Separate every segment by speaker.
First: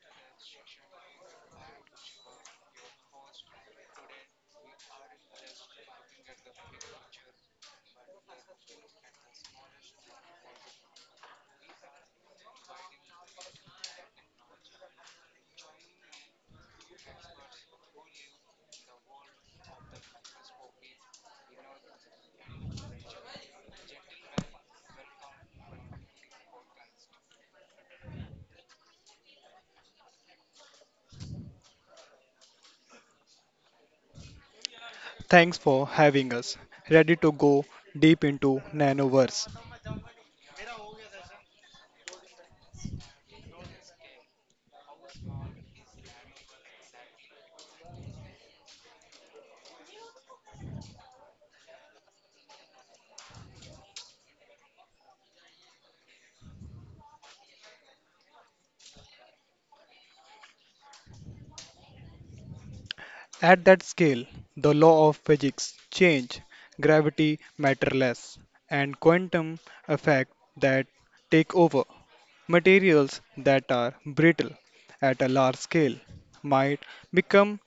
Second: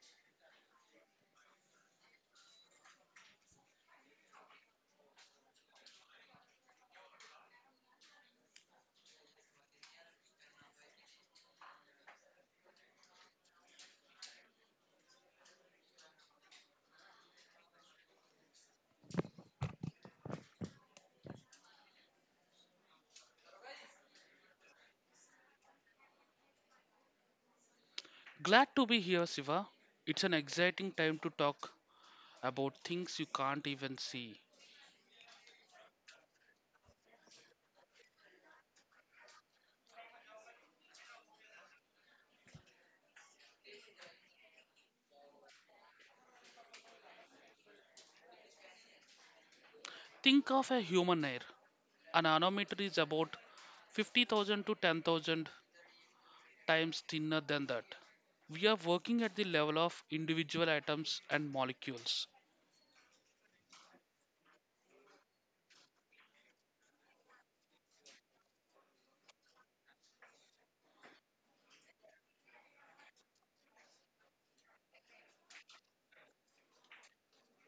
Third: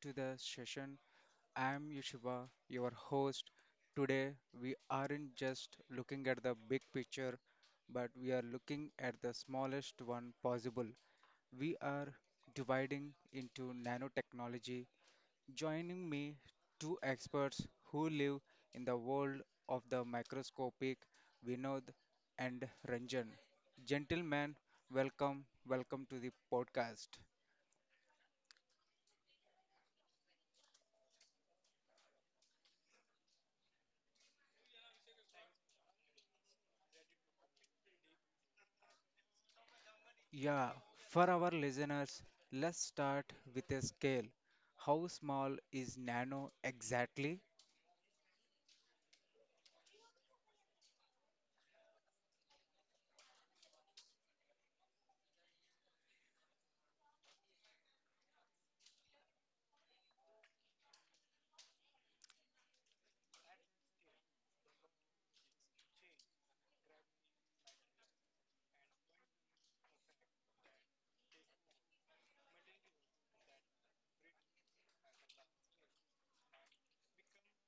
Speaker 1: to the session. I am Yushiba, your host. Today we aren't just looking at the big picture, but we are looking at the smallest one possible. We are dividing into nanotechnology. Joining me, two experts who live in the world of the microscopic, Vinod and Ranjan. Gentlemen, welcome, welcome to the podcast.
Speaker 2: Glad to be here, Siva. It's an exciting time to talk about things you can't even see.
Speaker 3: Thanks for having us. Ready to go deep into nanoverse.
Speaker 1: Yeah, for our listeners, let's start with a scale. How small is nano exactly?
Speaker 2: Think of a human hair. An nanometer is about 50,000 to 10,000 times thinner than that. We are working at the level of individual atoms and molecules.
Speaker 3: At that scale, the law of physics change, gravity matterless, and quantum effect that take over. Materials that are brittle at a large scale might become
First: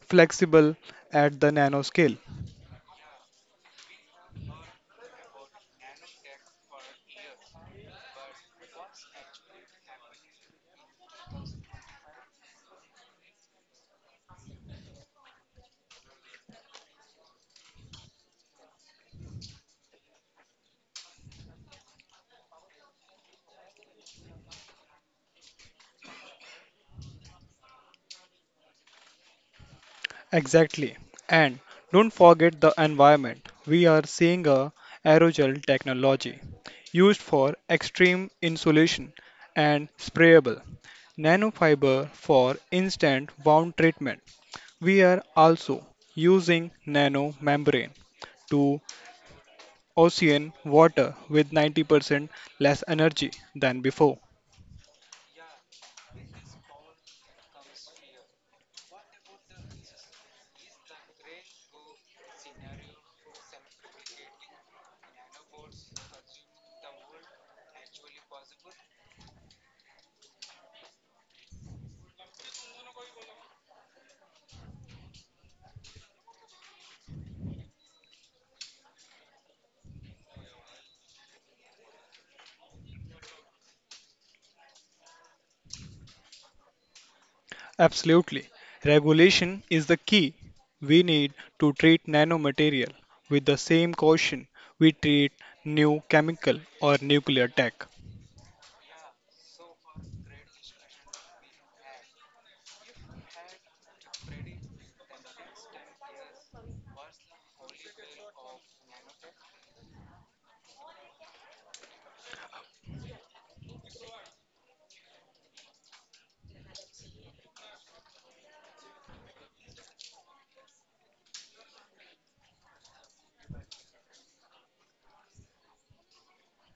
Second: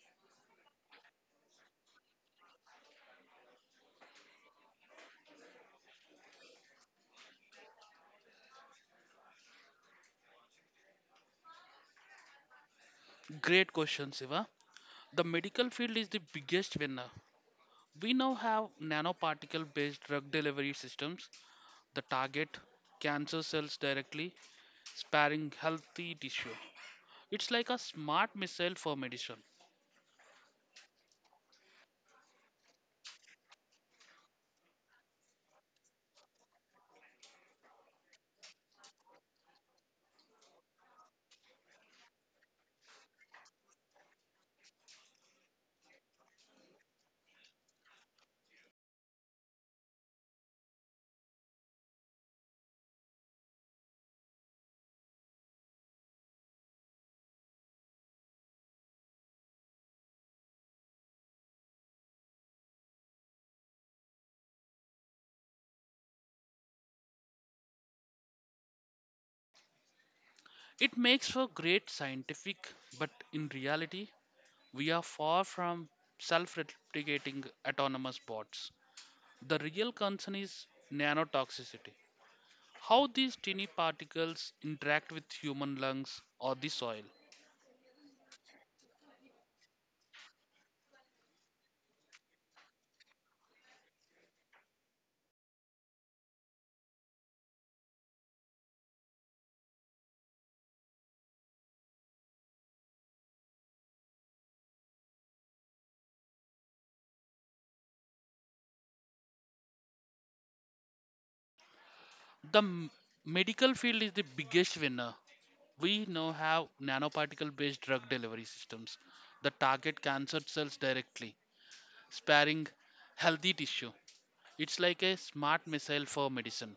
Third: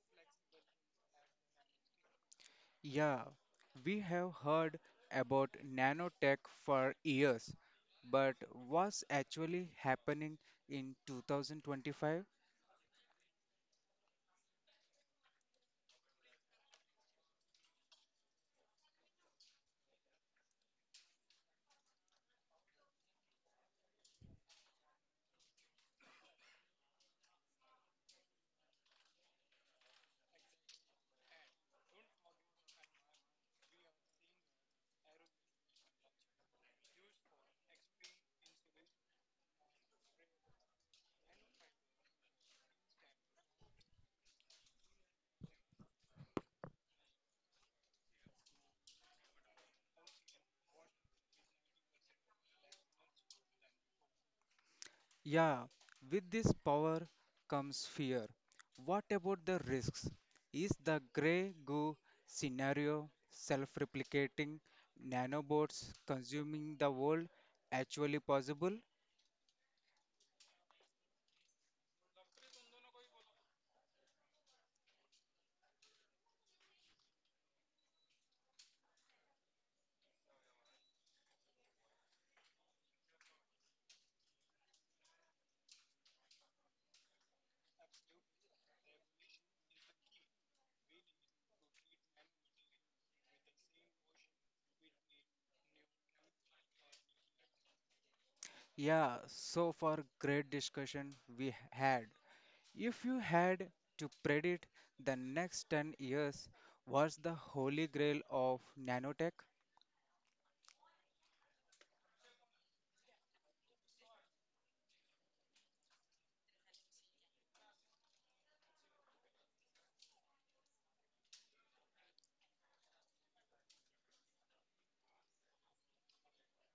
Speaker 3: inflexible at the nanoscale.
Speaker 1: Yeah, we have heard about nanotech for years, but what's actually happening in 2025?
Speaker 2: Great question, Siva. The medical field is the biggest winner. We now have nanoparticle based drug delivery systems that target cancer cells directly, sparing healthy tissue. It's like a smart missile for medicine.
Speaker 3: Exactly. And don't forget the environment. We are seeing a aerogel technology used for extreme insulation and sprayable nanofiber for instant wound treatment. We are also using nanomembrane to ocean water with 90% less energy than before.
Speaker 1: Yeah, with this power comes fear. What about the risks? Is the grey goo scenario, self replicating nanobots consuming the world, actually possible?
Speaker 2: It makes for great scientific, but in reality, we are far from self replicating autonomous bots. The real concern is nanotoxicity how these tiny particles interact with human lungs or the soil.
Speaker 3: Absolutely. Regulation is the key. We need to treat nanomaterial with the same caution we treat new chemical or nuclear tech.
Speaker 1: Yeah, so far, great discussion we had. If you had to predict the next 10 years, what's the holy grail of nanotech?
Speaker 2: The medical field is the biggest winner. We now have nanoparticle based drug delivery systems that target cancer cells directly, sparing healthy tissue. It's like a smart missile for medicine.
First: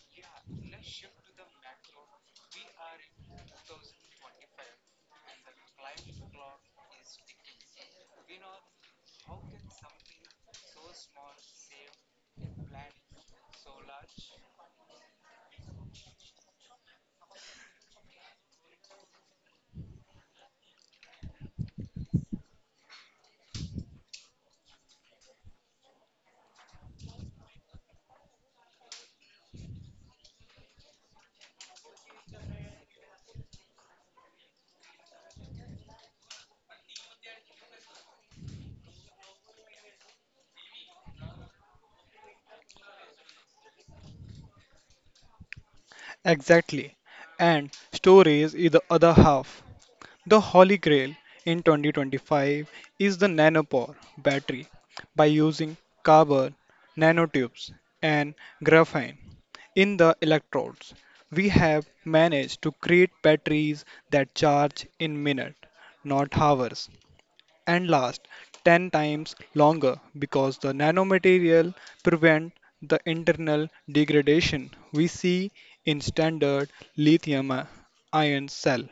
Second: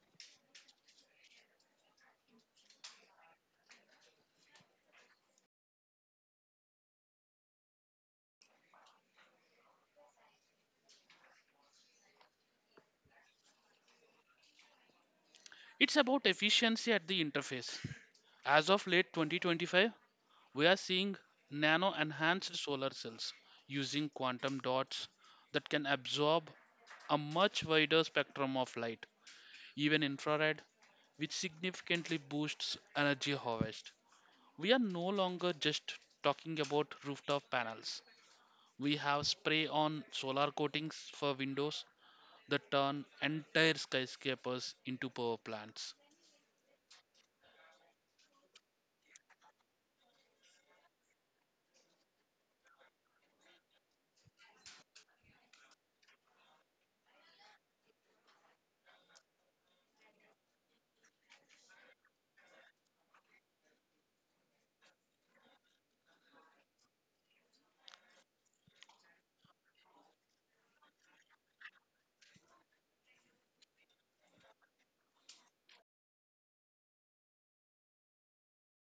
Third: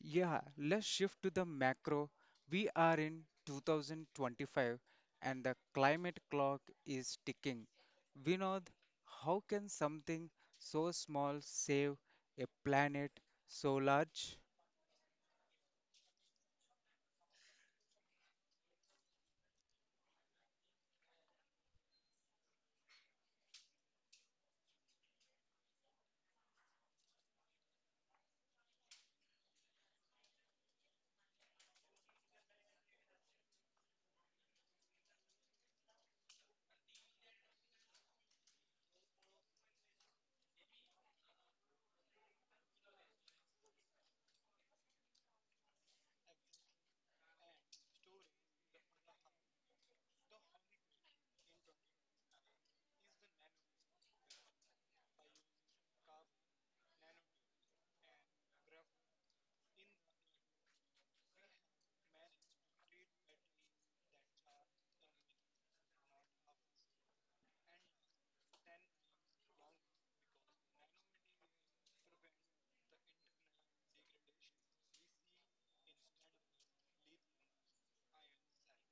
Speaker 1: Yeah, let's shift to the macro. We are in 2025 and the climate clock is ticking. Vinod, how can something so small save a planet so large?
Speaker 2: It's about efficiency at the interface. As of late 2025, we are seeing nano enhanced solar cells using quantum dots that can absorb a much wider spectrum of light, even infrared, which significantly boosts energy harvest. We are no longer just talking about rooftop panels. We have spray on solar coatings for windows that turn entire skyscrapers into power plants.
Speaker 3: Exactly. And storage is the other half. The holy grail in 2025 is the nanopore battery by using carbon nanotubes and graphene in the electrodes. We have managed to create batteries that charge in minutes, not hours, and last 10 times longer because the nanomaterial prevent the internal degradation we see in standard lithium ion cell.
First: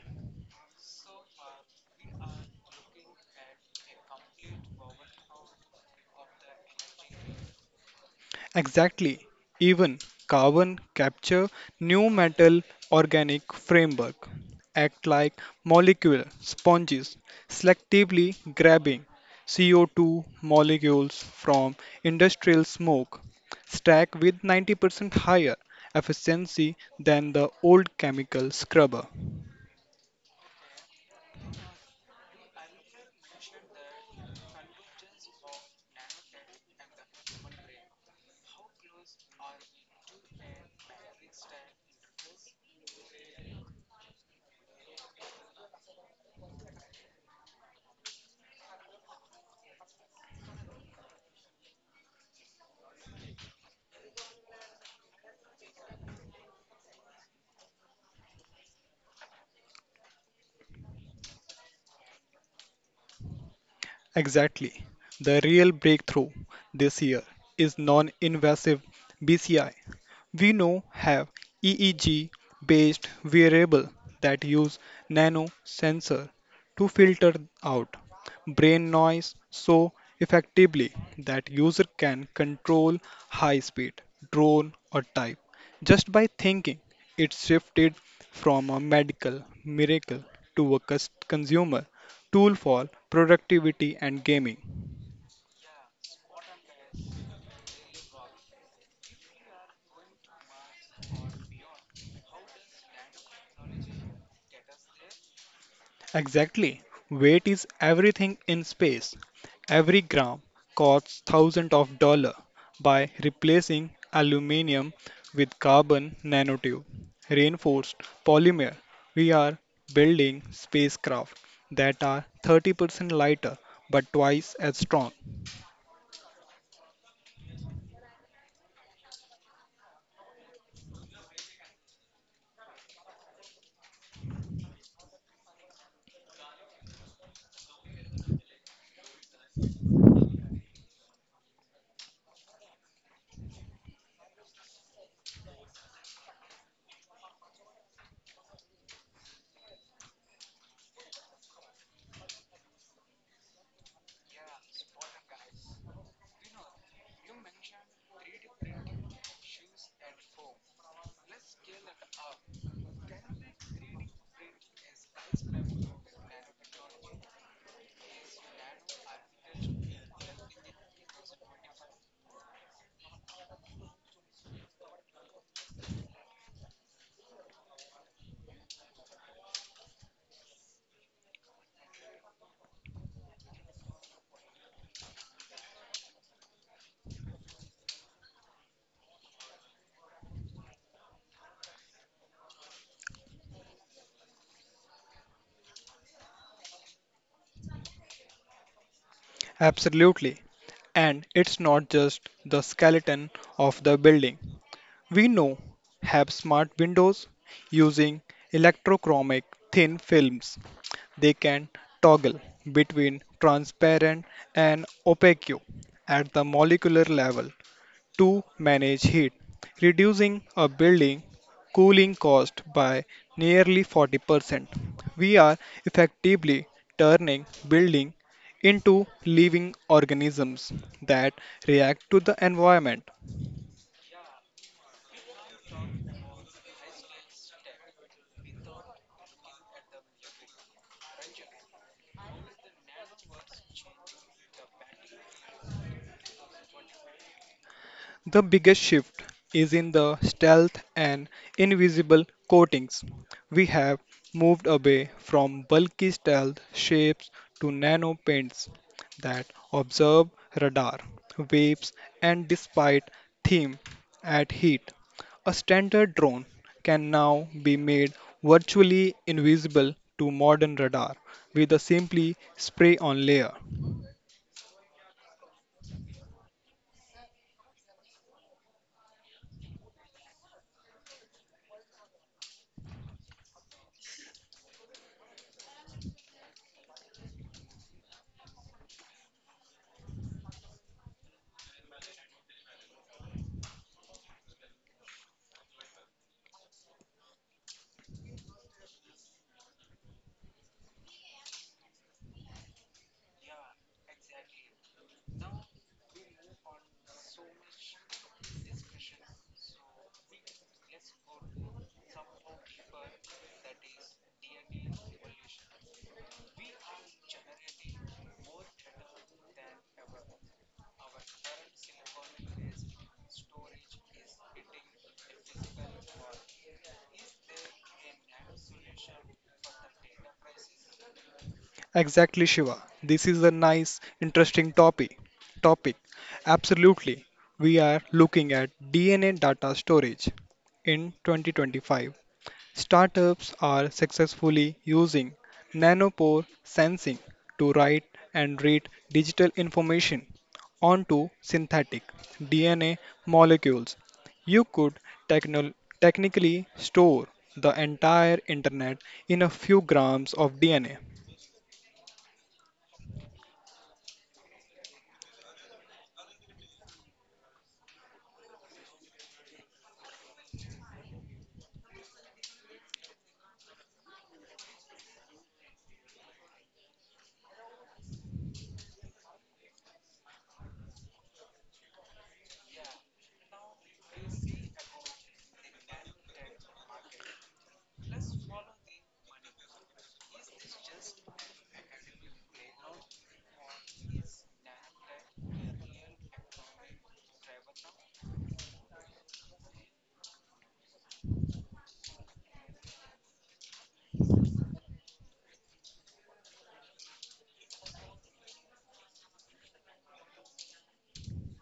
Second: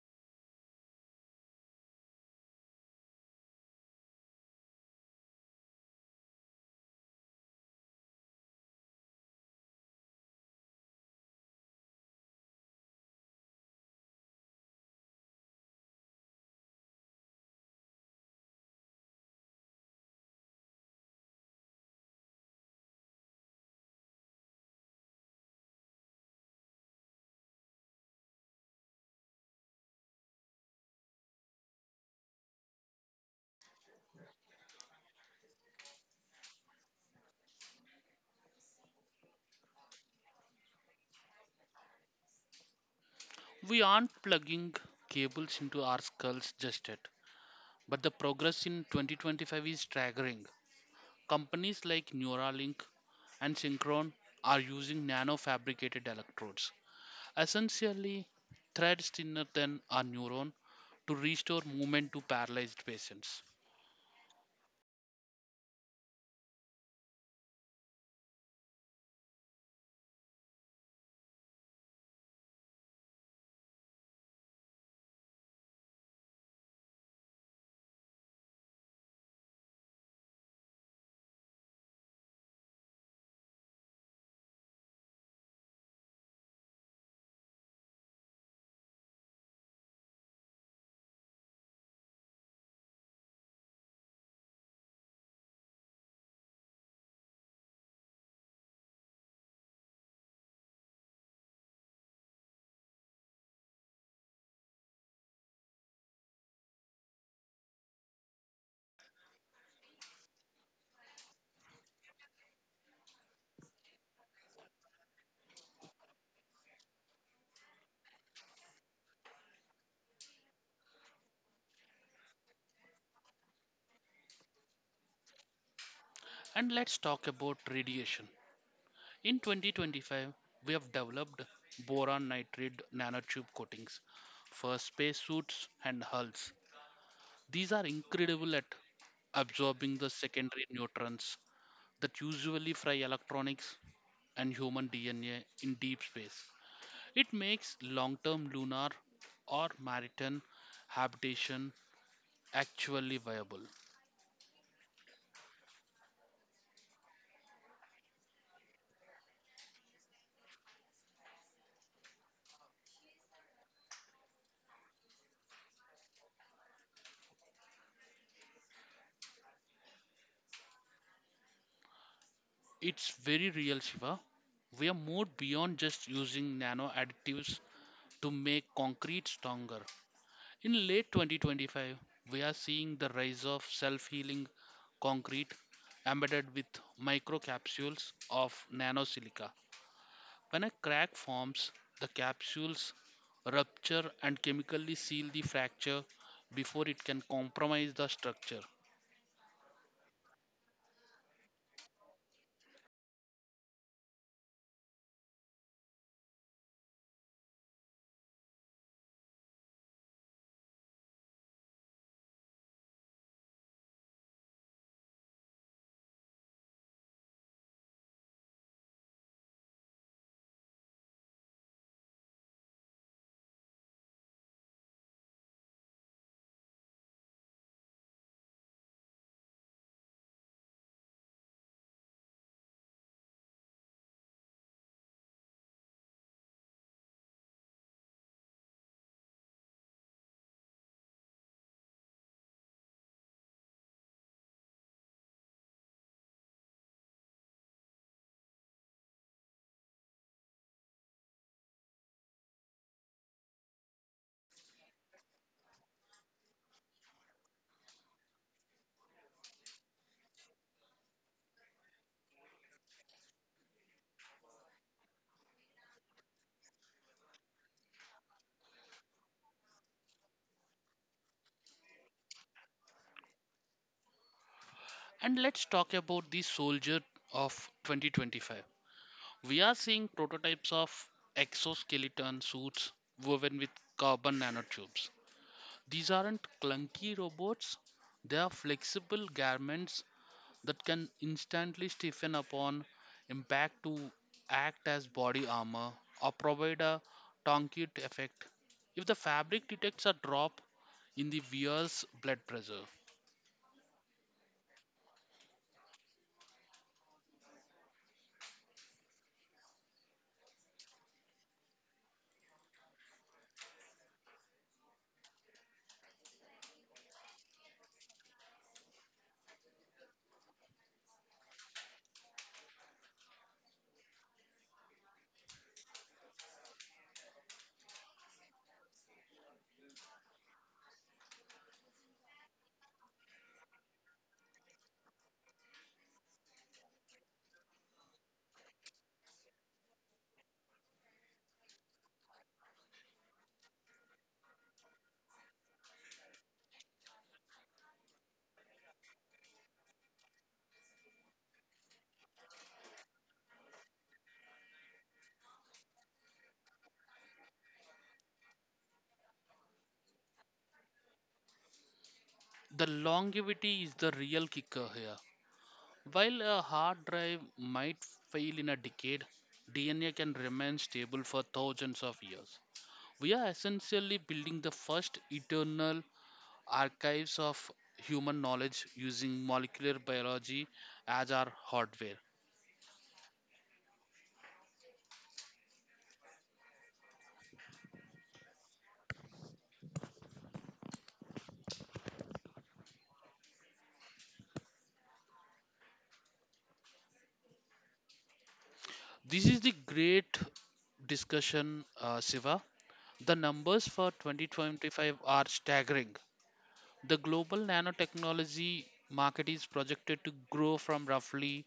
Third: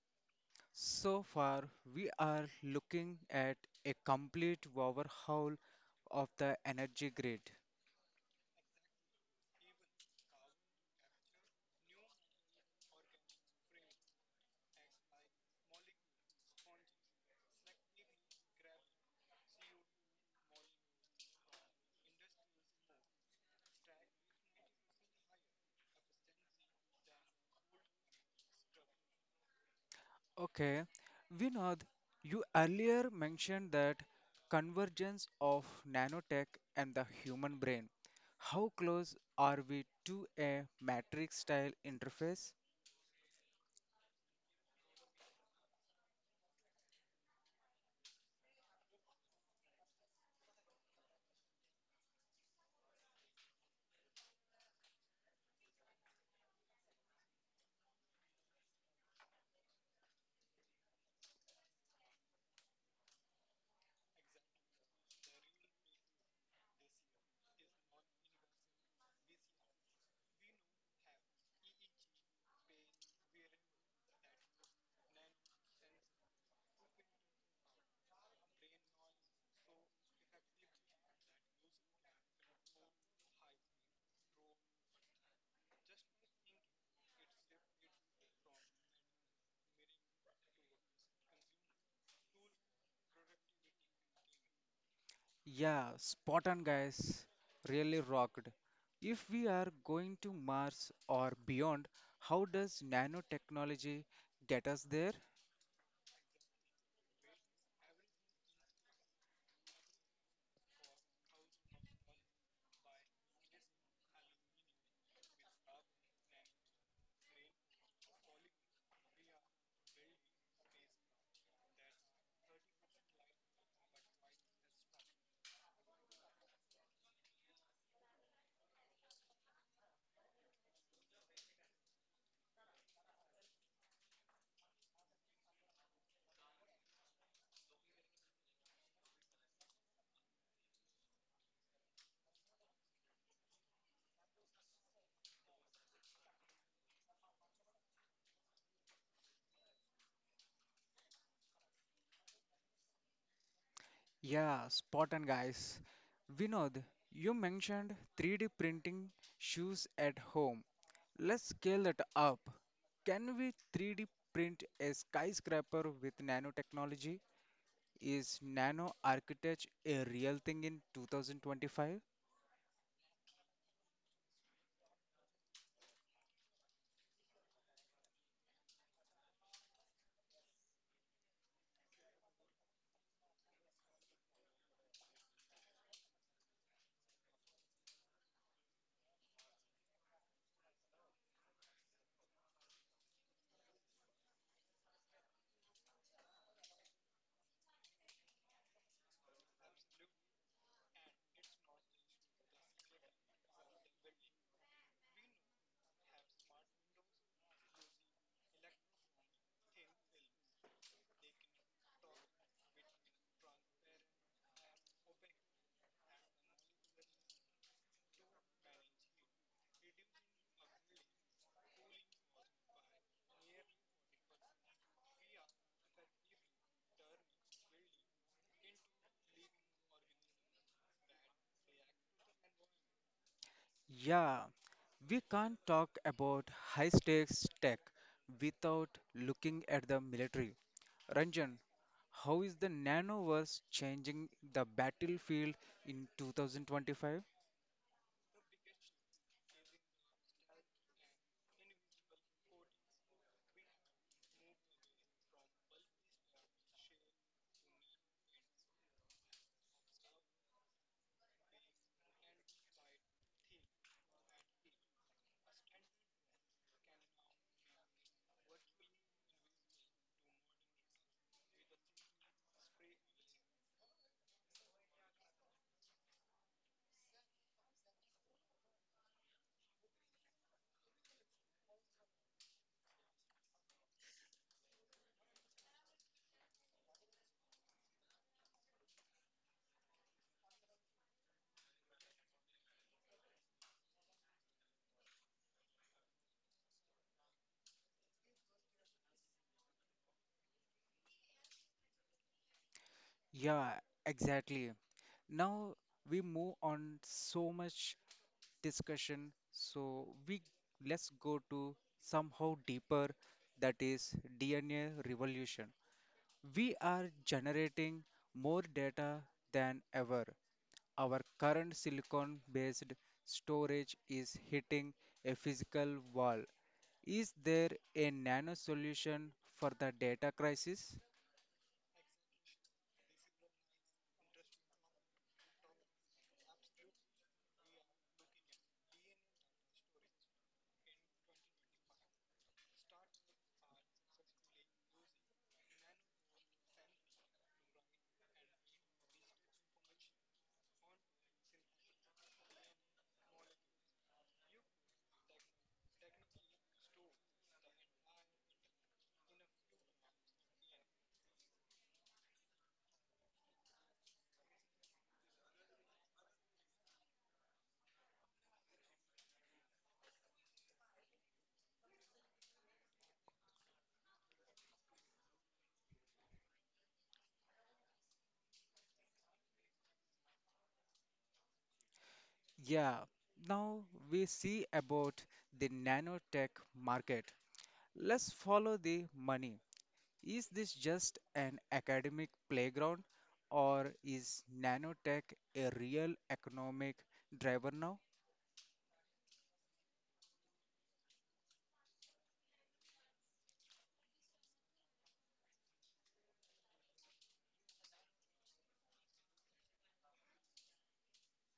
Speaker 1: So far, we are looking at a complete overhaul of the energy grid.
Speaker 3: Exactly. Even carbon capture, new metal organic framework act like molecular sponges, selectively grabbing CO2 molecules from industrial smoke, stack with 90% higher efficiency than the old chemical scrubber.
Speaker 1: Okay, Vinod, you earlier mentioned that convergence of nanotech and the human brain. How close are we to a matrix style interface?
Speaker 2: We aren't plugging cables into our skulls just yet, but the progress in 2025 is staggering. Companies like Neuralink and Synchron are using nano fabricated electrodes, essentially threads thinner than a neuron, to restore movement to paralyzed patients.
Speaker 3: Exactly. The real breakthrough this year is non invasive BCI. We now have EEG based wearable that use nano sensor to filter out brain noise so effectively that user can control high speed drone or type just by thinking. It shifted from a medical miracle to a consumer tool for productivity and gaming.
Speaker 1: Yeah, spot on, guys. Really rocked. If we are going to Mars or beyond, how does nanotechnology get us there?
Speaker 3: Exactly. Weight is everything in space. Every gram costs thousands of dollars. By replacing aluminium with carbon nanotube, reinforced polymer, we are building spacecraft that are 30% lighter but twice as strong.
Speaker 2: And let's talk about radiation. In 2025, we have developed boron nitride nanotube coatings for spacesuits and hulls. These are incredible at absorbing the secondary neutrons that usually fry electronics and human DNA in deep space. It makes long term lunar or maritime habitation actually viable.
Speaker 1: Yeah, spot on, guys. Vinod, you mentioned 3D printing shoes at home. Let's scale that up. Can we 3D print a skyscraper with nanotechnology? Is nano architecture a real thing in 2025?
Speaker 2: It's very real, Shiva. We are more beyond just using nano additives to make concrete stronger. In late 2025, we are seeing the rise of self healing concrete embedded with microcapsules of nanosilica. When a crack forms, the capsules rupture and chemically seal the fracture before it can compromise the structure.
Speaker 3: Absolutely. And it's not just the skeleton of the building, we know have smart windows using electrochromic thin films. They can toggle between transparent and opaque at the molecular level to manage heat, reducing a building cooling cost by nearly 40%. We are effectively turning building into living organisms that react to the environment.
Speaker 1: Yeah, we can't talk about high stakes tech without looking at the military. Ranjan, how is the nanoverse changing the battlefield in 2025?
Speaker 3: The biggest shift is in the stealth and invisible coatings. We have moved away from bulky stealth shapes to nano paints that observe radar, waves, and despite theme at heat. A standard drone can now be made virtually invisible to modern radar with a simply spray on layer.
Speaker 2: And let's talk about the soldier of 2025. We are seeing prototypes of exoskeleton suits woven with carbon nanotubes. These aren't clunky robots, they are flexible garments that can instantly stiffen upon impact to act as body armor or provide a tourniquet effect. If the fabric detects a drop in the wearer's blood pressure,
Speaker 1: Yeah, exactly. Now we move on so much discussion, so we let's go to somehow deeper that is DNA revolution. We are generating more data than ever. Our current silicon based storage is hitting a physical wall. Is there a nano solution for the data crisis?
Speaker 3: Exactly, Shiva. This is a nice, interesting topic. Topic. Absolutely. We are looking at DNA data storage in 2025. Startups are successfully using nanopore sensing to write and read digital information onto synthetic DNA molecules. You could techno- technically store the entire internet in a few grams of DNA.
Speaker 2: the longevity is the real kicker here. While a hard drive might fail in a decade, DNA can remain stable for thousands of years. We are essentially building the first eternal archives of human knowledge using molecular biology as our hardware.
Speaker 1: Yeah, now we see about the nanotech market. Let's follow the money. Is this just an academic playground or is nanotech a real economic driver now?
Speaker 2: This is the great discussion, Siva. The numbers for 2025 are staggering. The global nanotechnology market is projected to grow from roughly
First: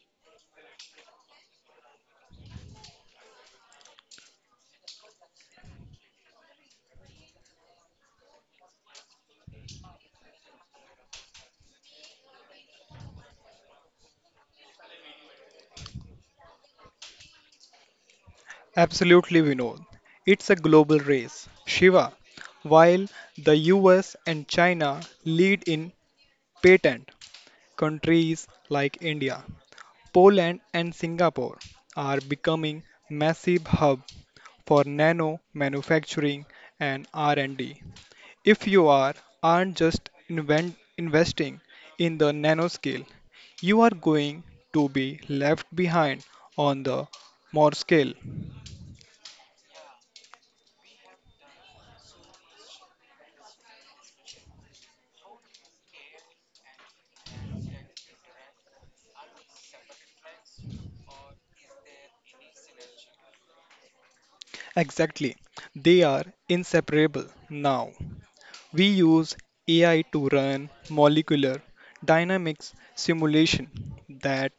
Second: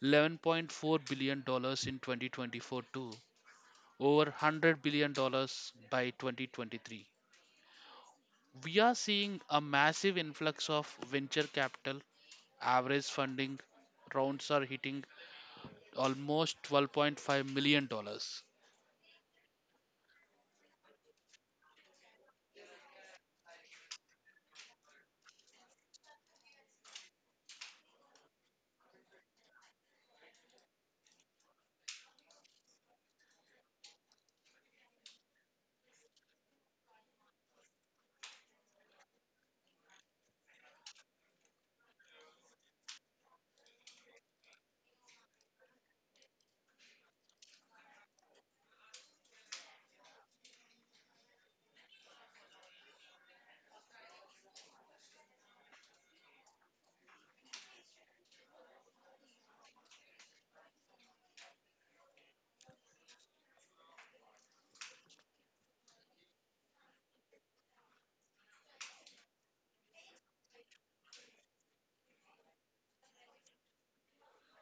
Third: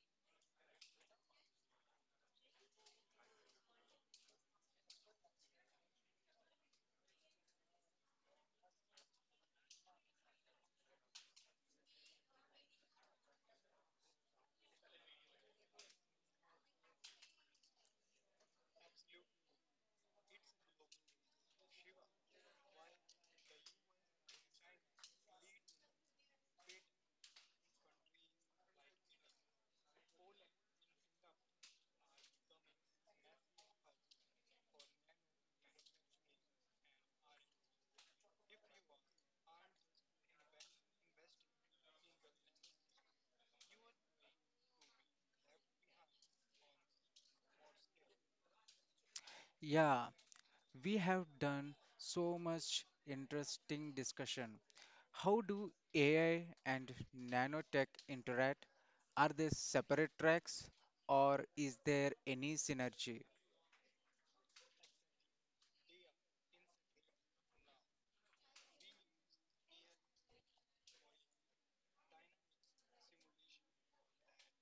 Speaker 2: $11.4 billion in 2024 to over $100 billion by 2023. We are seeing a massive influx of venture capital. Average funding rounds are hitting almost $12.5 million.
Speaker 3: Absolutely, Vinod. It's a global race. Shiva, while the US and China lead in patent, countries like India, Poland, and Singapore are becoming massive hub for nano manufacturing and R&D. If you are aren't just invent, investing in the nanoscale, you are going to be left behind on the more scale.
Speaker 1: Yeah, we have done so much interesting discussion. How do AI and nanotech interact? Are they separate tracks or is there any synergy?
Speaker 3: Exactly. They are inseparable now. We use AI to run molecular dynamics simulation that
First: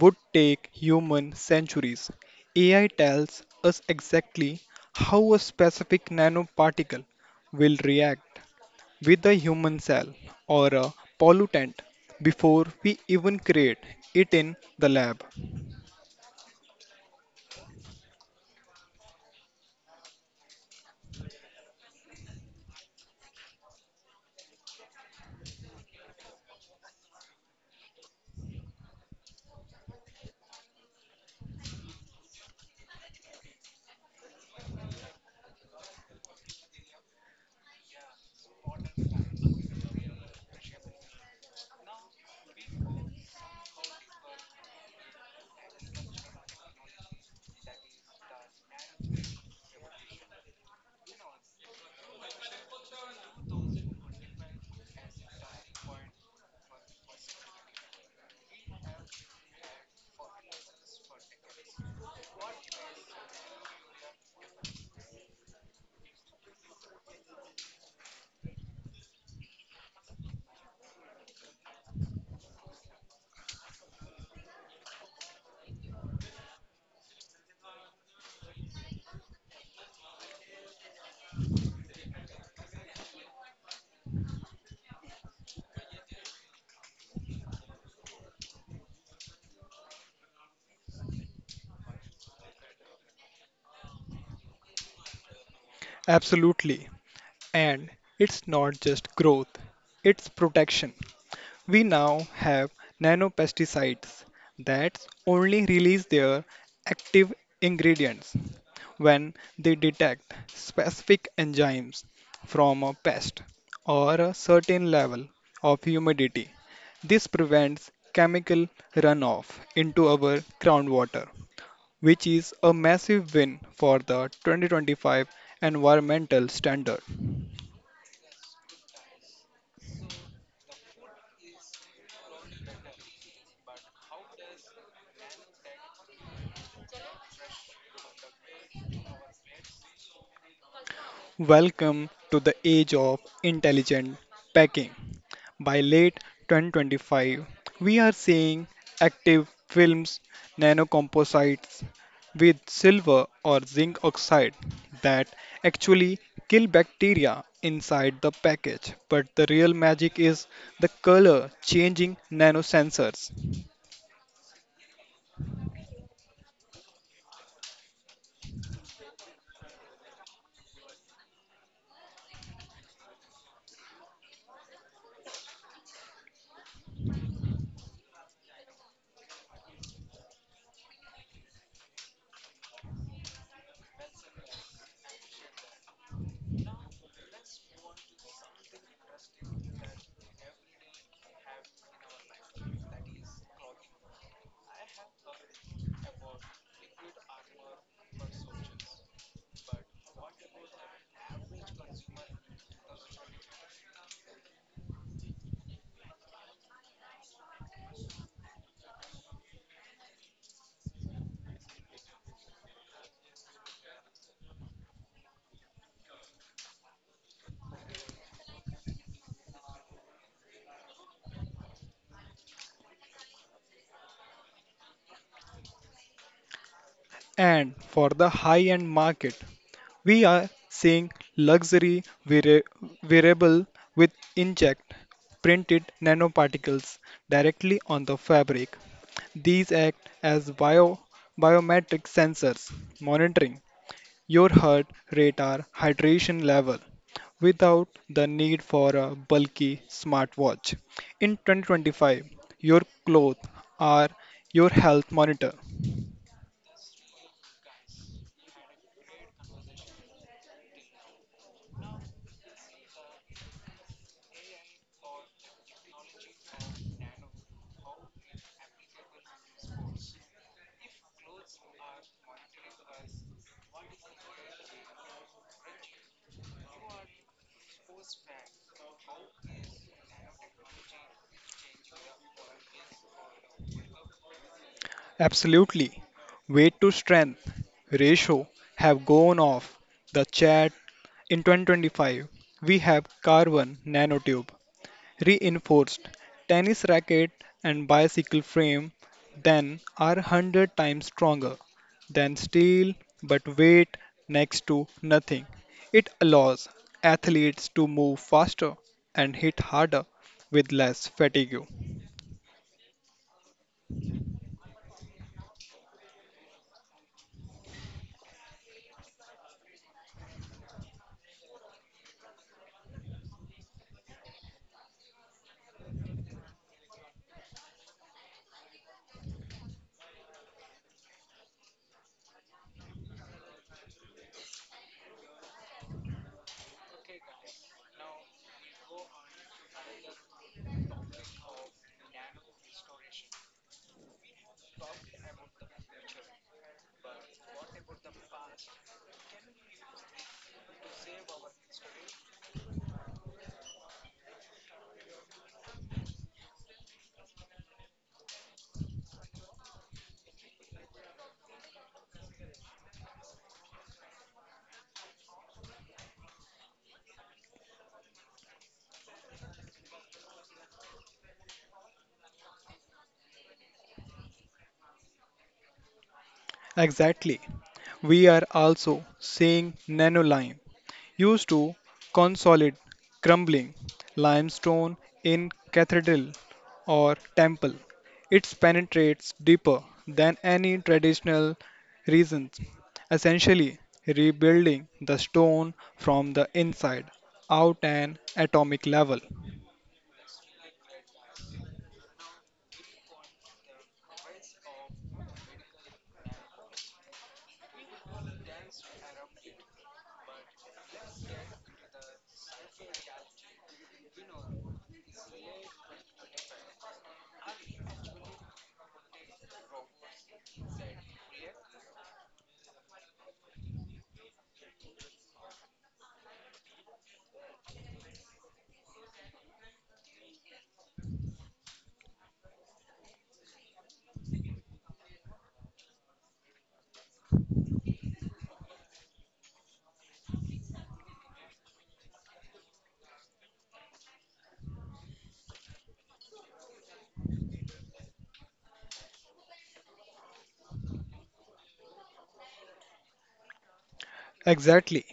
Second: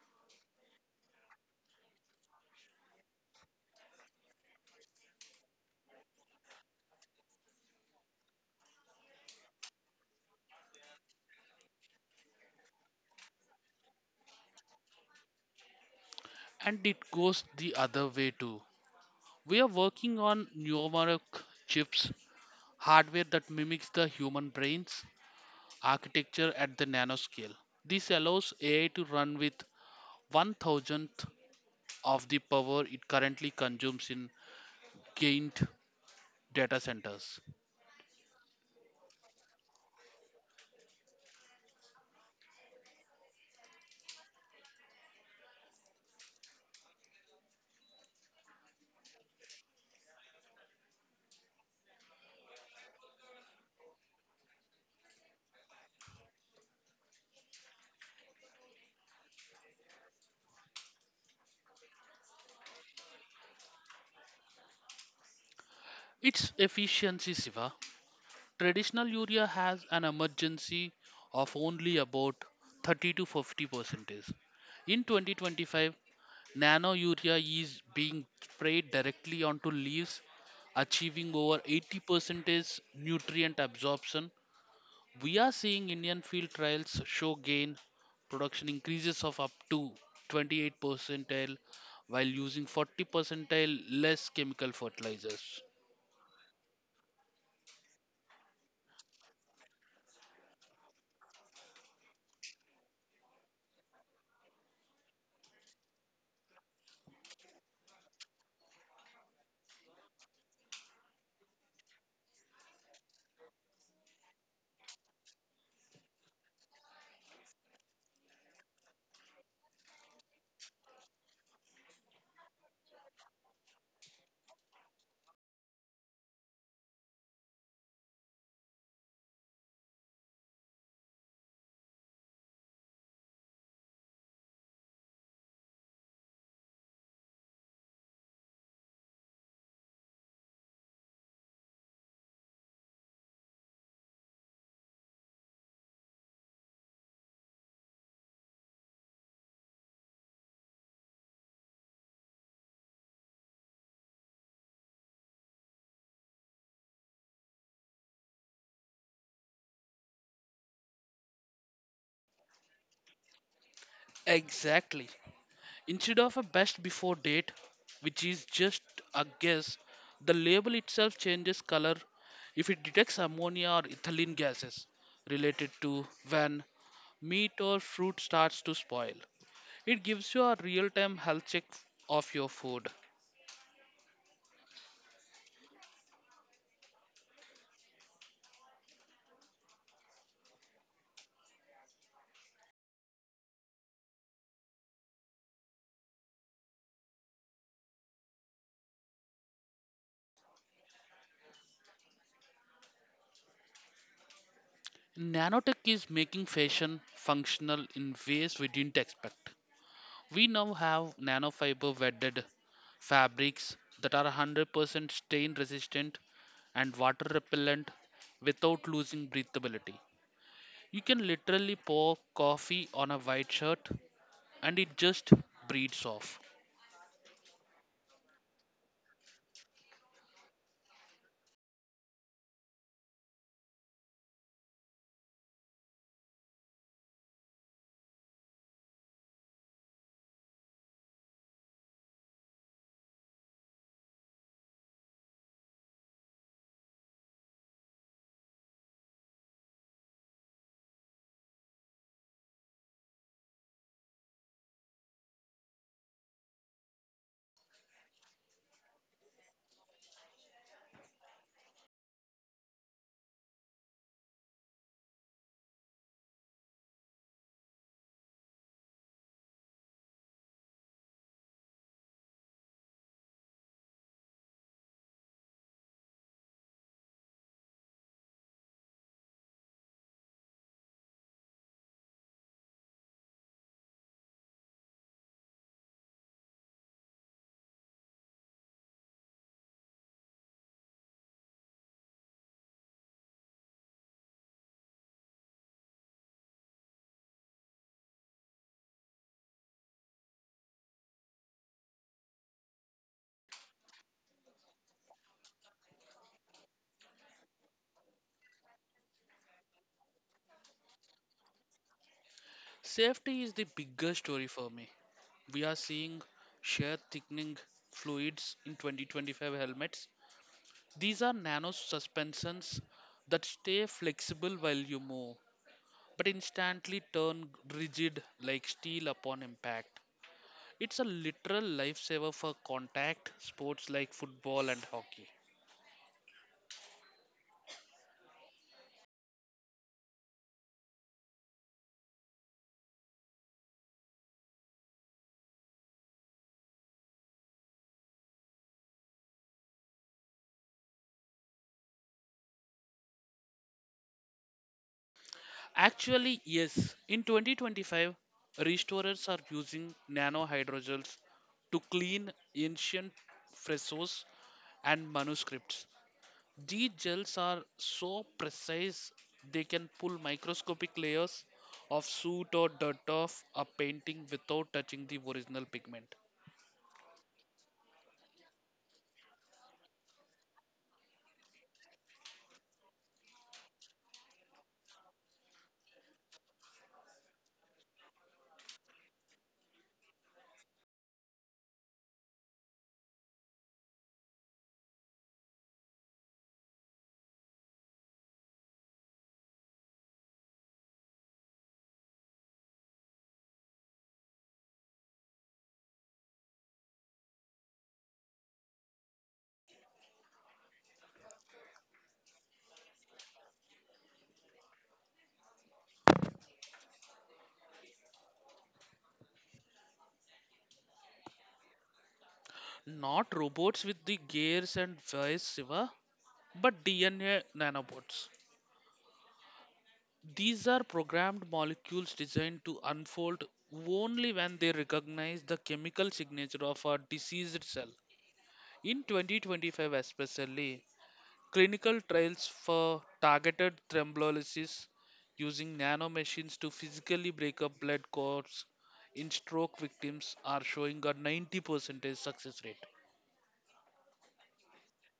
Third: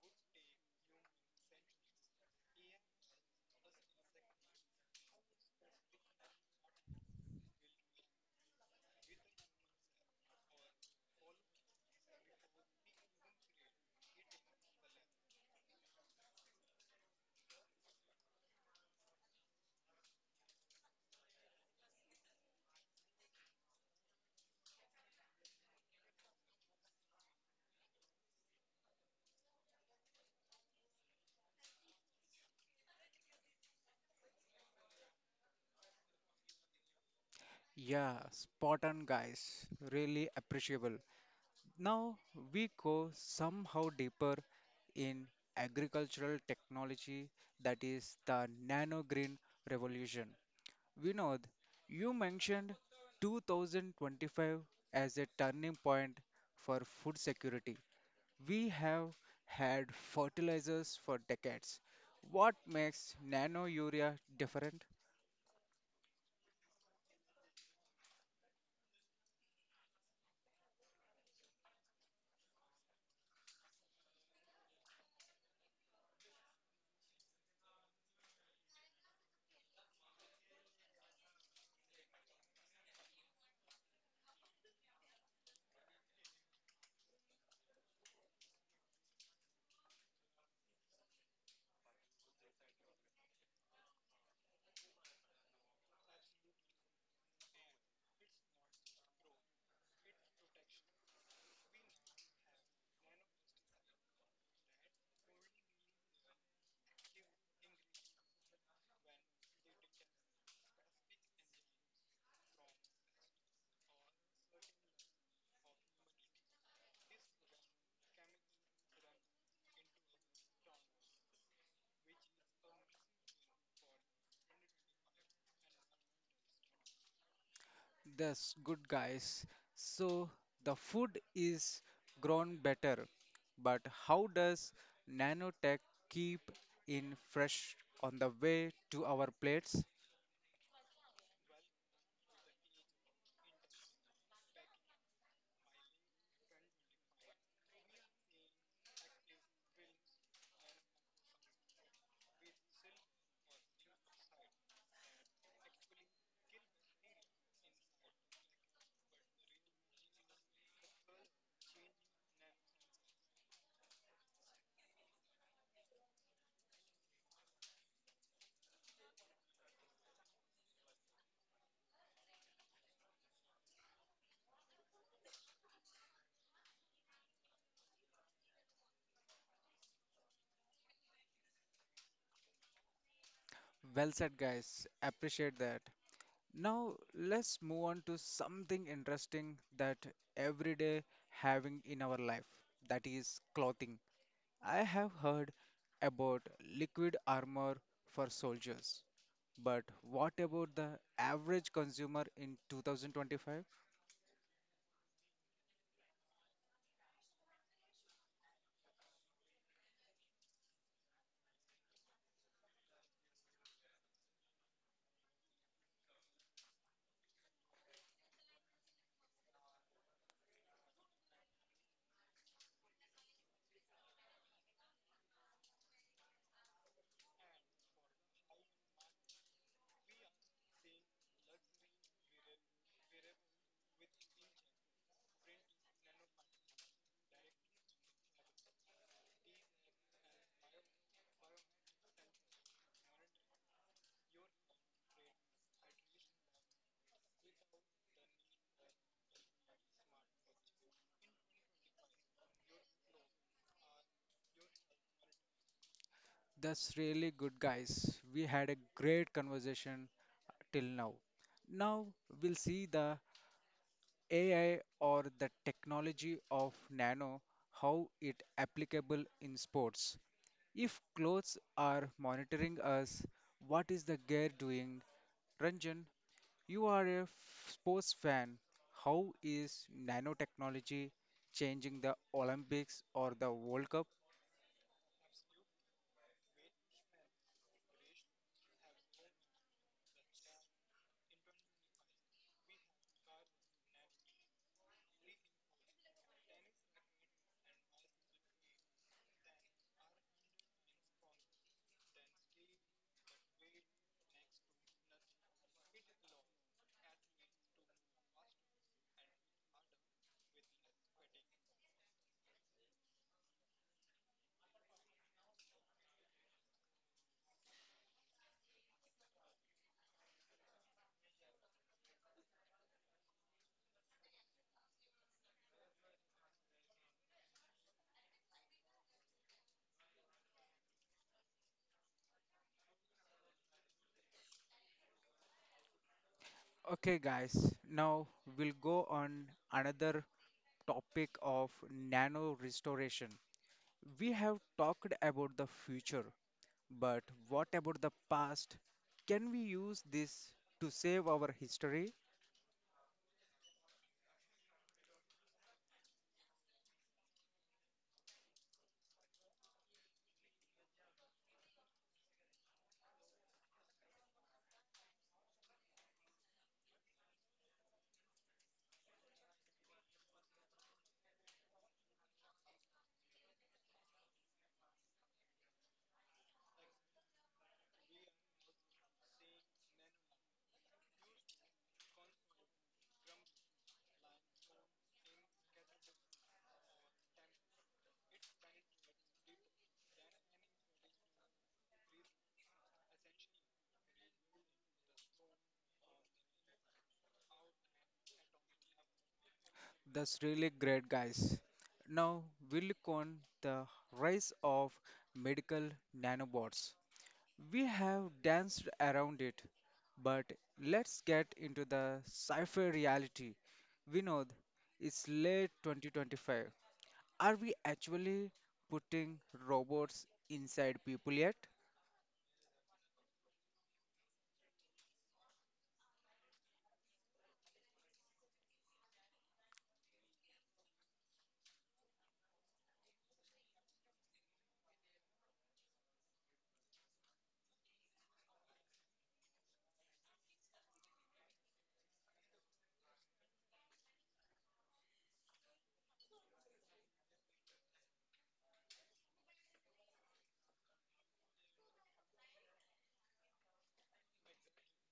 Speaker 3: would take human centuries. AI tells us exactly how a specific nanoparticle will react with a human cell or a pollutant before we even create it in the lab.
Speaker 2: And it goes the other way too. We are working on numeric chips, hardware that mimics the human brain's architecture at the nanoscale. This allows AI to run with one thousandth of the power it currently consumes in gained data centers.
Speaker 1: Yeah, spot on, guys. Really appreciable. Now we go somehow deeper in agricultural technology, that is the nano green revolution. Vinod, you mentioned 2025 as a turning point for food security. We have had fertilizers for decades. What makes nano urea different?
Speaker 2: It's efficiency, Siva. Traditional urea has an emergency of only about 30 to 50 percentage. In 2025, nano urea is being sprayed directly onto leaves, achieving over 80 percentage nutrient absorption. We are seeing Indian field trials show gain production increases of up to 28 percentile while using 40 percentile less chemical fertilizers.
Speaker 3: Absolutely. And it's not just growth, it's protection. We now have nanopesticides that only release their active ingredients when they detect specific enzymes from a pest or a certain level of humidity. This prevents chemical runoff into our groundwater, which is a massive win for the 2025 environmental standard.
Speaker 1: That's good guys. So the food is grown better, but how does nanotech keep in fresh on the way to our plates?
Speaker 3: Welcome to the age of intelligent packing. By late 2025, we are seeing active films, nanocomposites with silver or zinc oxide that actually kill bacteria inside the package. But the real magic is the color changing nanosensors.
Speaker 2: Exactly. Instead of a best before date, which is just a guess, the label itself changes color if it detects ammonia or ethylene gases related to when meat or fruit starts to spoil. It gives you a real time health check of your food.
Speaker 1: Well said, guys. Appreciate that. Now, let's move on to something interesting that everyday having in our life that is clothing. I have heard about liquid armor for soldiers, but what about the average consumer in 2025?
Speaker 2: Nanotech is making fashion functional in ways we didn't expect. We now have nanofiber wedded fabrics that are 100% stain resistant and water repellent without losing breathability. You can literally pour coffee on a white shirt and it just breathes off.
Speaker 3: And for the high end market, we are seeing luxury wearable with inject printed nanoparticles directly on the fabric. These act as biometric sensors, monitoring your heart rate or hydration level without the need for a bulky smartwatch. In 2025, your clothes are your health monitor.
Speaker 1: That's really good, guys. We had a great conversation till now. Now we'll see the AI or the technology of nano, how it applicable in sports. If clothes are monitoring us, what is the gear doing? Ranjan, you are a sports fan. How is nanotechnology changing the Olympics or the World Cup?
Speaker 3: Absolutely. Weight to strength ratio have gone off the chart in 2025. We have carbon nanotube, reinforced tennis racket and bicycle frame then are 100 times stronger than steel but weight next to nothing. It allows athletes to move faster and hit harder with less fatigue.
Speaker 2: Safety is the bigger story for me. We are seeing shear thickening fluids in 2025 helmets. These are nano suspensions that stay flexible while you move, but instantly turn rigid like steel upon impact. It's a literal lifesaver for contact sports like football and hockey.
Speaker 1: Okay, guys, now we'll go on another topic of nano restoration. We have talked about the future, but what about the past? Can we use this to save our history?
Speaker 2: Actually, yes, in 2025, restorers are using nano hydrogels to clean ancient frescoes and manuscripts. These gels are so precise they can pull microscopic layers of soot or dirt off a painting without touching the original pigment.
Speaker 3: Exactly. We are also seeing nanolime used to consolidate crumbling limestone in cathedral or temple. It penetrates deeper than any traditional reasons, essentially rebuilding the stone from the inside out an atomic level.
Speaker 1: That's really great, guys. Now we'll look on the rise of medical nanobots. We have danced around it, but let's get into the sci-fi reality. Vinod, it's late 2025. Are we actually putting robots inside people yet?
Speaker 2: Not robots with the gears and voice, Siva, but DNA nanobots. These are programmed molecules designed to unfold only when they recognize the chemical signature of a diseased cell. In 2025, especially, clinical trials for targeted thrombolysis using nanomachines to physically break up blood clots in stroke victims are showing a 90% success rate.
Speaker 3: Exactly.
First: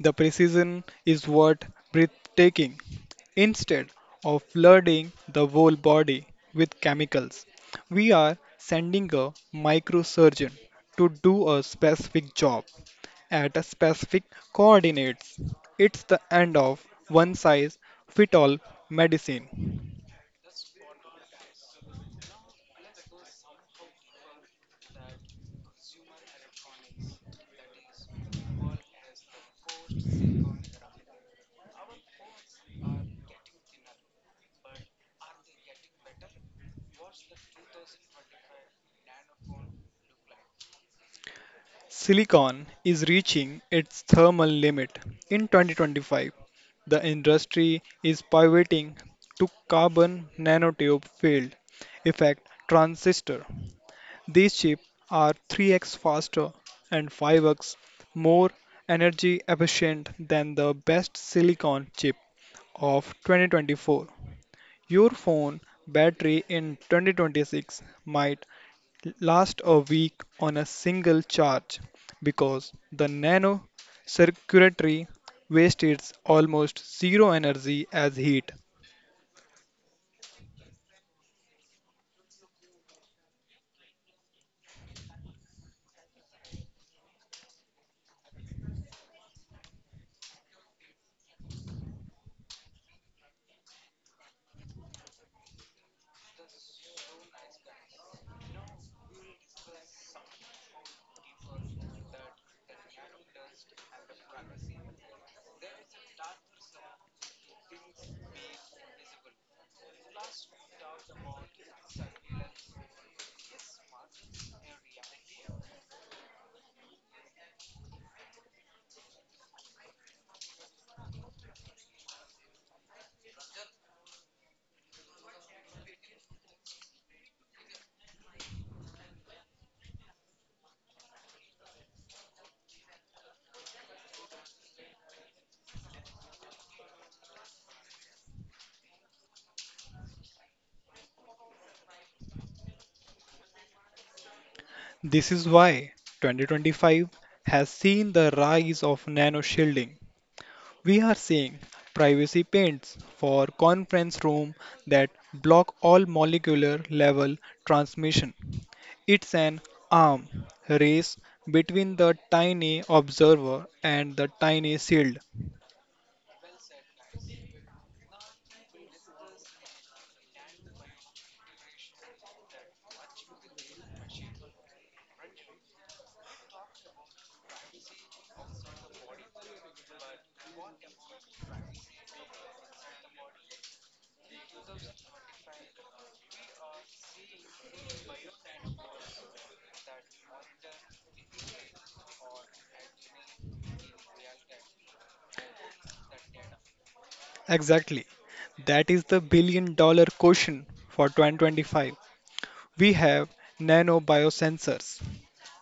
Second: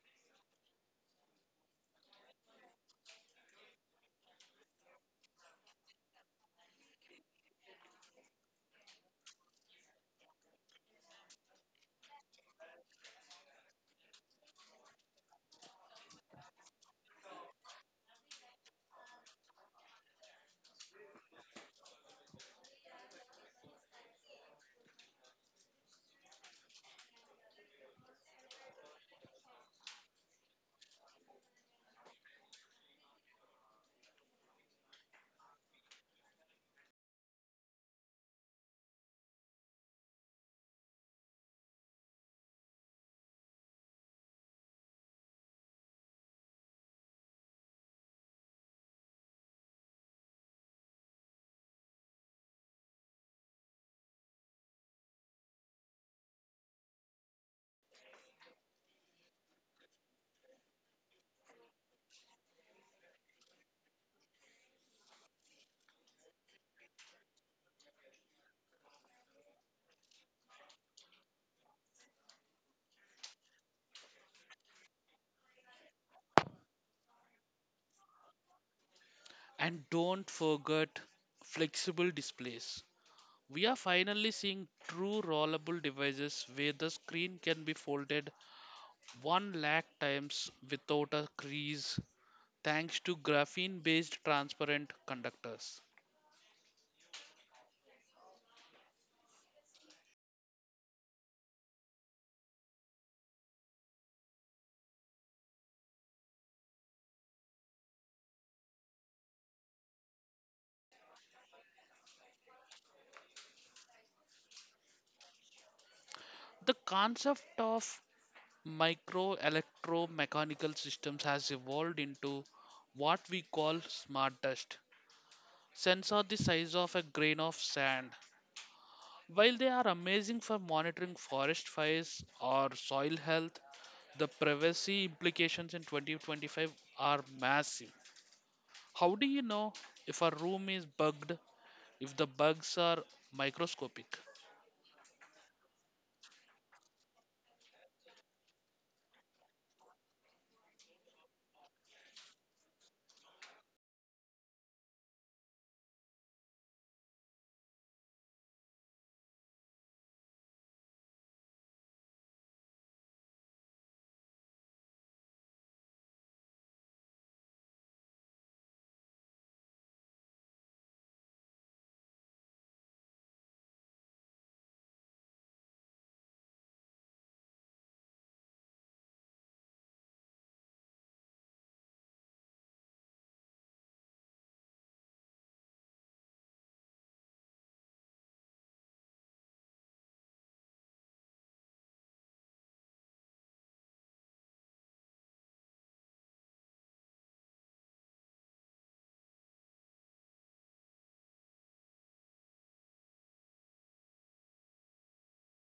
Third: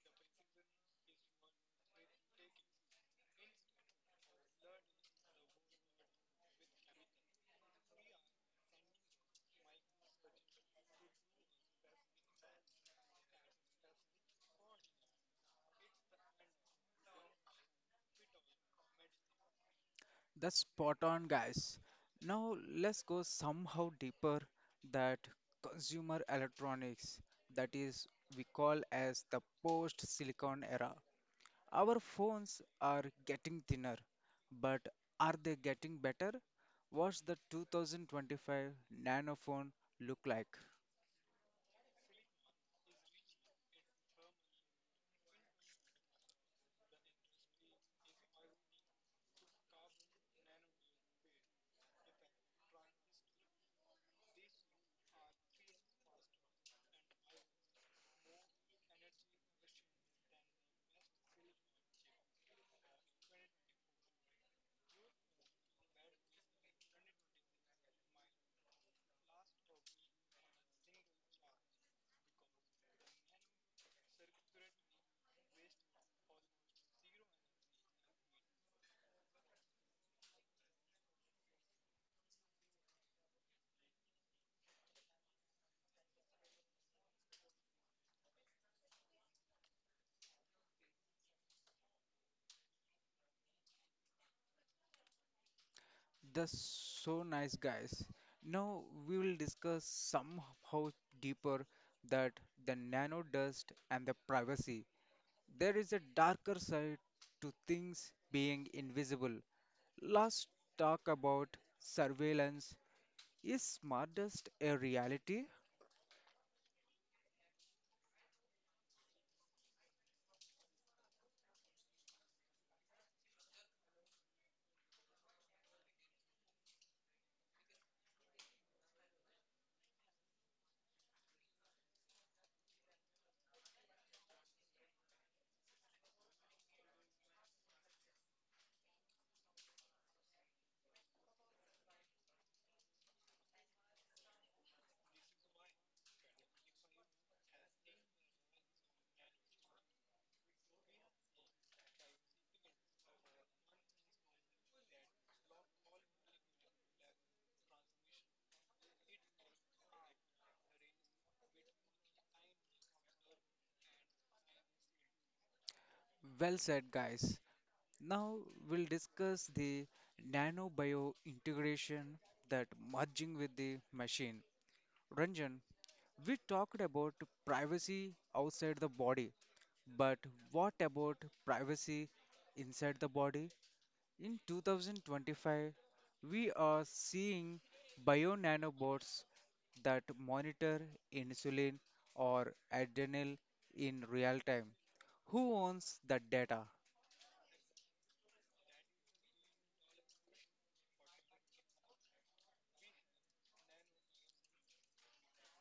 Speaker 3: The precision is what breathtaking. Instead of flooding the whole body with chemicals, we are sending a microsurgeon to do a specific job at a specific coordinates. It's the end of one size fit all medicine.
Speaker 1: That's spot on, guys. Now let's go somehow deeper that consumer electronics that is we call as the post-silicon era. Our phones are getting thinner, but are they getting better? What's the 2025 nanophone look like?
Speaker 3: Silicon is reaching its thermal limit in 2025. The industry is pivoting to carbon nanotube field effect transistor. These chips are 3x faster and 5x more energy efficient than the best silicon chip of 2024. Your phone battery in 2026 might last a week on a single charge because the nano circulatory waste is almost zero energy as heat.
Speaker 2: And don't forget flexible displays. We are finally seeing true rollable devices where the screen can be folded 1 lakh times without a crease thanks to graphene based transparent conductors.
Speaker 1: That's so nice, guys. Now we will discuss somehow deeper that the nano dust and the privacy. There is a darker side to things being invisible. Let's talk about surveillance. Is smartest a reality?
Speaker 2: The concept of micro electromechanical systems has evolved into what we call smart dust. Sensor the size of a grain of sand. While they are amazing for monitoring forest fires or soil health, the privacy implications in 2025 are massive. How do you know if a room is bugged if the bugs are microscopic?
Speaker 3: This is why 2025 has seen the rise of nano shielding. We are seeing privacy paints for conference room that block all molecular level transmission. It's an arm race between the tiny observer and the tiny shield.
Speaker 1: Well said, guys. Now we'll discuss the nanobio integration that merging with the machine. Ranjan, we talked about privacy outside the body, but what about privacy inside the body? In 2025, we are seeing bio-nanobots that monitor insulin or adrenal in real time. Who owns the data?
Speaker 3: Exactly. That is the billion dollar question for 2025. We have nano biosensors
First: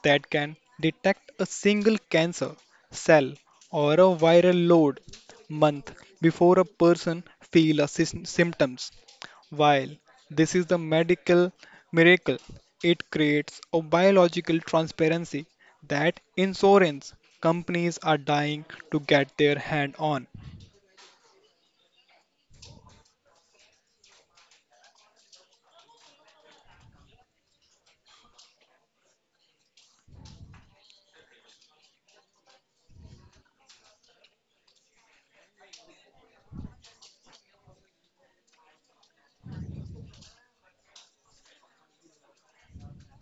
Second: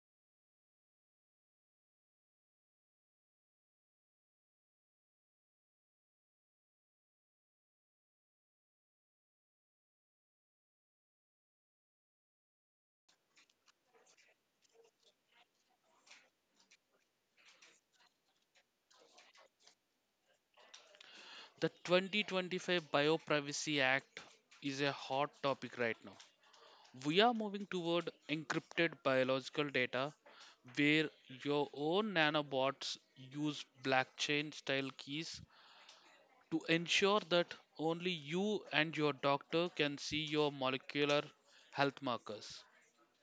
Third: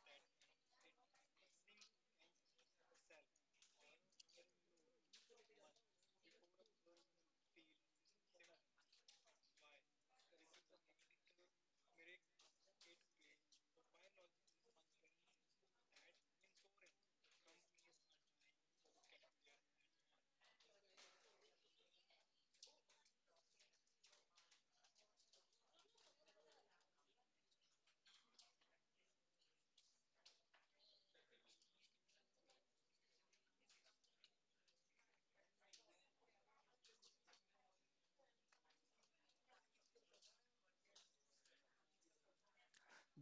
Speaker 3: that can detect a single cancer cell or a viral load month before a person feels a symptoms. While this is the medical miracle, it creates a biological transparency that insurance companies are dying to get their hand on.
Speaker 2: The 2025 Bioprivacy Act is a hot topic right now. We are moving toward encrypted biological data where your own nanobots use blockchain style keys to ensure that only you and your doctor can see your molecular health markers.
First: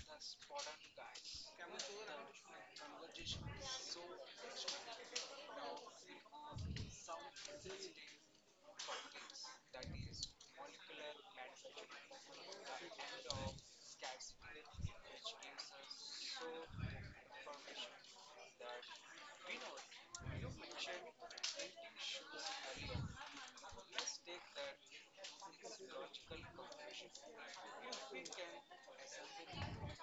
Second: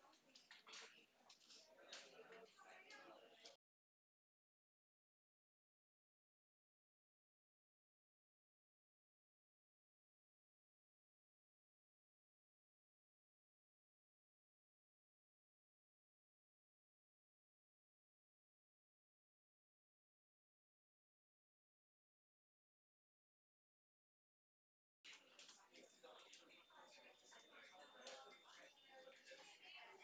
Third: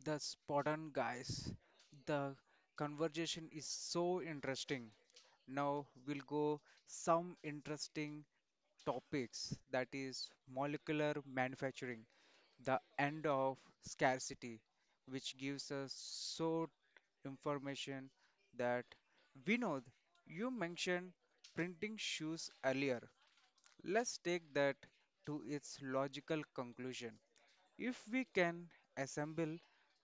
Speaker 1: The Spartan guys. The conversation is so interesting. Now we'll go some interesting topics that is molecular manufacturing, the end of scarcity, which gives us so information that Vinod, you mentioned printing shoes earlier. Let's take that to its logical conclusion. If we can assemble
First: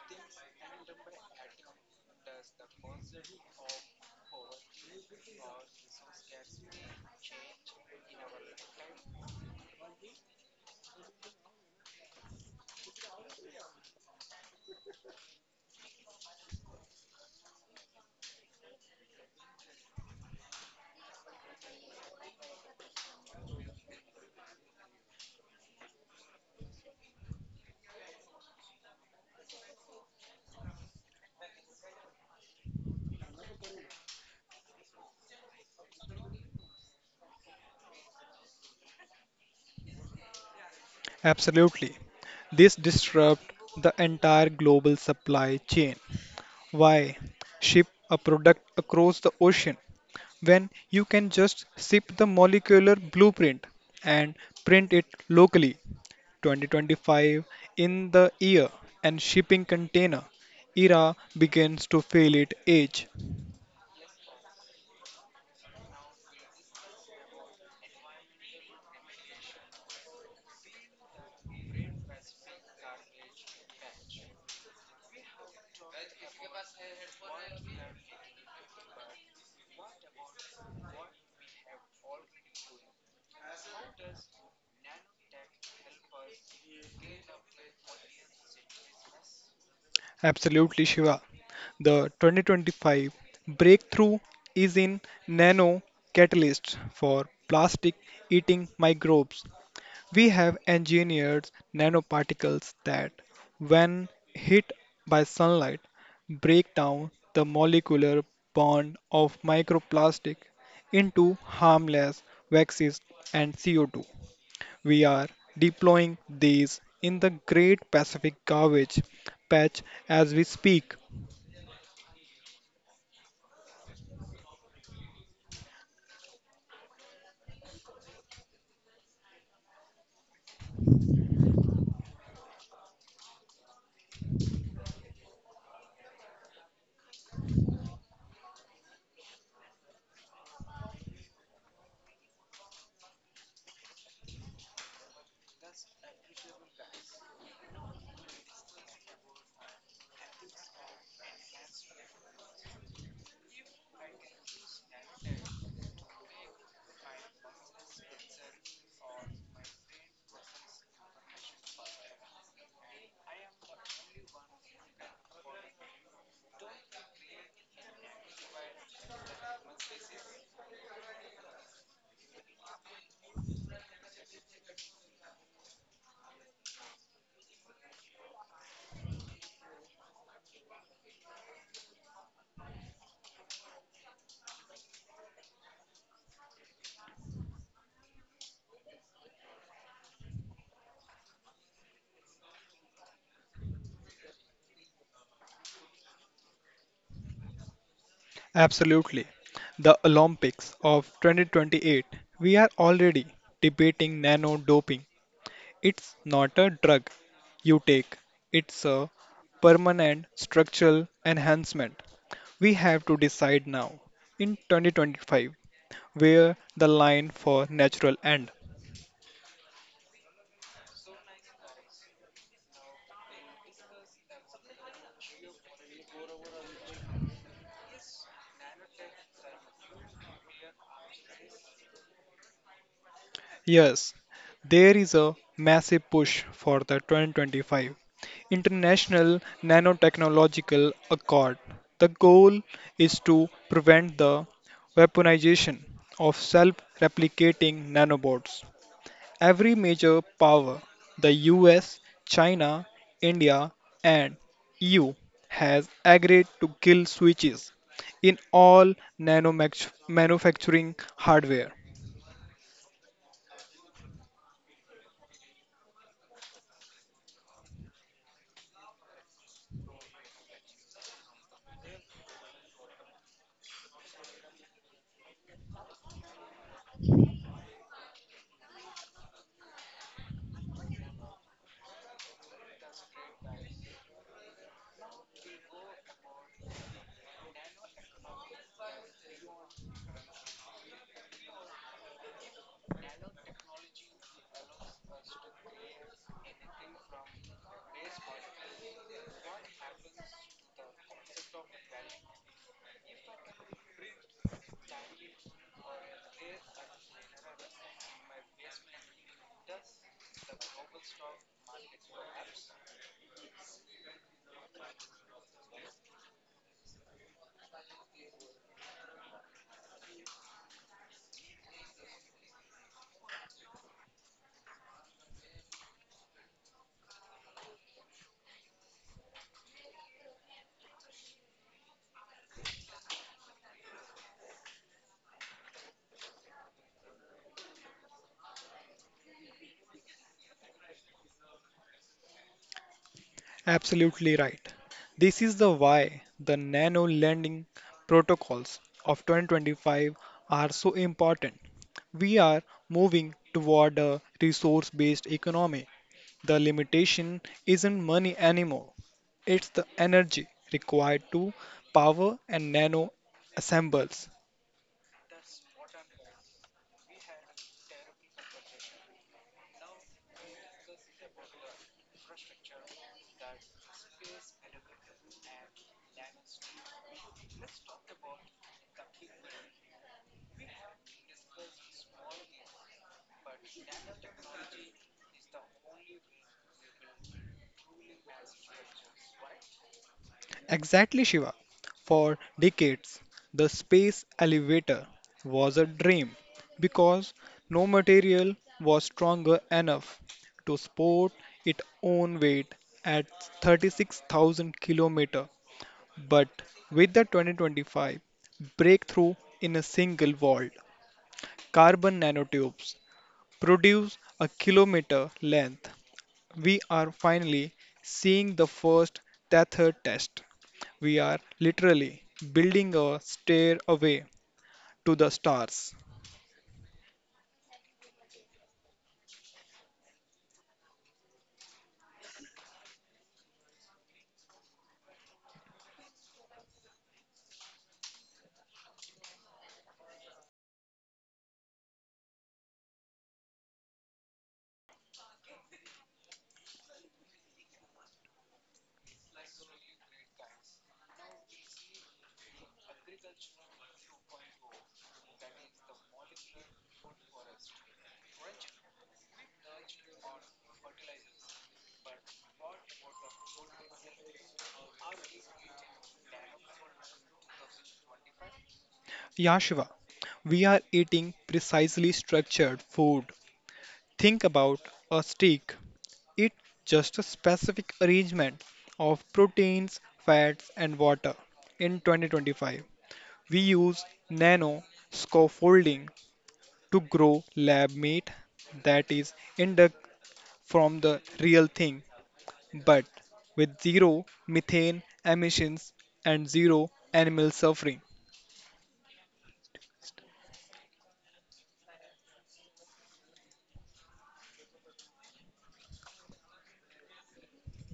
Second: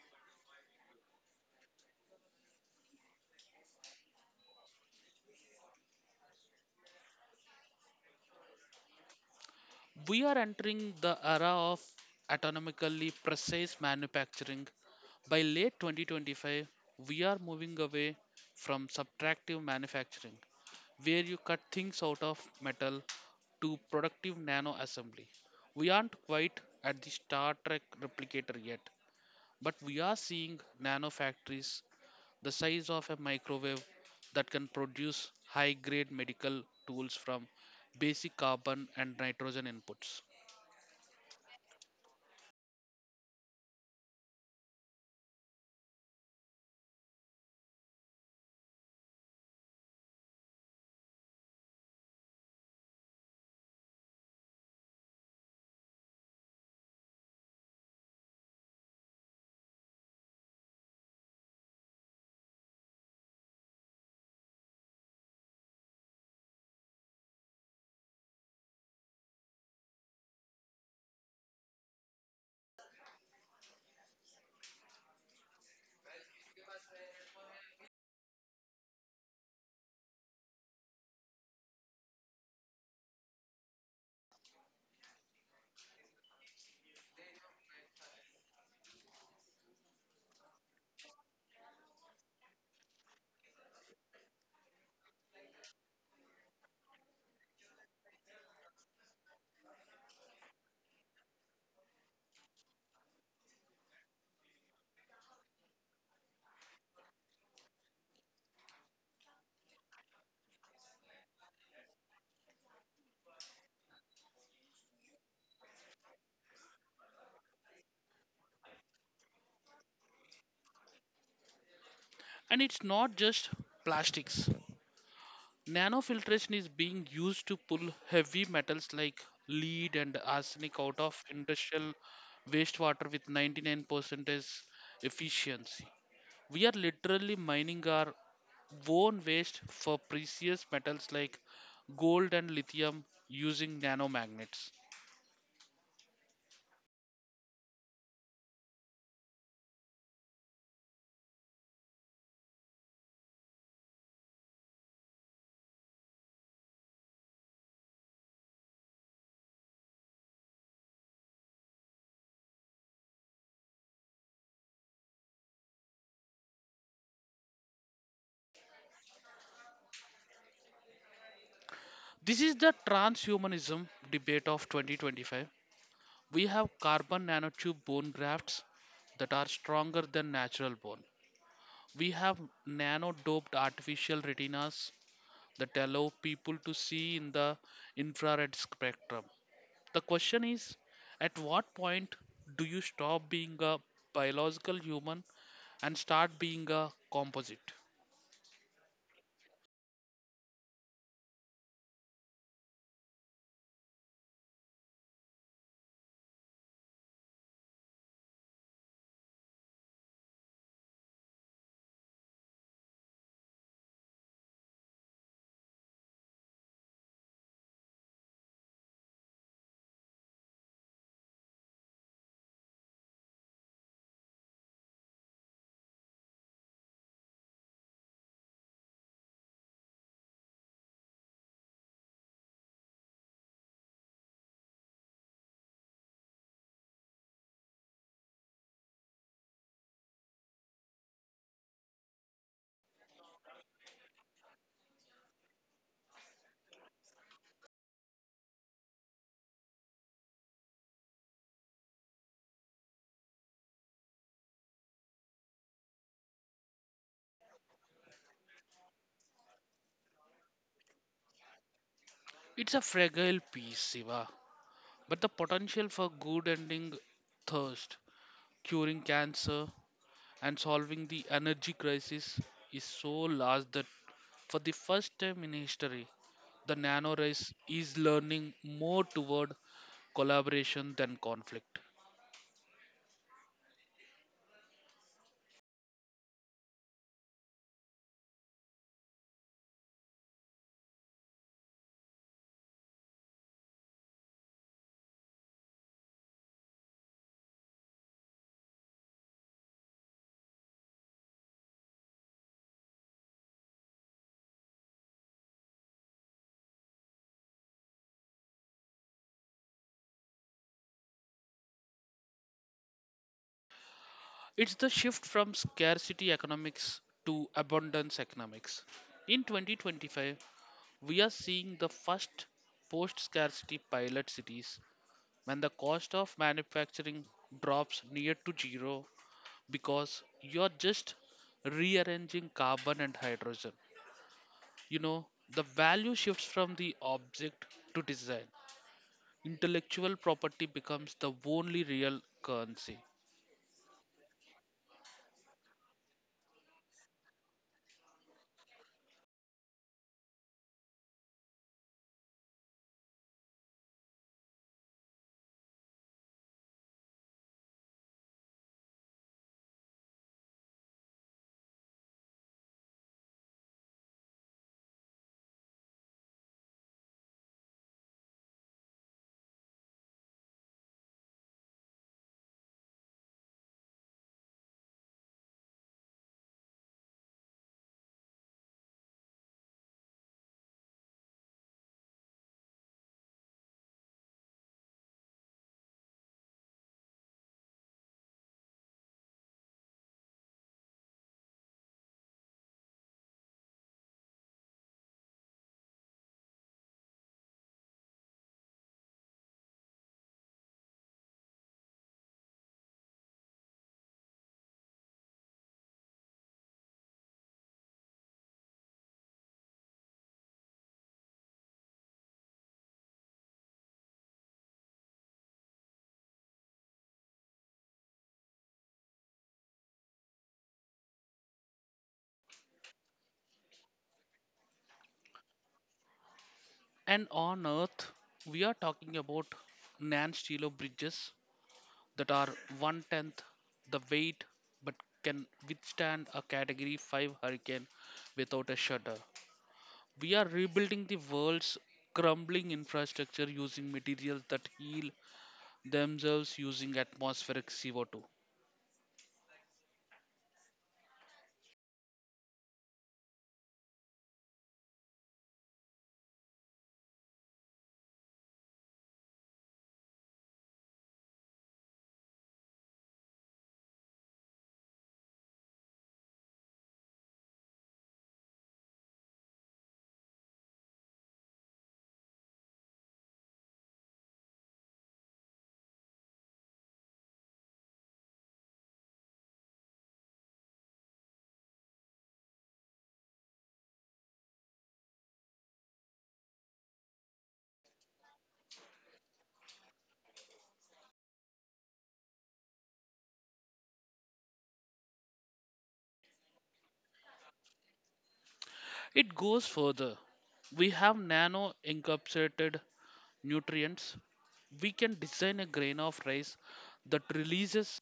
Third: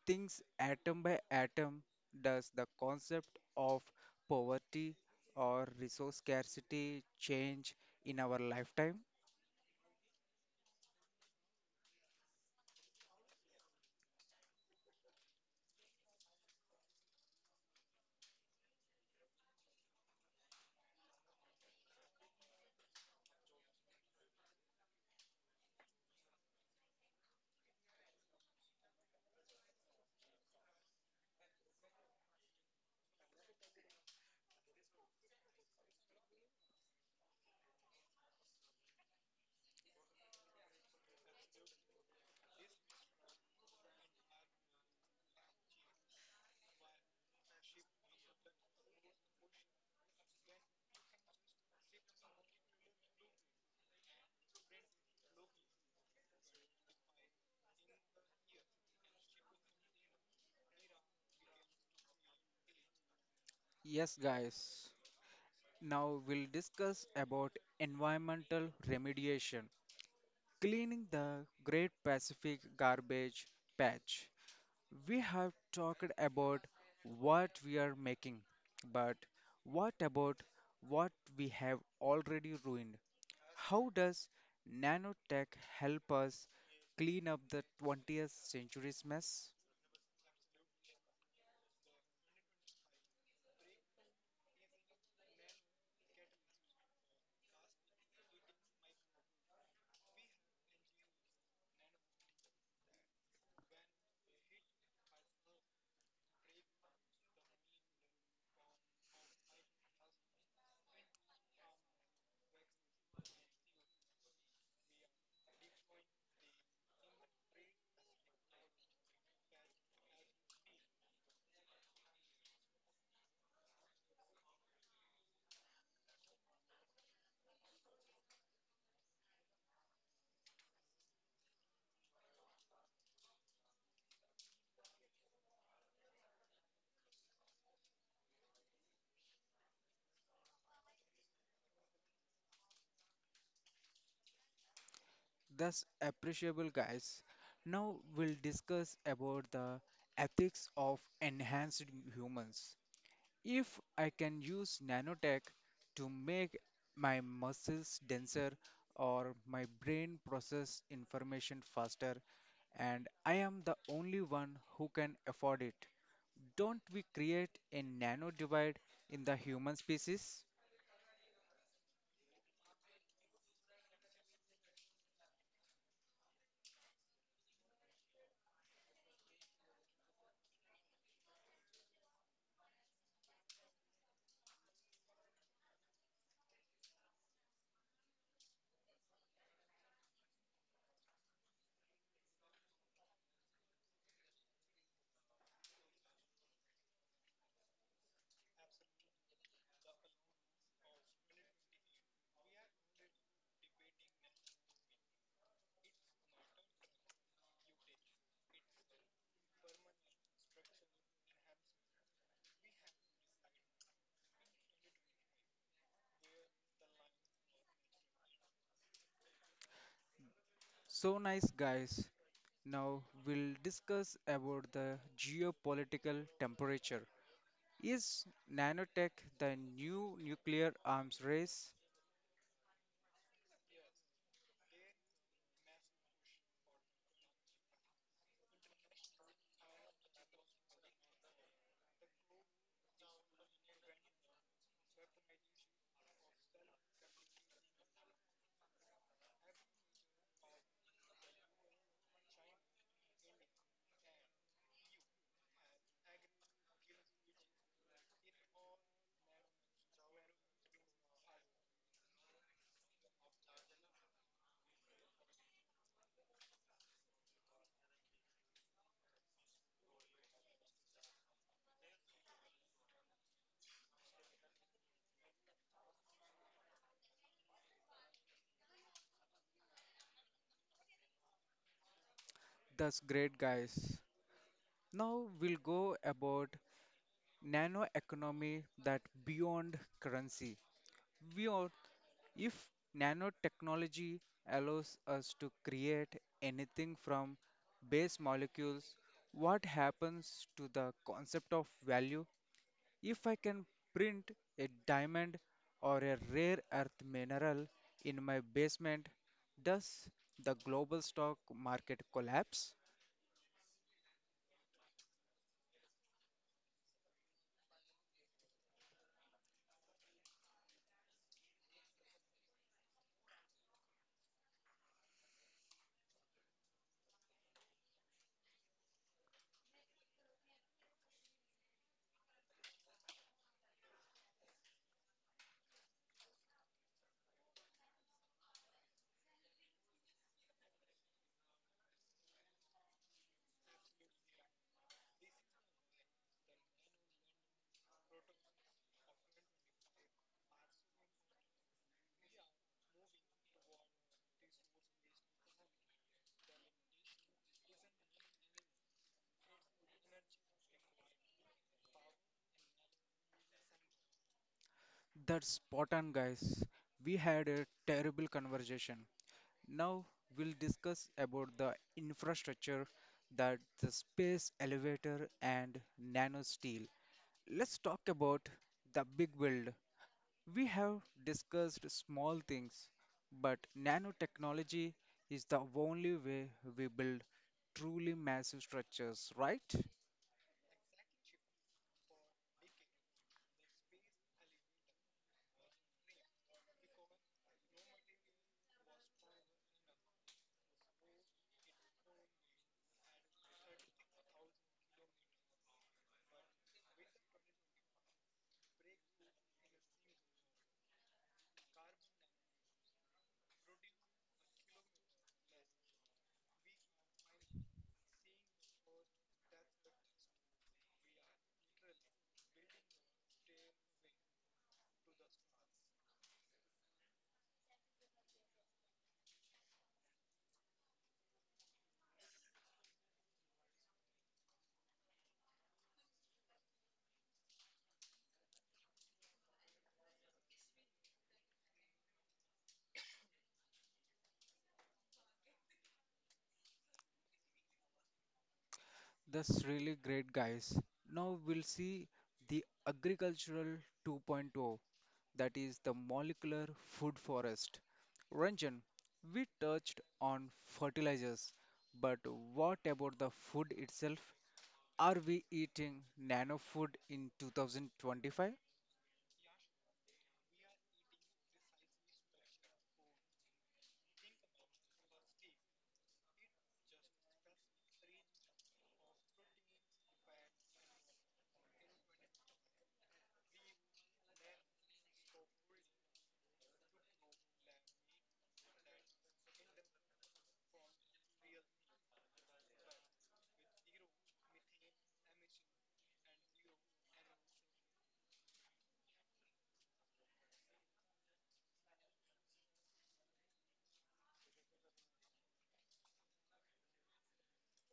Speaker 1: things atom by atom, does the concept of poverty or resource scarcity change in our lifetime?
Speaker 2: We are entering the era of autonomically precise manufacturing. By late 2025, we are moving away from subtractive manufacturing, where you cut things out of metal, to productive nano assembly. We aren't quite at the Star Trek replicator yet, but we are seeing nano factories the size of a microwave that can produce high grade medical tools from basic carbon and nitrogen inputs.
Speaker 3: Absolutely. This disrupt the entire global supply chain. Why ship a product across the ocean when you can just ship the molecular blueprint and print it locally? 2025 in the year and shipping container era begins to feel its age.
Speaker 1: Yes, guys. Now we'll discuss about environmental remediation, cleaning the Great Pacific Garbage Patch. We have talked about what we are making, but what about what we have already ruined? How does nanotech help us clean up the 20th century's mess?
Speaker 3: Absolutely, Shiva. The 2025 breakthrough is in nano catalysts for plastic eating microbes. We have engineered nanoparticles that, when hit by sunlight, break down the molecular bond of microplastic into harmless waxes and CO2. We are deploying these in the Great Pacific Garbage Patch as we speak.
Speaker 2: And it's not just plastics. Nanofiltration is being used to pull heavy metals like lead and arsenic out of industrial wastewater with 99% efficiency. We are literally mining our own waste for precious metals like gold and lithium using nanomagnets.
Speaker 1: That's appreciable, guys. Now we'll discuss about the ethics of enhanced humans. If I can use nanotech to make my muscles denser or my brain process information faster, and I am the only one who can afford it, don't we create a nano divide in the human species?
Speaker 2: This is the transhumanism debate of 2025. We have carbon nanotube bone grafts that are stronger than natural bone. We have nano doped artificial retinas that allow people to see in the infrared spectrum. The question is, at what point do you stop being a biological human and start being a composite?
Speaker 3: Absolutely. The Olympics of 2028. We are already debating nano doping. It's not a drug you take, it's a permanent structural enhancement. We have to decide now, in 2025, where the line for natural end.
Speaker 1: So nice, guys. Now we'll discuss about the geopolitical temperature. Is nanotech the new nuclear arms race?
Speaker 3: Yes, there is a massive push for the 2025 International Nanotechnological Accord. The goal is to prevent the weaponization of self replicating nanobots. Every major power, the US, China, India, and EU, has agreed to kill switches in all nano manufacturing hardware.
Speaker 2: It's a fragile piece, Siva, but the potential for good ending thirst, curing cancer, and solving the energy crisis is so large that for the first time in history, the nano race is learning more toward collaboration than conflict.
Speaker 1: Thus great guys. Now we'll go about nano economy that beyond currency. Beyond if nanotechnology allows us to create anything from base molecules, what happens to the concept of value? If I can print a diamond or a rare earth mineral in my basement, does the global stock market collapse?
Speaker 2: It's the shift from scarcity economics to abundance economics. In 2025, we are seeing the first post scarcity pilot cities when the cost of manufacturing drops near to zero because you're just rearranging carbon and hydrogen. You know, the value shifts from the object to design. Intellectual property becomes the only real currency.
Speaker 3: Absolutely right. This is the why the nano lending protocols of 2025 are so important. We are moving toward a resource based economy. The limitation isn't money anymore, it's the energy required to power and nano assembles.
Speaker 1: That's spot on, guys. We had a terrible conversation. Now we'll discuss about the infrastructure that the space elevator and nano steel. Let's talk about the big build. We have discussed small things, but nanotechnology is the only way we build truly massive structures, right?
Speaker 3: Exactly, Shiva. For decades, the space elevator was a dream because no material was stronger enough to support its own weight at 36,000 km. But with the 2025 breakthrough in a single vault, carbon nanotubes produce a kilometer length, we are finally seeing the first tether test. We are literally building a stairway to the stars.
Speaker 2: And on Earth, we are talking about non stilo bridges that are one tenth the weight but can withstand a Category 5 hurricane without a shudder. We are rebuilding the world's crumbling infrastructure using materials that heal themselves using atmospheric CO2.
Speaker 1: That's really great, guys. Now we'll see the agricultural 2.0, that is the molecular food forest. Ranjan, we touched on fertilizers, but what about the food itself? Are we eating nano food in 2025?
Speaker 3: Yashiva, we are eating precisely structured food. Think about a steak. It's just a specific arrangement of proteins, fats, and water. In 2025, we use nano scaffolding to grow lab meat that is induct from the real thing, but with zero methane emissions and zero animal suffering.
Speaker 2: It goes further. We have nano encapsulated nutrients. We can design a grain of rice that releases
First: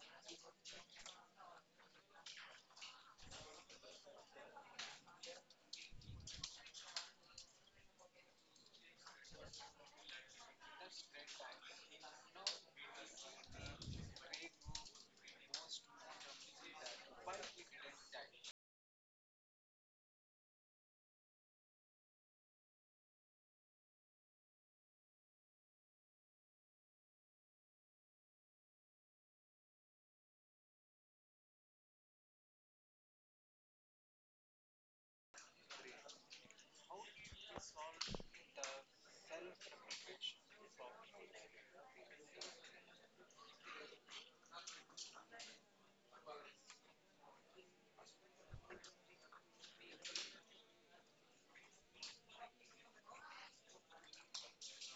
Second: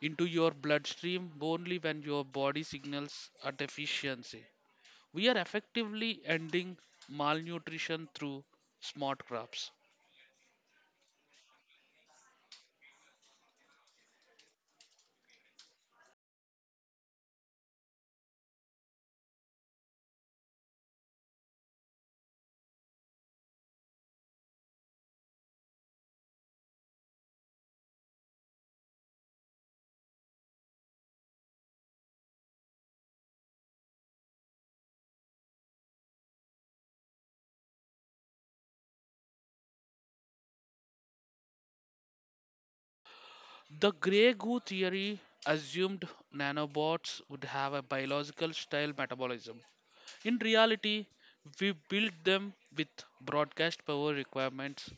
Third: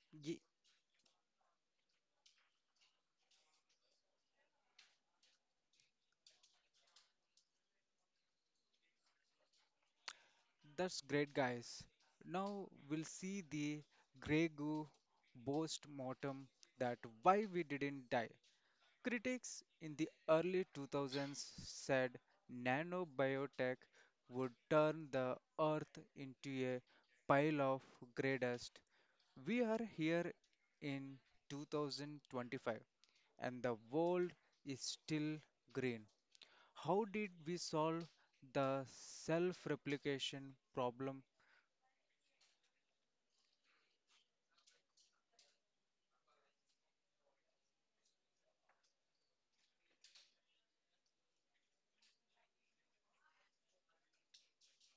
Speaker 2: into your bloodstream only when your body signals a deficiency. We are effectively ending malnutrition through smart crops.
Speaker 1: That's great, guys. Now we'll see the Grey Goo boast mortem that why we didn't die. Critics in the early 2000s said nanobiotech would turn the earth into a pile of grey dust. We are here in 2025 and the world is still green. How did we solve the self replication problem?
Speaker 2: The Grey Goo theory assumed nanobots would have a biological style metabolism. In reality, we built them with broadcast power requirements.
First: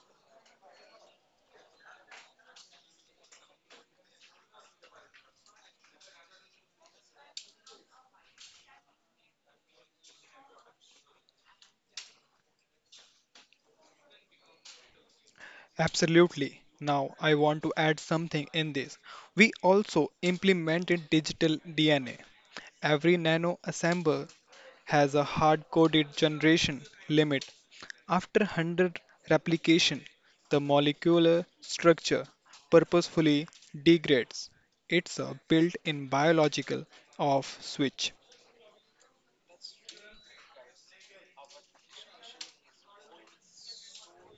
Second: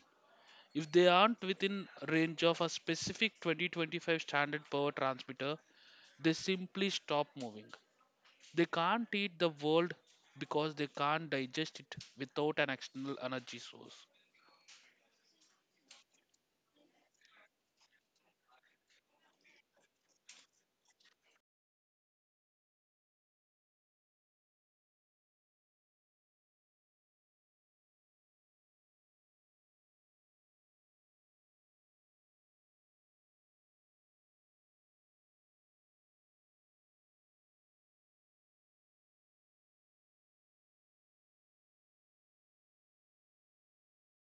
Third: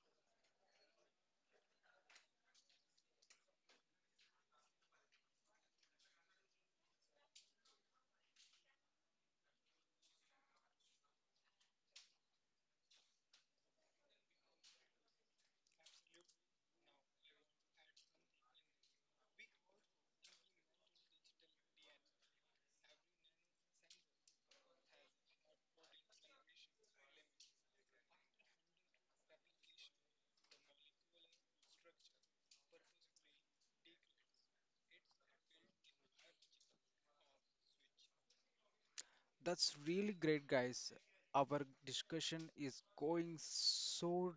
Speaker 2: If they aren't within range of a specific 2025 standard power transmitter, they simply stop moving. They can't eat the world because they can't digest it without an external energy source.
Speaker 3: Absolutely. Now, I want to add something in this. We also implemented digital DNA. Every nano assembler has a hard coded generation limit. After 100 replication, the molecular structure purposefully degrades. It's a built-in biological off switch.
Speaker 1: That's really great, guys. Our discussion is going so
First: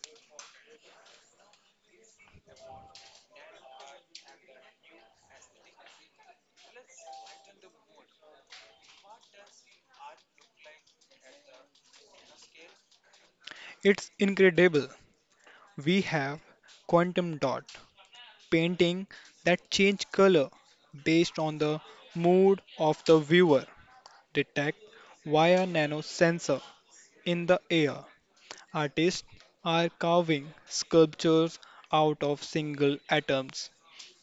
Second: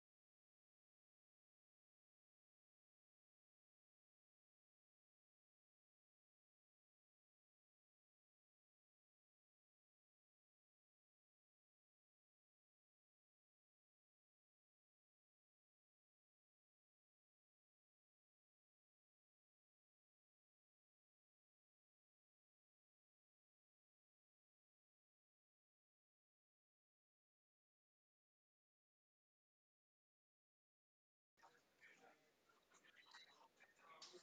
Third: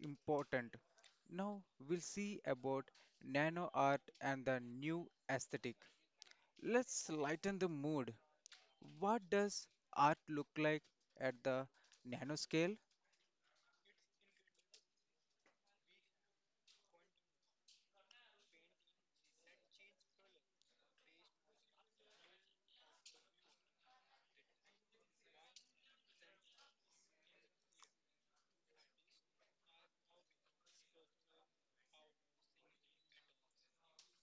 Speaker 1: important. Now we'll see about nano art and the new aesthetic. Let's lighten the mood. What does art look like at the nanoscale?
Speaker 3: It's incredible. We have quantum dot painting that change color based on the mood of the viewer. Detect via nanosensor in the air. Artists are carving sculptures out of single atoms.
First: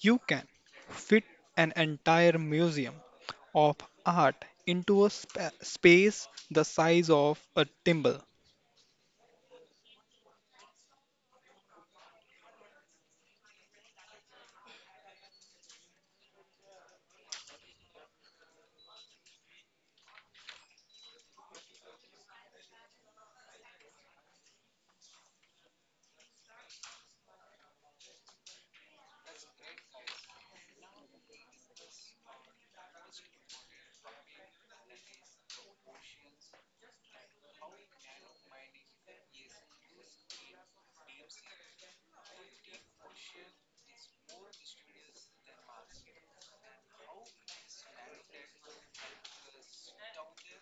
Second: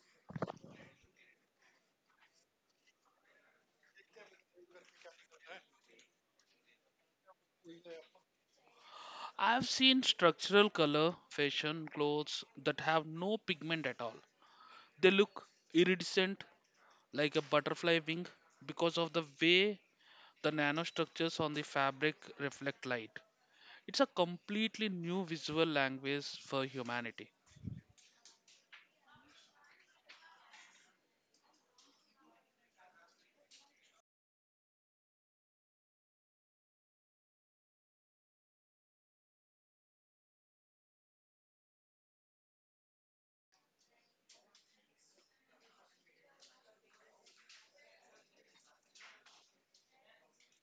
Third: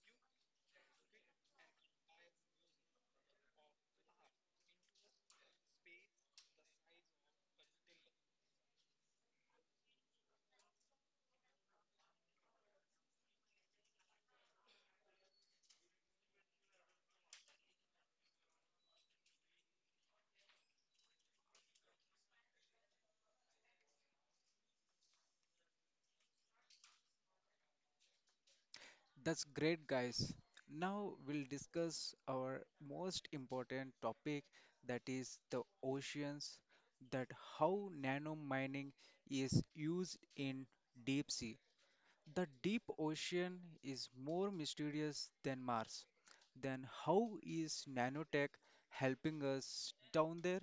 Speaker 3: You can fit an entire museum of art into a space the size of a thimble.
Speaker 2: I've seen structural color, fashion, clothes that have no pigment at all. They look iridescent like a butterfly wing because of the way the nanostructures on the fabric reflect light. It's a completely new visual language for humanity.
Speaker 1: That's great, guys. Now we'll discuss our most important topic that is the oceans, that how nano mining is used in deep sea. The deep ocean is more mysterious than Mars. Then how is nanotech helping us down there?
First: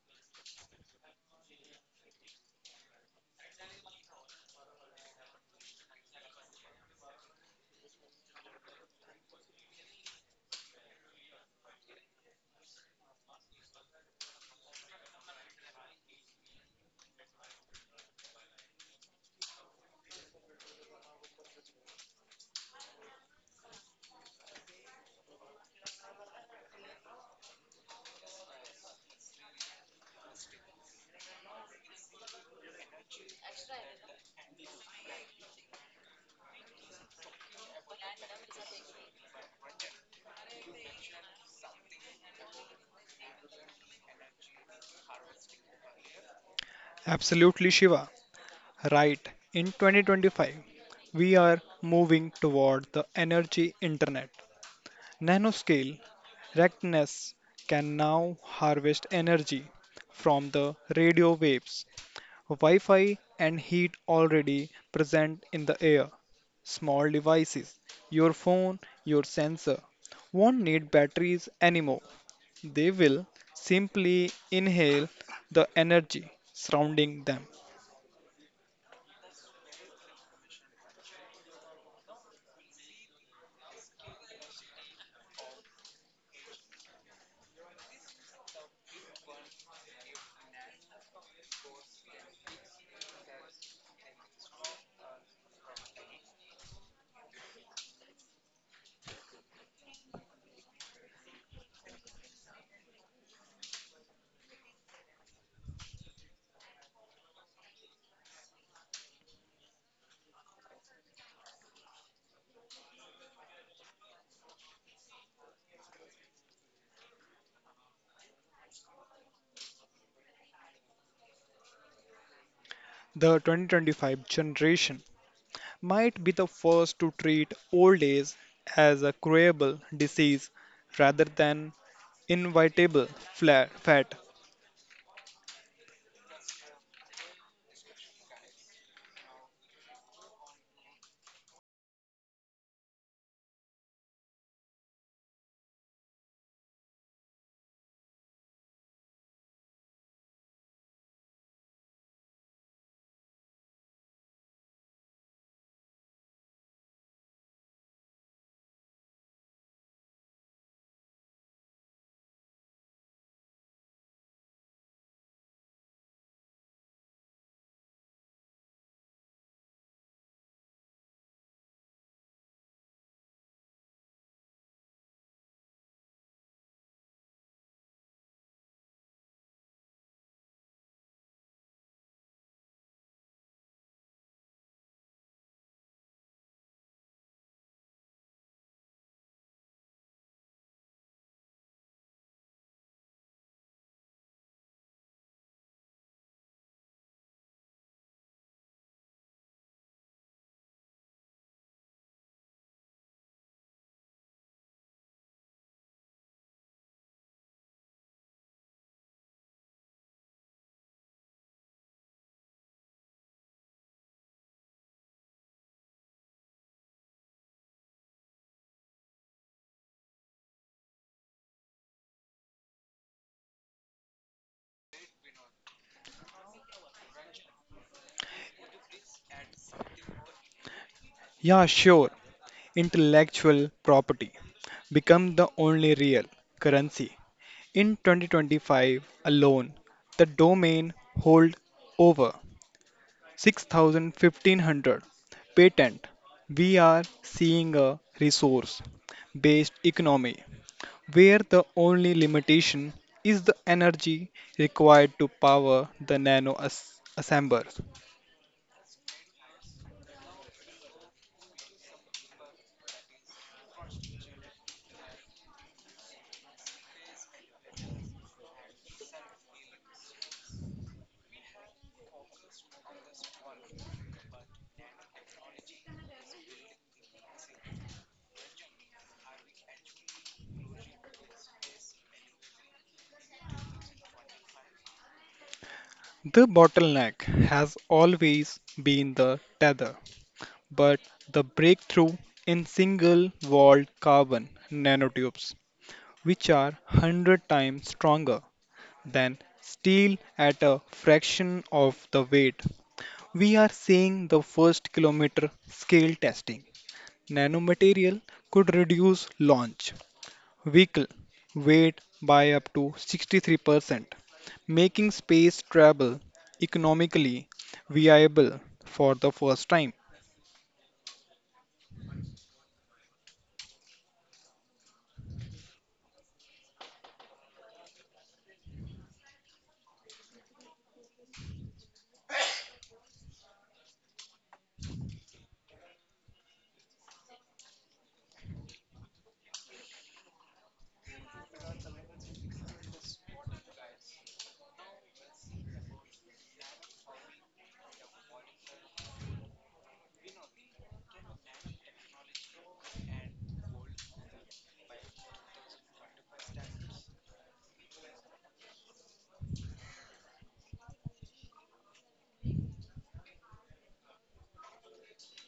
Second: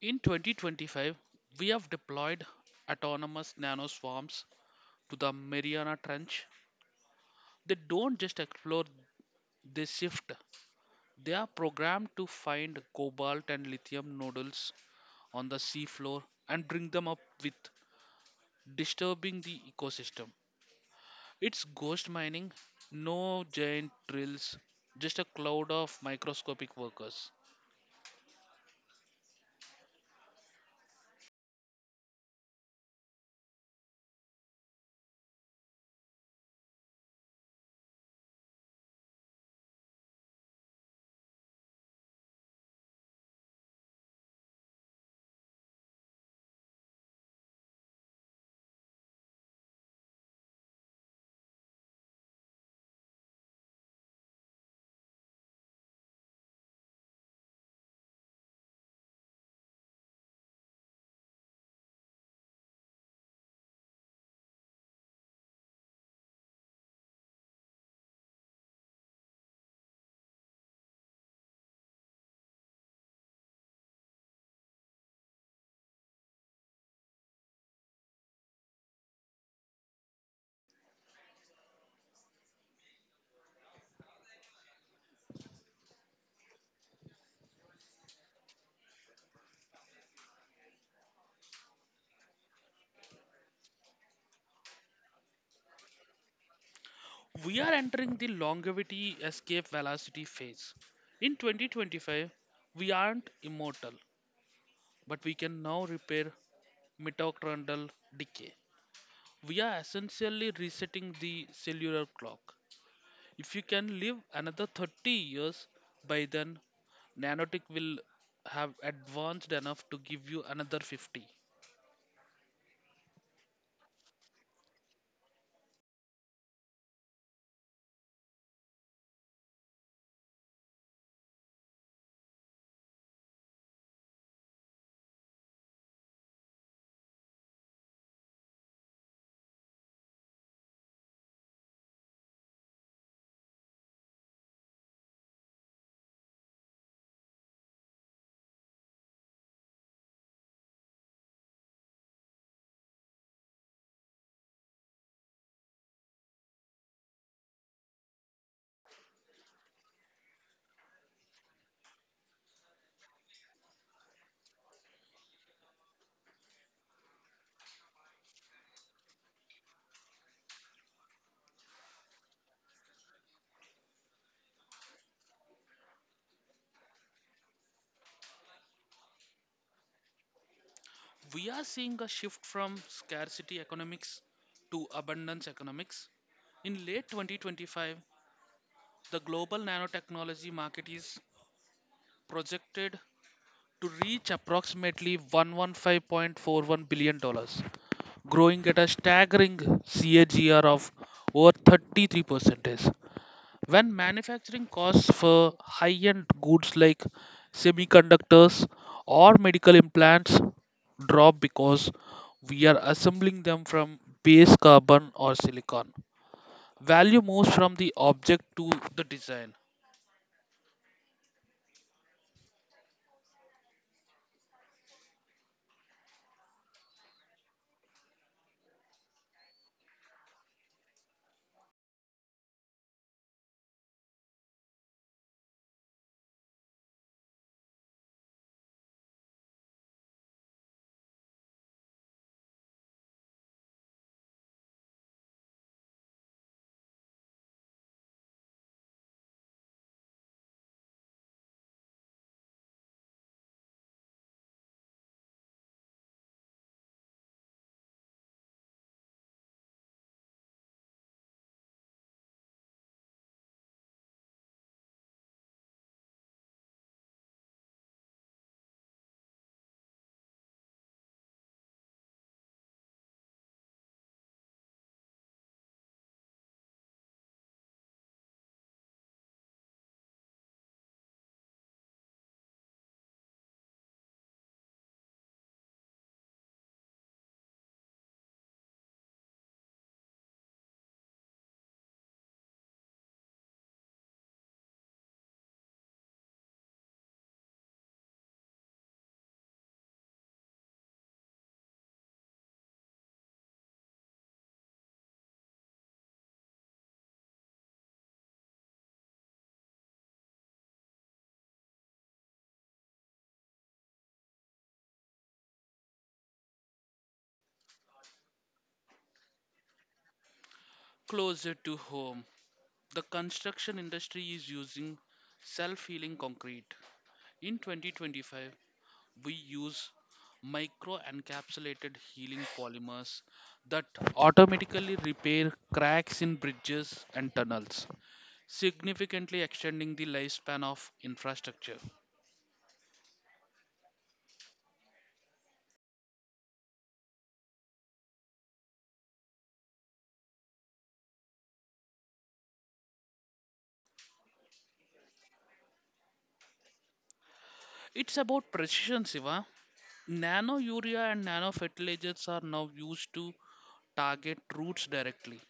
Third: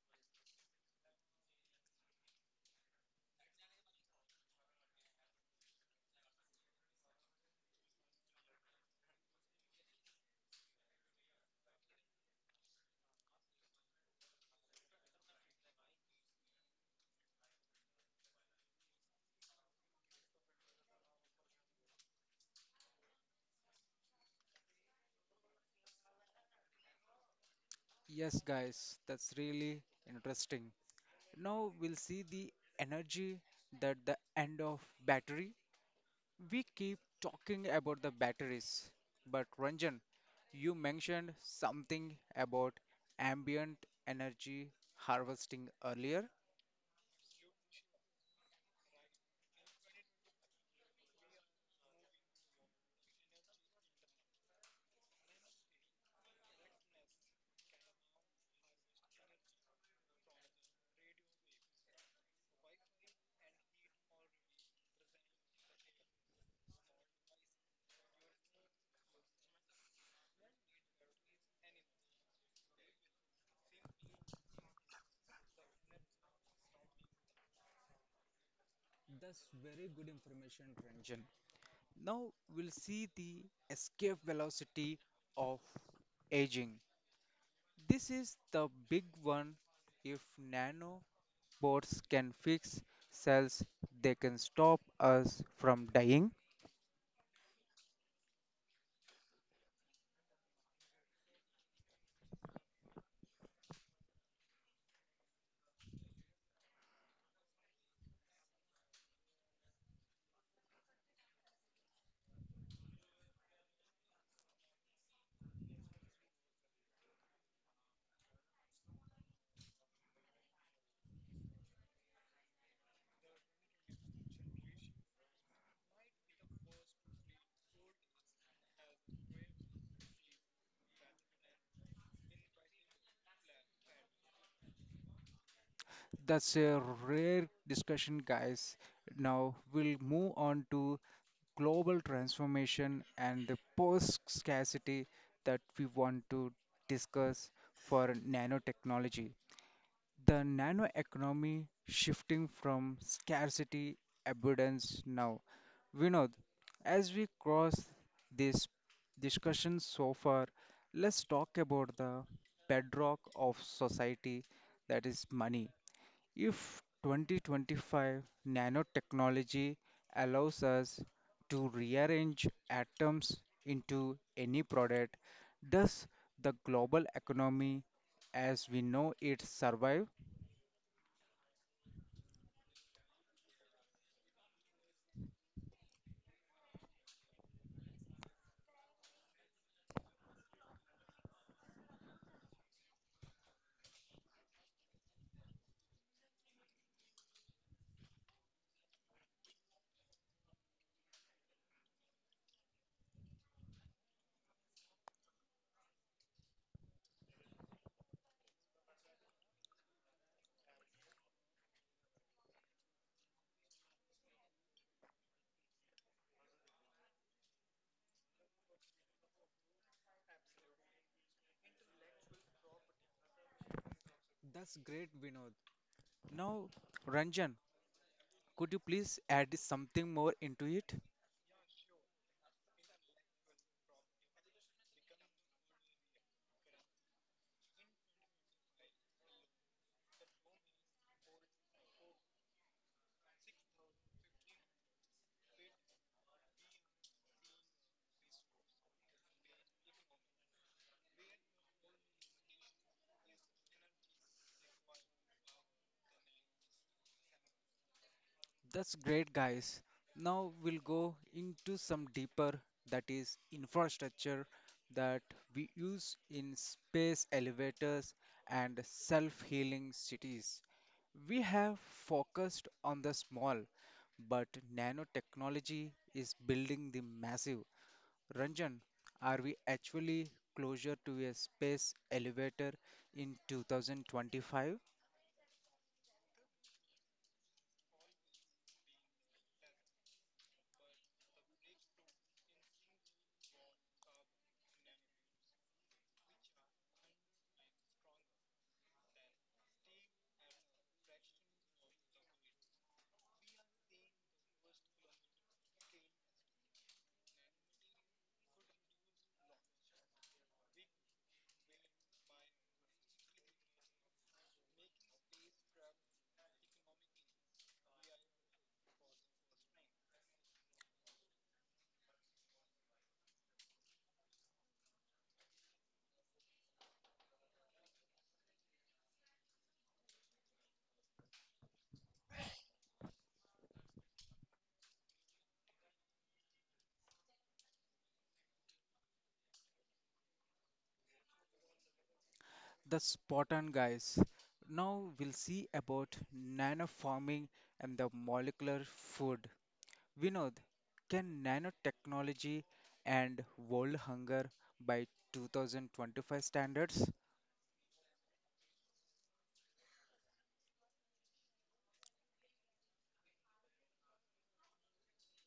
Speaker 2: In 2025, we have deployed autonomous nanoswarms to the Mariana Trench. They don't just explore, they shift. They are programmed to find cobalt and lithium nodules on the seafloor and bring them up with disturbing the ecosystem. It's ghost mining, no giant drills, just a cloud of microscopic workers.
Speaker 1: Yes, guys, that's really interesting. Now we'll see the energy that the end of battery. We keep talking about the batteries, but Ranjan, you mentioned something about ambient energy harvesting earlier.
Speaker 3: Absolutely, Shiva. Right. In 2025, we are moving toward the energy internet. Nanoscale Rectness can now harvest energy from the radio waves. Wi Fi and heat already present in the air. Small devices, your phone, your sensor, won't need batteries anymore. They will simply inhale the energy surrounding them.
Speaker 1: That's very good information, Ranjan. Now we'll see the escape velocity of aging. This is the big one. If nanobots can fix cells, they can stop us from dying.
Speaker 2: We are entering the longevity escape velocity phase. In 2025, we aren't immortal, but we can now repair mitochondrial decay. We are essentially resetting the cellular clock. If you can live another 30 years, by then, nanotech will have advanced enough to give you another 50.
Speaker 3: The 2025 generation might be the first to treat old age as a curable disease rather than inevitable fat.
Speaker 1: That's a rare discussion, guys. Now we'll move on to global transformation and the post scarcity that we want to discuss for nanotechnology. The nano economy shifting from scarcity abundance now. Vinod, as we cross this discussion so far, let's talk about the bedrock of society that is money if 2025 nanotechnology allows us to rearrange atoms into any product, does the global economy as we know it survive?
Speaker 2: We are seeing a shift from scarcity economics to abundance economics. In late 2025, the global nanotechnology market is projected to reach approximately $115.41 billion, growing at a staggering CAGR of over 33%. When manufacturing costs for high-end goods like semiconductors or medical implants drop because we are assembling them from base carbon or silicon, value moves from the object to the design,
Speaker 1: That's great, Vinod. Now, Ranjan, could you please add something more into it?
Speaker 3: Yeah, sure. Intellectual property become the only real currency. In 2025 alone, the domain hold over 6,500 patent. We are seeing a resource-based economy where the only limitation is the energy required to power the nano assemblers.
Speaker 1: That's great, guys. Now we'll go into some deeper, that is, infrastructure that we use in space elevators and self healing cities. We have focused on the small, but nanotechnology is building the massive. Ranjan, are we actually closer to a space elevator in 2025?
Speaker 3: The bottleneck has always been the tether, but the breakthrough in single-walled carbon nanotubes, which are 100 times stronger than steel at a fraction of the weight. We are seeing the first kilometer scale testing. Nanomaterial could reduce launch vehicle weight by up to 63%, making space travel economically viable for the first time.
Speaker 2: closer to home. The construction industry is using self healing concrete. In 2025, we use micro encapsulated healing polymers that automatically repair cracks in bridges and tunnels, significantly extending the lifespan of infrastructure.
Speaker 1: The Spartan guys. Now we'll see about nanoforming and the molecular food. Vinod, can nanotechnology end world hunger by 2025 standards?
Speaker 2: It's about precision, Siva. Nano urea and nano fertilizers are now used to target roots directly,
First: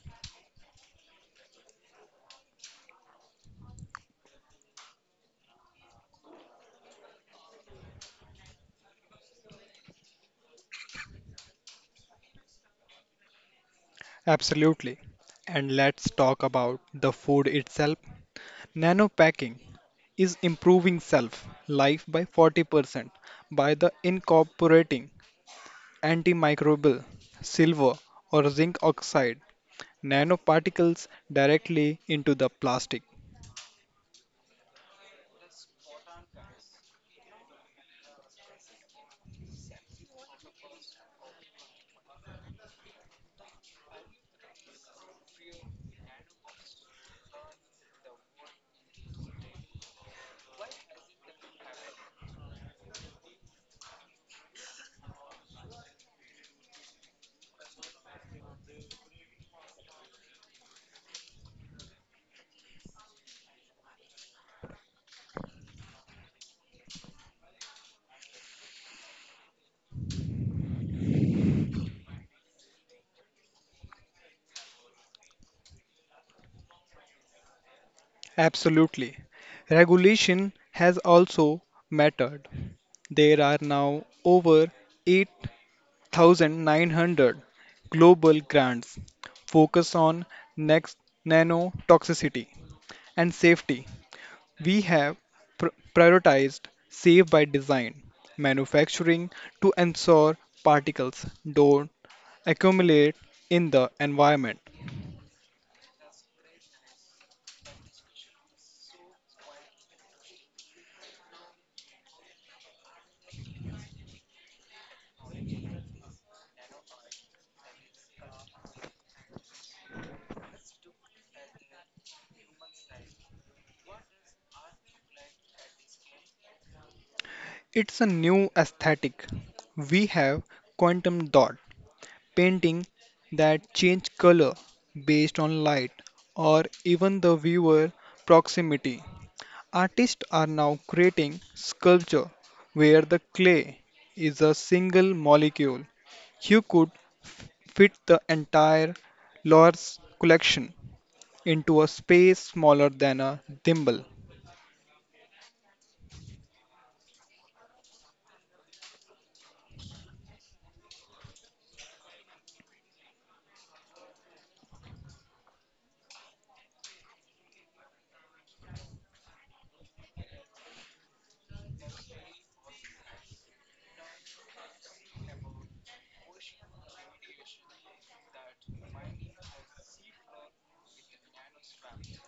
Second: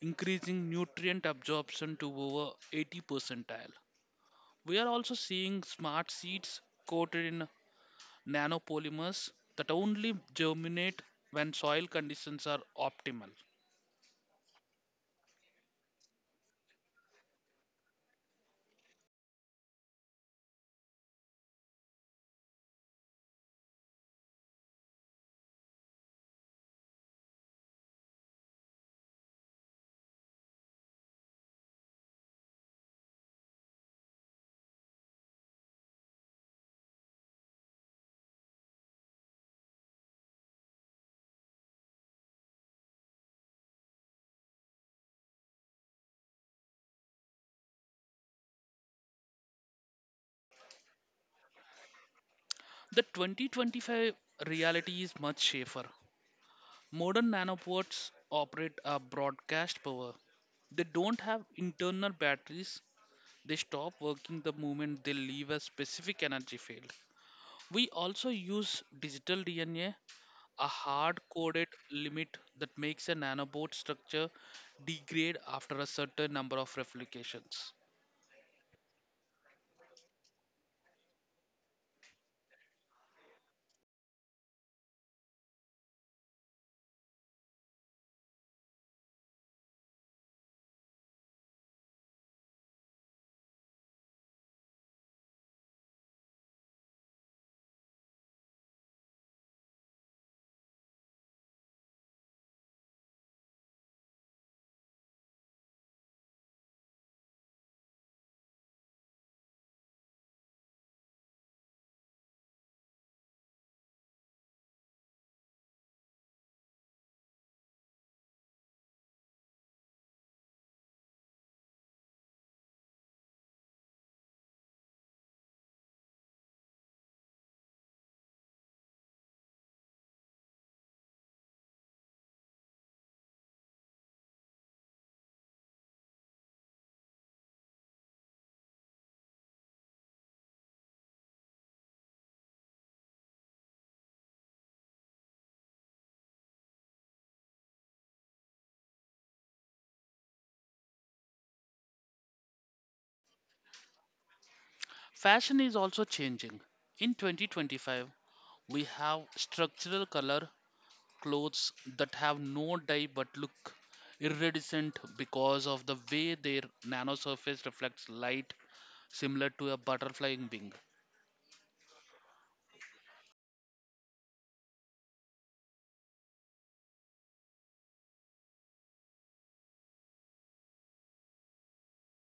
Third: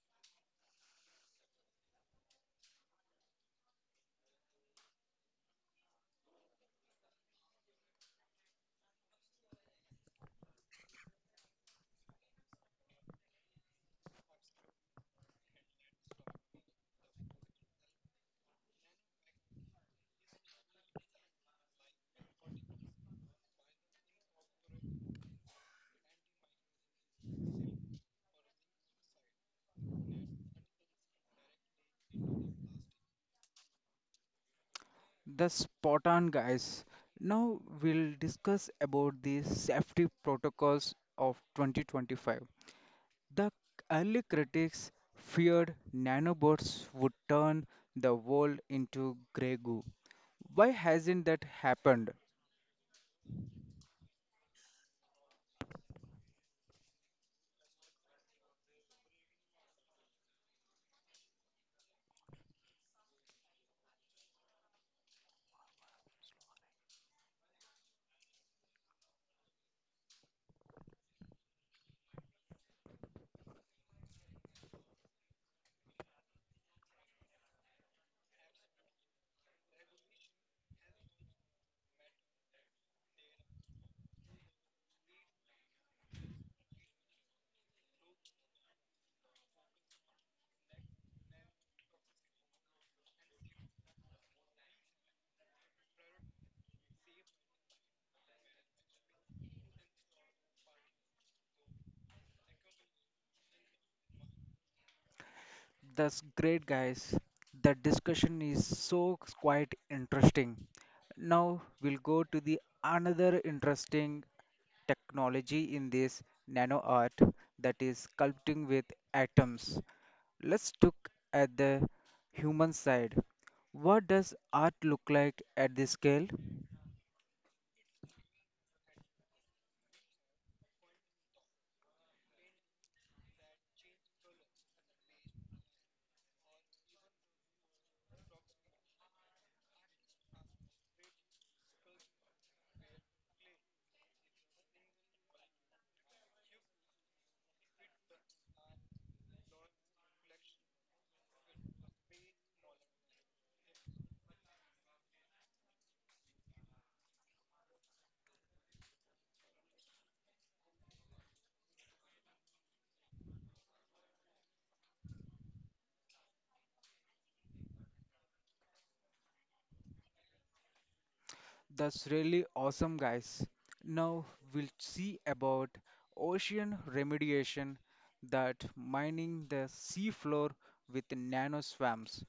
Speaker 2: increasing nutrient absorption to over 80 percentile. We are also seeing smart seeds coated in nanopolymers that only germinate when soil conditions are optimal.
Speaker 3: Absolutely. And let's talk about the food itself. Nanopacking is improving self life by 40% by the incorporating antimicrobial silver or zinc oxide nanoparticles directly into the plastic.
Speaker 1: The spot on guys. Now we'll discuss about the safety protocols of 2025. The early critics feared nanobots would turn the world into grey goo. Why hasn't that happened?
Speaker 2: The 2025 reality is much safer. Modern nanopods operate a broadcast power. They don't have internal batteries. They stop working the moment they leave a specific energy field. We also use digital DNA, a hard coded limit that makes a nanobot structure degrade after a certain number of replications.
Speaker 3: Absolutely. Regulation has also mattered. There are now over 8,900 global grants focused on next nanotoxicity and safety. We have prioritized safe by design manufacturing to ensure particles don't accumulate in the environment.
Speaker 1: That's great, guys. The discussion is so quite interesting. Now we'll go to the another interesting technology in this nano art that is sculpting with atoms. Let's look at the human side. What does art look like at this scale?
Speaker 3: It's a new aesthetic. We have quantum dot painting that change color based on light or even the viewer proximity. Artists are now creating sculpture where the clay is a single molecule. You could f- fit the entire Lord's collection into a space smaller than a thimble.
Speaker 2: Fashion is also changing. In 2025, we have structural color clothes that have no dye but look iridescent because of the way their nanosurface reflects light similar to a butterfly wing.
Speaker 1: That's really awesome, guys. Now we'll see about ocean remediation that mining the seafloor with nano swamps.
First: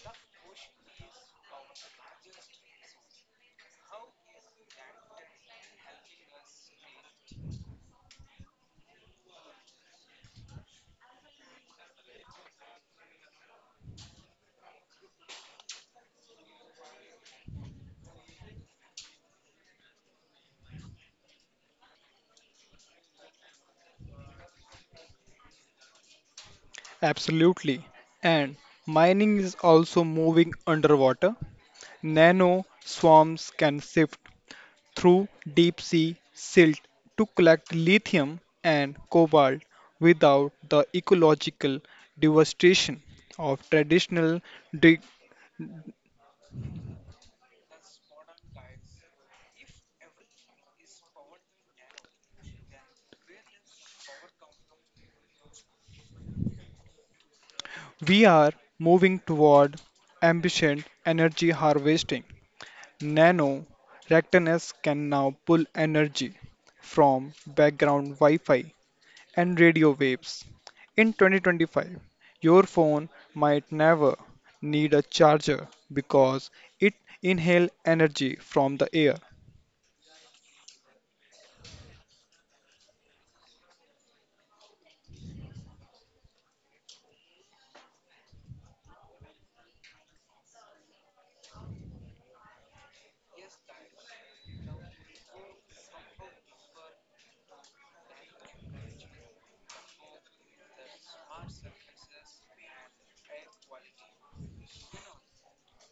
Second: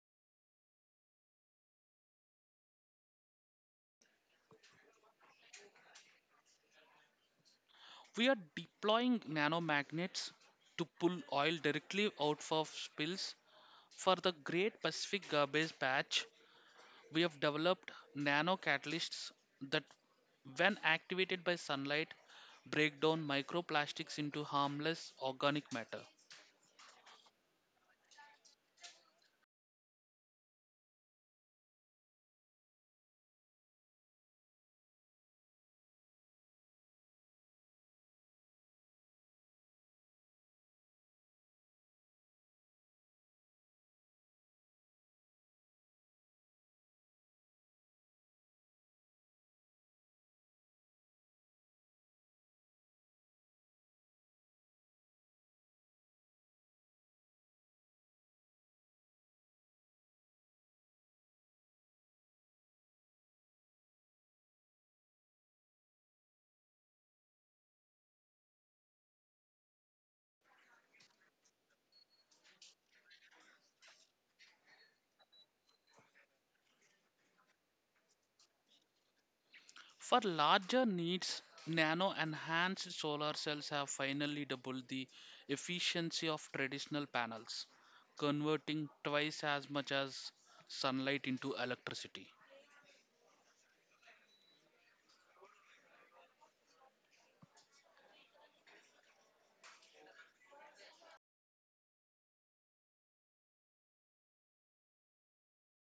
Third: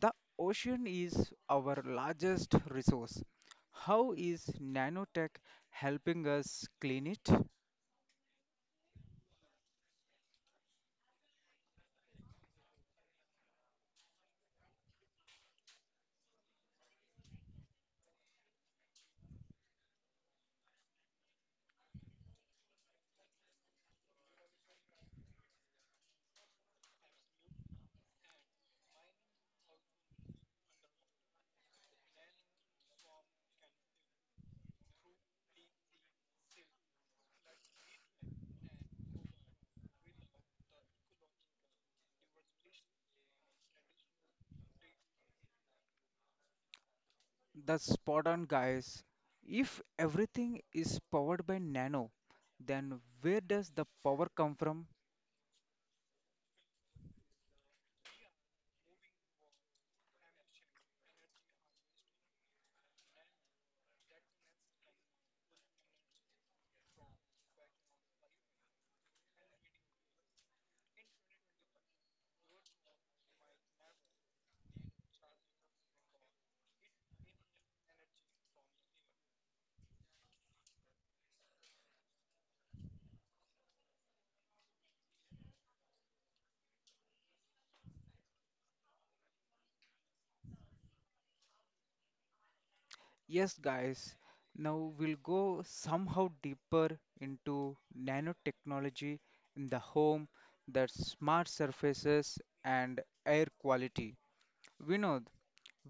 Speaker 1: The ocean is our largest resource. How is nanotech helping us clean it?
Speaker 2: We are deploying nanomagnets to pull oil directly out of spills. For the Great Pacific Garbage Patch, we have developed nano catalysts that, when activated by sunlight, break down microplastics into harmless organic matter.
Speaker 3: Absolutely. And mining is also moving underwater. Nano swarms can sift through deep sea silt to collect lithium and cobalt without the ecological devastation of traditional dig-
Speaker 1: That's spot on, guys. If everything is powered by nano, then where does the power come from?
Speaker 3: We are moving toward ambient energy harvesting. Nano reactors can now pull energy from background Wi Fi and radio waves. In 2025, your phone might never need a charger because it inhales energy from the air.
Speaker 2: For larger needs, nano enhanced solar cells have finally doubled the efficiency of traditional panels, converting twice as much as sunlight into electricity.
Speaker 1: Yes, guys, now we'll go somehow deeper into nanotechnology in the home, the smart surfaces, and air quality. Vinod,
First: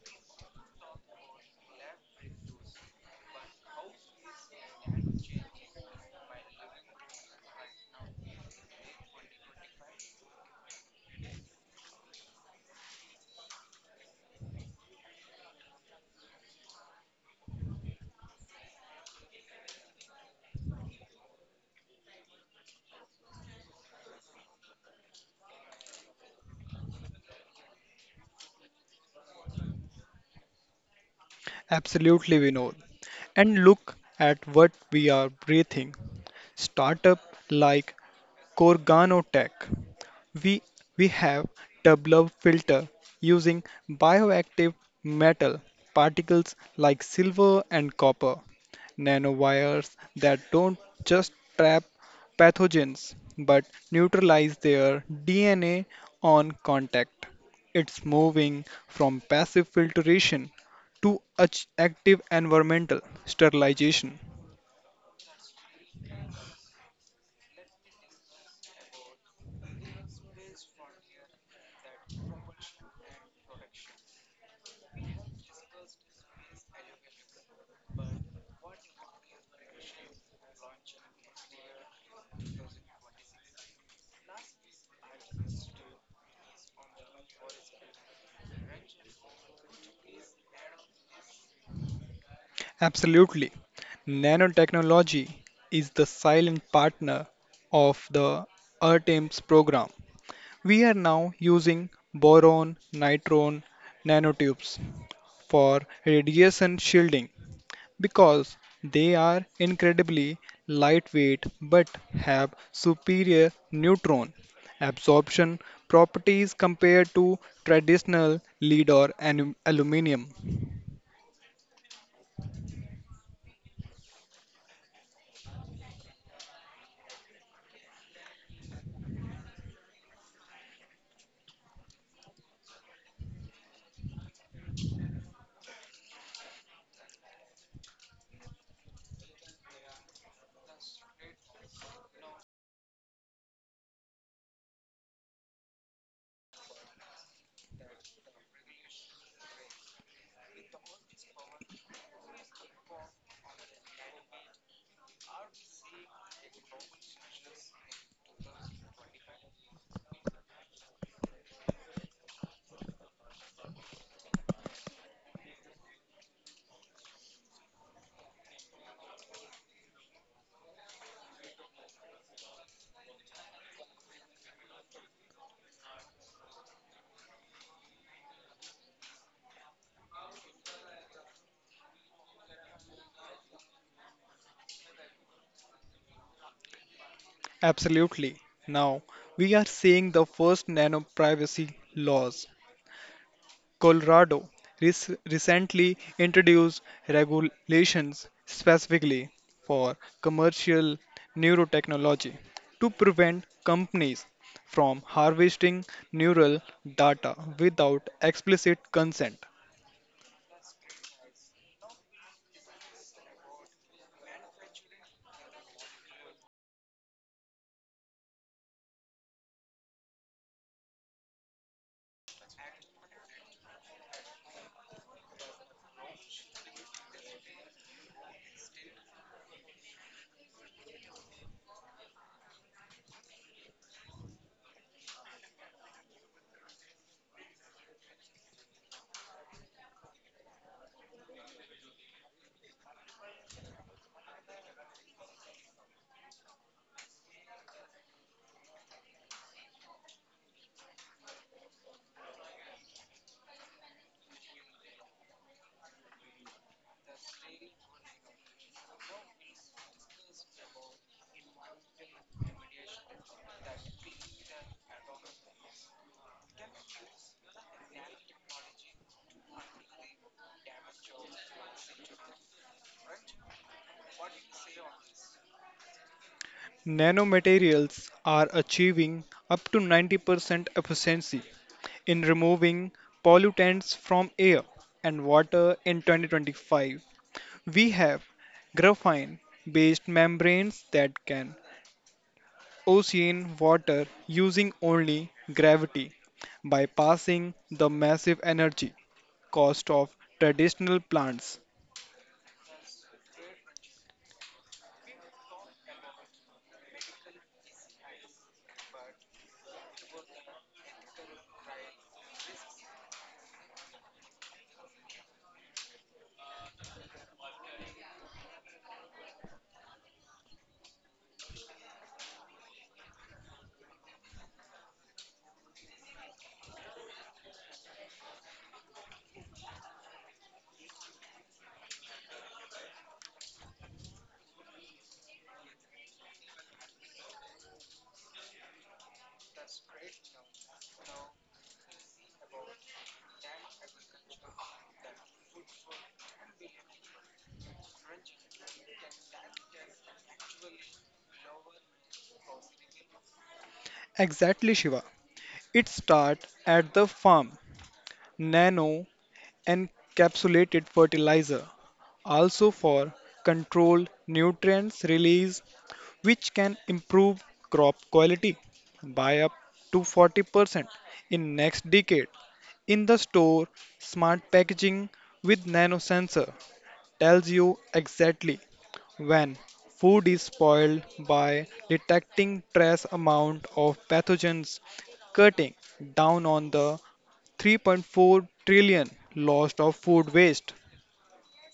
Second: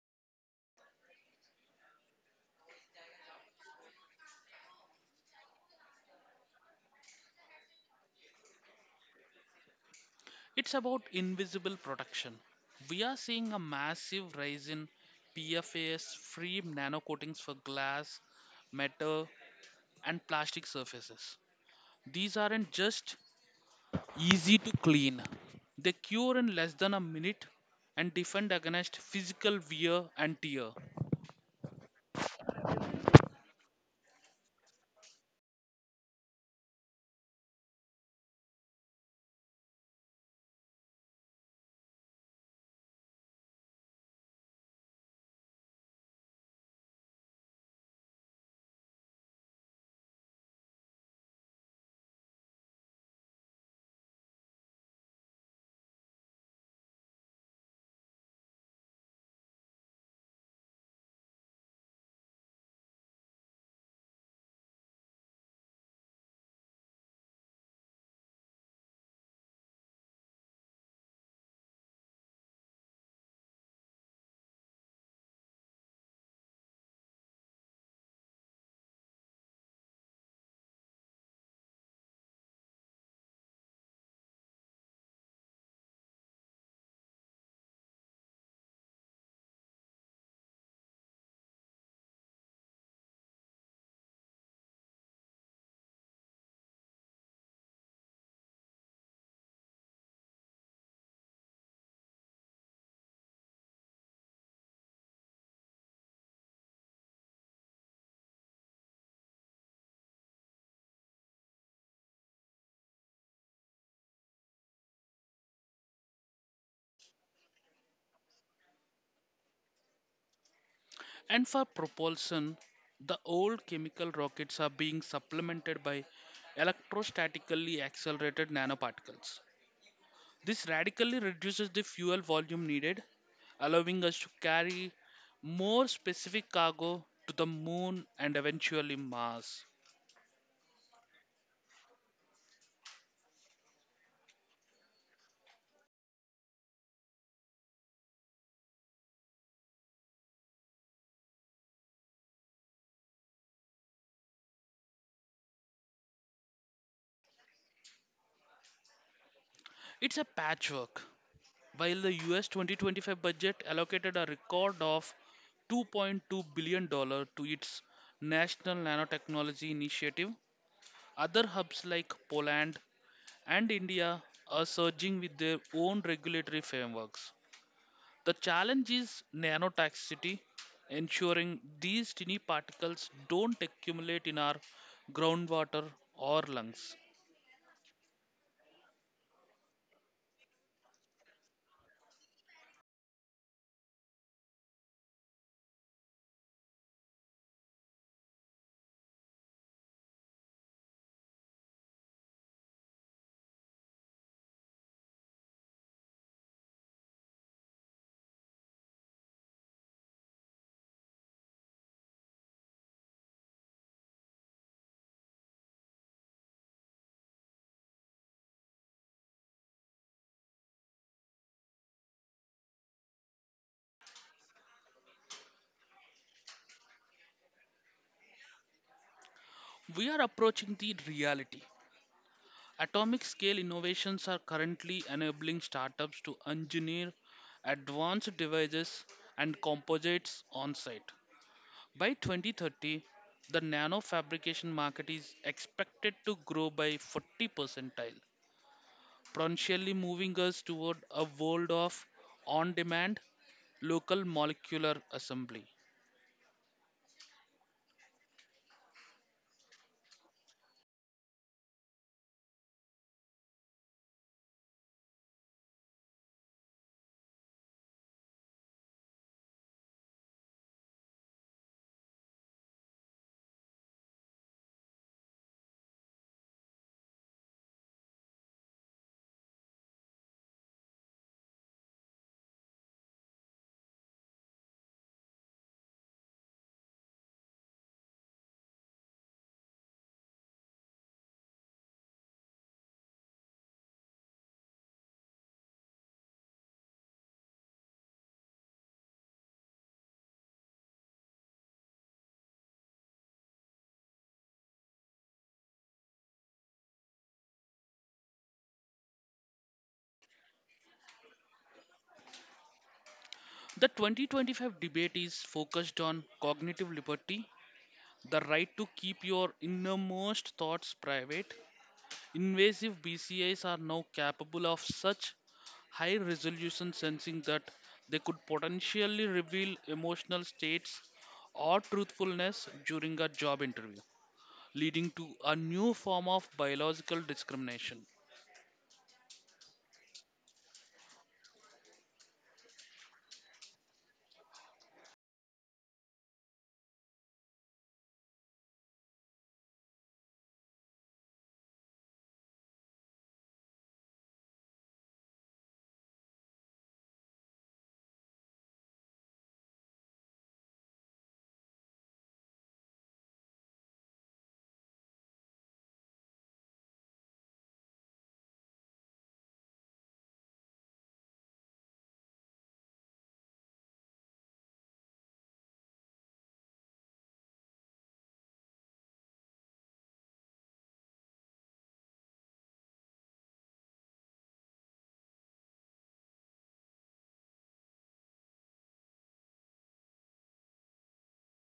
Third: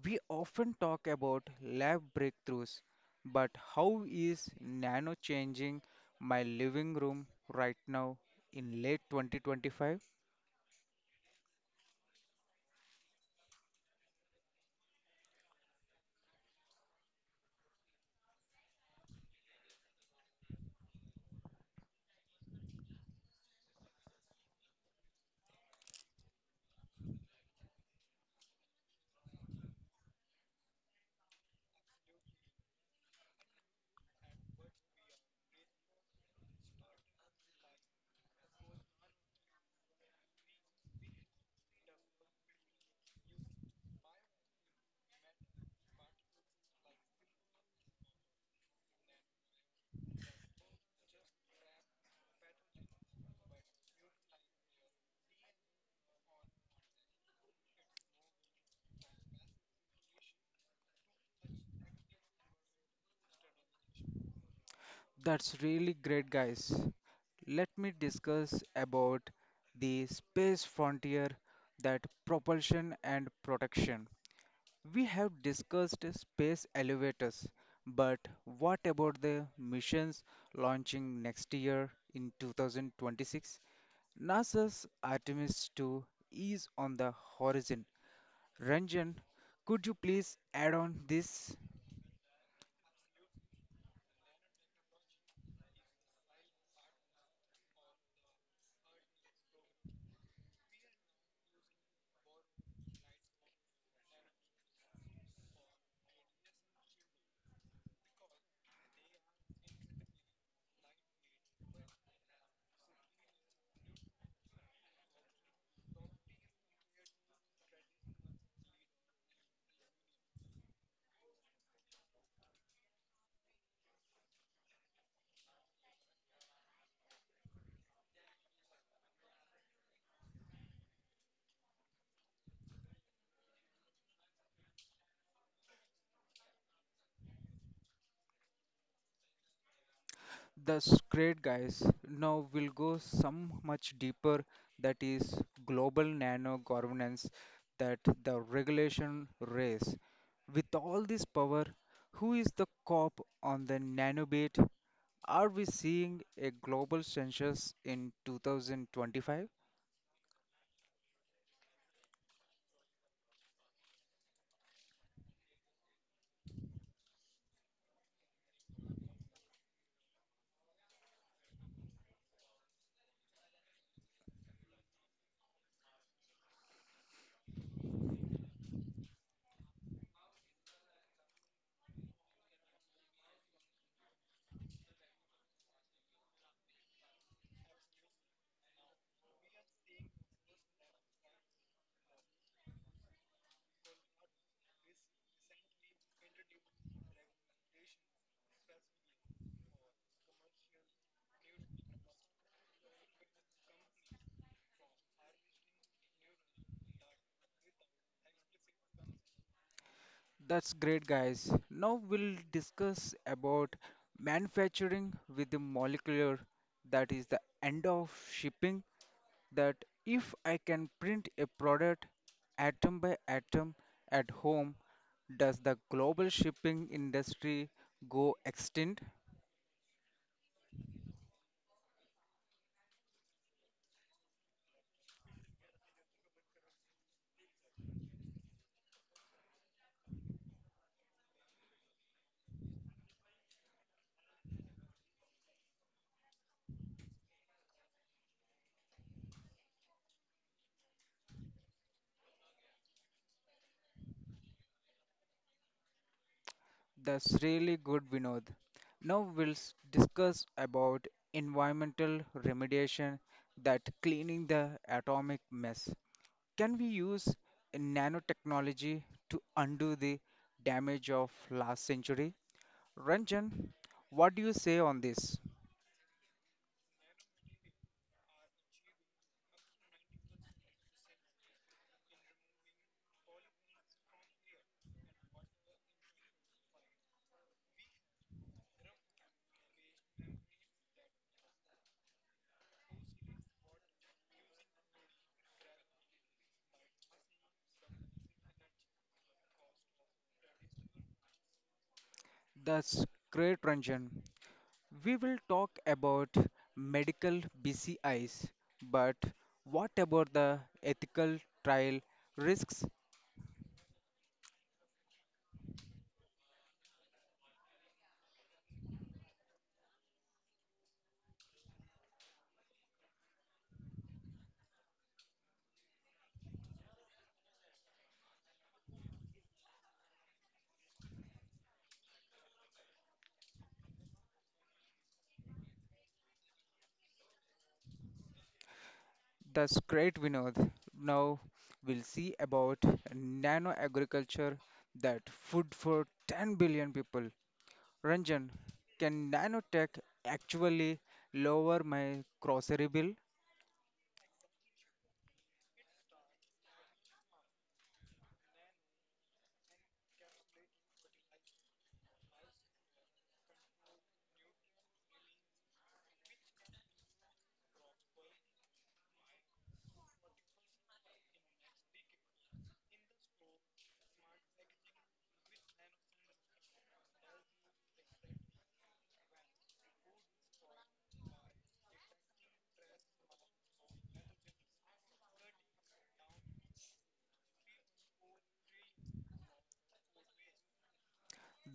Speaker 1: we often talk about lab breakthroughs, but how is nano changing my living room right now in late 2025?
Speaker 2: It's about invisible protection. We are seeing a massive rise in PFAS free nanocoatings for glass, metal, and plastic surfaces. These aren't just easy to clean, they cure in less than a minute and defend against physical wear and tear.
Speaker 3: Absolutely, we know. And look at what we are breathing startup like Corganotech. We we have developed filter using bioactive metal particles like silver and copper, nanowires that don't just trap pathogens but neutralize their DNA on contact. It's moving from passive filtration to active environmental sterilization.
Speaker 1: That's really great, guys. Let me discuss about the space frontier that propulsion and protection. We have discussed space elevators, but what about the missions launching next year in 2026? NASA's Artemis 2 is on the horizon. Ranjan, could you please add on this?
Speaker 3: Absolutely. Nanotechnology is the silent partner of the ERTEMS program. We are now using boron nitron nanotubes for radiation shielding because they are incredibly lightweight but have superior neutron absorption properties compared to traditional lead or aluminum.
Speaker 2: And for propulsion, the old chemical rockets are being supplemented by electrostatically accelerated nanoparticles. This radically reduces the fuel volume needed, allowing us to carry more specific cargo to the moon and eventually Mars.
Speaker 1: That's great, guys. Now we'll go some much deeper, that is global nano governance, that the regulation race. With all this power, who is the cop on the nanobit? Are we seeing a global census in 2025?
Speaker 2: It's a patchwork. While the US 2025 budget allocated a record of $2.2 billion dollars to its National Nanotechnology Initiative, other hubs like Poland and India are surging with their own regulatory frameworks. The challenge is nanotoxicity, ensuring these tiny particles don't accumulate in our groundwater or lungs.
Speaker 3: Absolutely. Now, we are seeing the first nano privacy laws. Colorado recently introduced regulations specifically for commercial neurotechnology to prevent companies from harvesting neural data without explicit consent.
Speaker 1: That's great, guys. Now we'll discuss about manufacturing with the molecular, that is the end of shipping, that if I can print a product atom by atom at home, does the global shipping industry go extinct?
Speaker 2: We are approaching the reality. Atomic scale innovations are currently enabling startups to engineer advanced devices and composites on site. By 2030, the nano fabrication market is expected to grow by 40 percentile potentially moving us toward a world of on demand local molecular assembly.
Speaker 1: That's really good, Vinod. Now we'll discuss about environmental remediation, that cleaning the atomic mess. Can we use nanotechnology to undo the damage of last century? Ranjan, what do you say on this?
Speaker 3: Nanomaterials are achieving up to 90% efficiency in removing pollutants from air and water in 2025. We have graphene based membranes that can ocean water using only gravity bypassing the massive energy cost of traditional plants.
Speaker 1: That's great, Ranjan. We will talk about medical BCIs, but what about the ethical trial risks?
Speaker 2: The 2025 debate is focused on cognitive liberty, the right to keep your innermost thoughts private. Invasive BCIs are now capable of such high resolution sensing that they could potentially reveal emotional states or truthfulness during a job interview, leading to a new form of biological discrimination.
Speaker 1: That's great, Vinod. Now we'll see about nano agriculture, that food for 10 billion people. Ranjan, can nanotech actually lower my grocery bill?
Speaker 3: Exactly, Shiva. It starts at the farm. Nano encapsulated fertilizer, also for controlled nutrients release which can improve crop quality by up to 40% in next decade. In the store, smart packaging with nano sensor tells you exactly when food is spoiled by detecting trace amount of pathogens, cutting down on the 3.4 trillion lost of food waste.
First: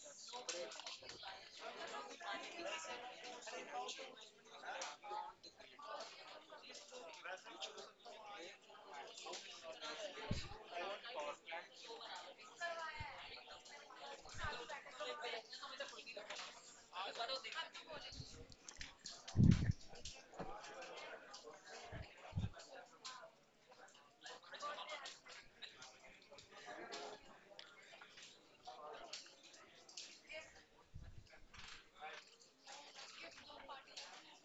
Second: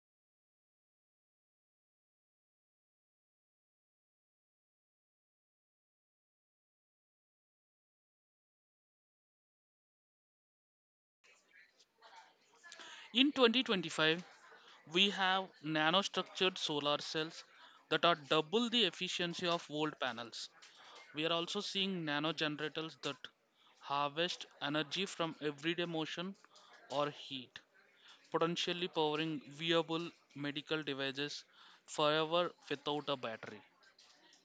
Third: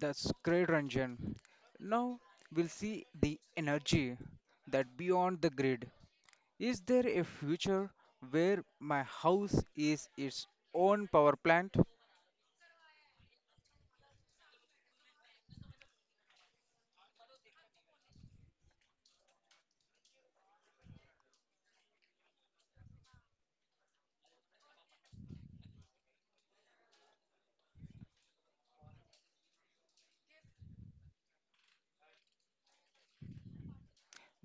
Speaker 1: That's great, Ranjan. Now we'll see the energy, that beyond the grid. Is there a future where my house is its own power plant?
Speaker 2: In 2025, we have nanostructured solar cells that are double the efficiency of old panels. We are also seeing nano generators that harvest energy from everyday motion or heat, potentially powering viable medical devices forever without a battery.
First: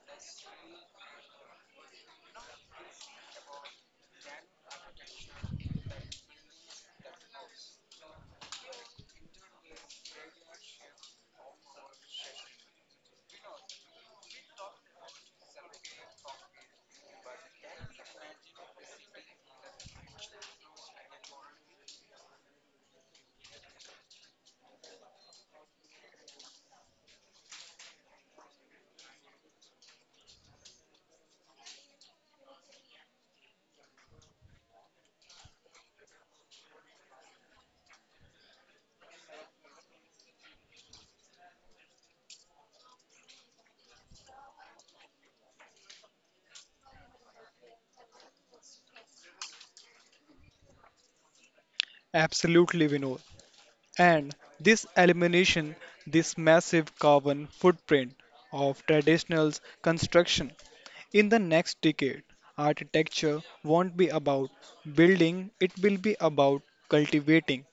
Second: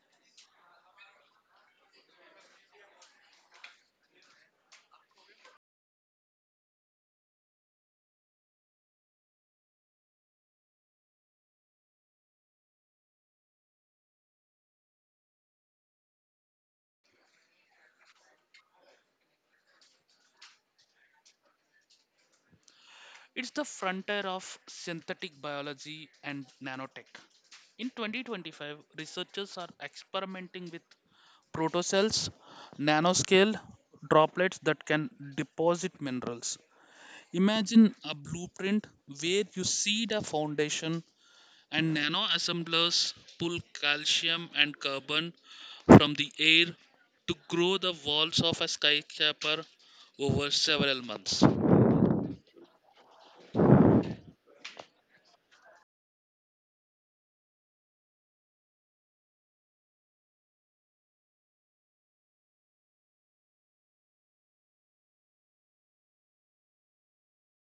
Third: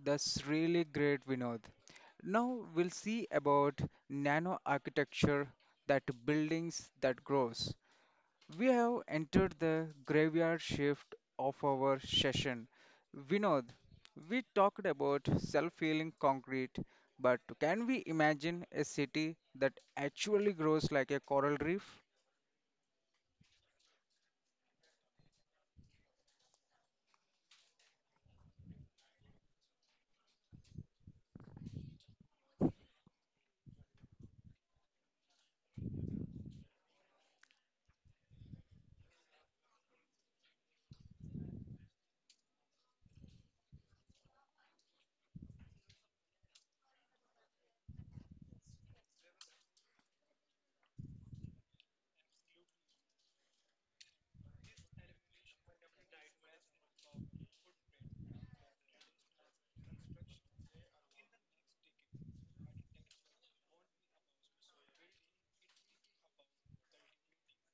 Speaker 1: That's really great, Vinod. Now we'll see about nano architecture, that buildings that grows. We have entered the graveyard shift of our session. Vinod, we talked about self-healing concrete, but can we imagine a city that actually grows like a coral reef?
Speaker 2: It's the frontier of synthetic biology and nanotech. In 2025, researchers are experimenting with protocells, nanoscale droplets that can deposit minerals. Imagine a blueprint where you seed a foundation and nano assemblers pull calcium and carbon from the air to grow the walls of a skyscraper over several months.
Speaker 3: Absolutely, Vinod. And this elimination, this massive carbon footprint of traditional construction. In the next decade, architecture won't be about building, it will be about cultivating.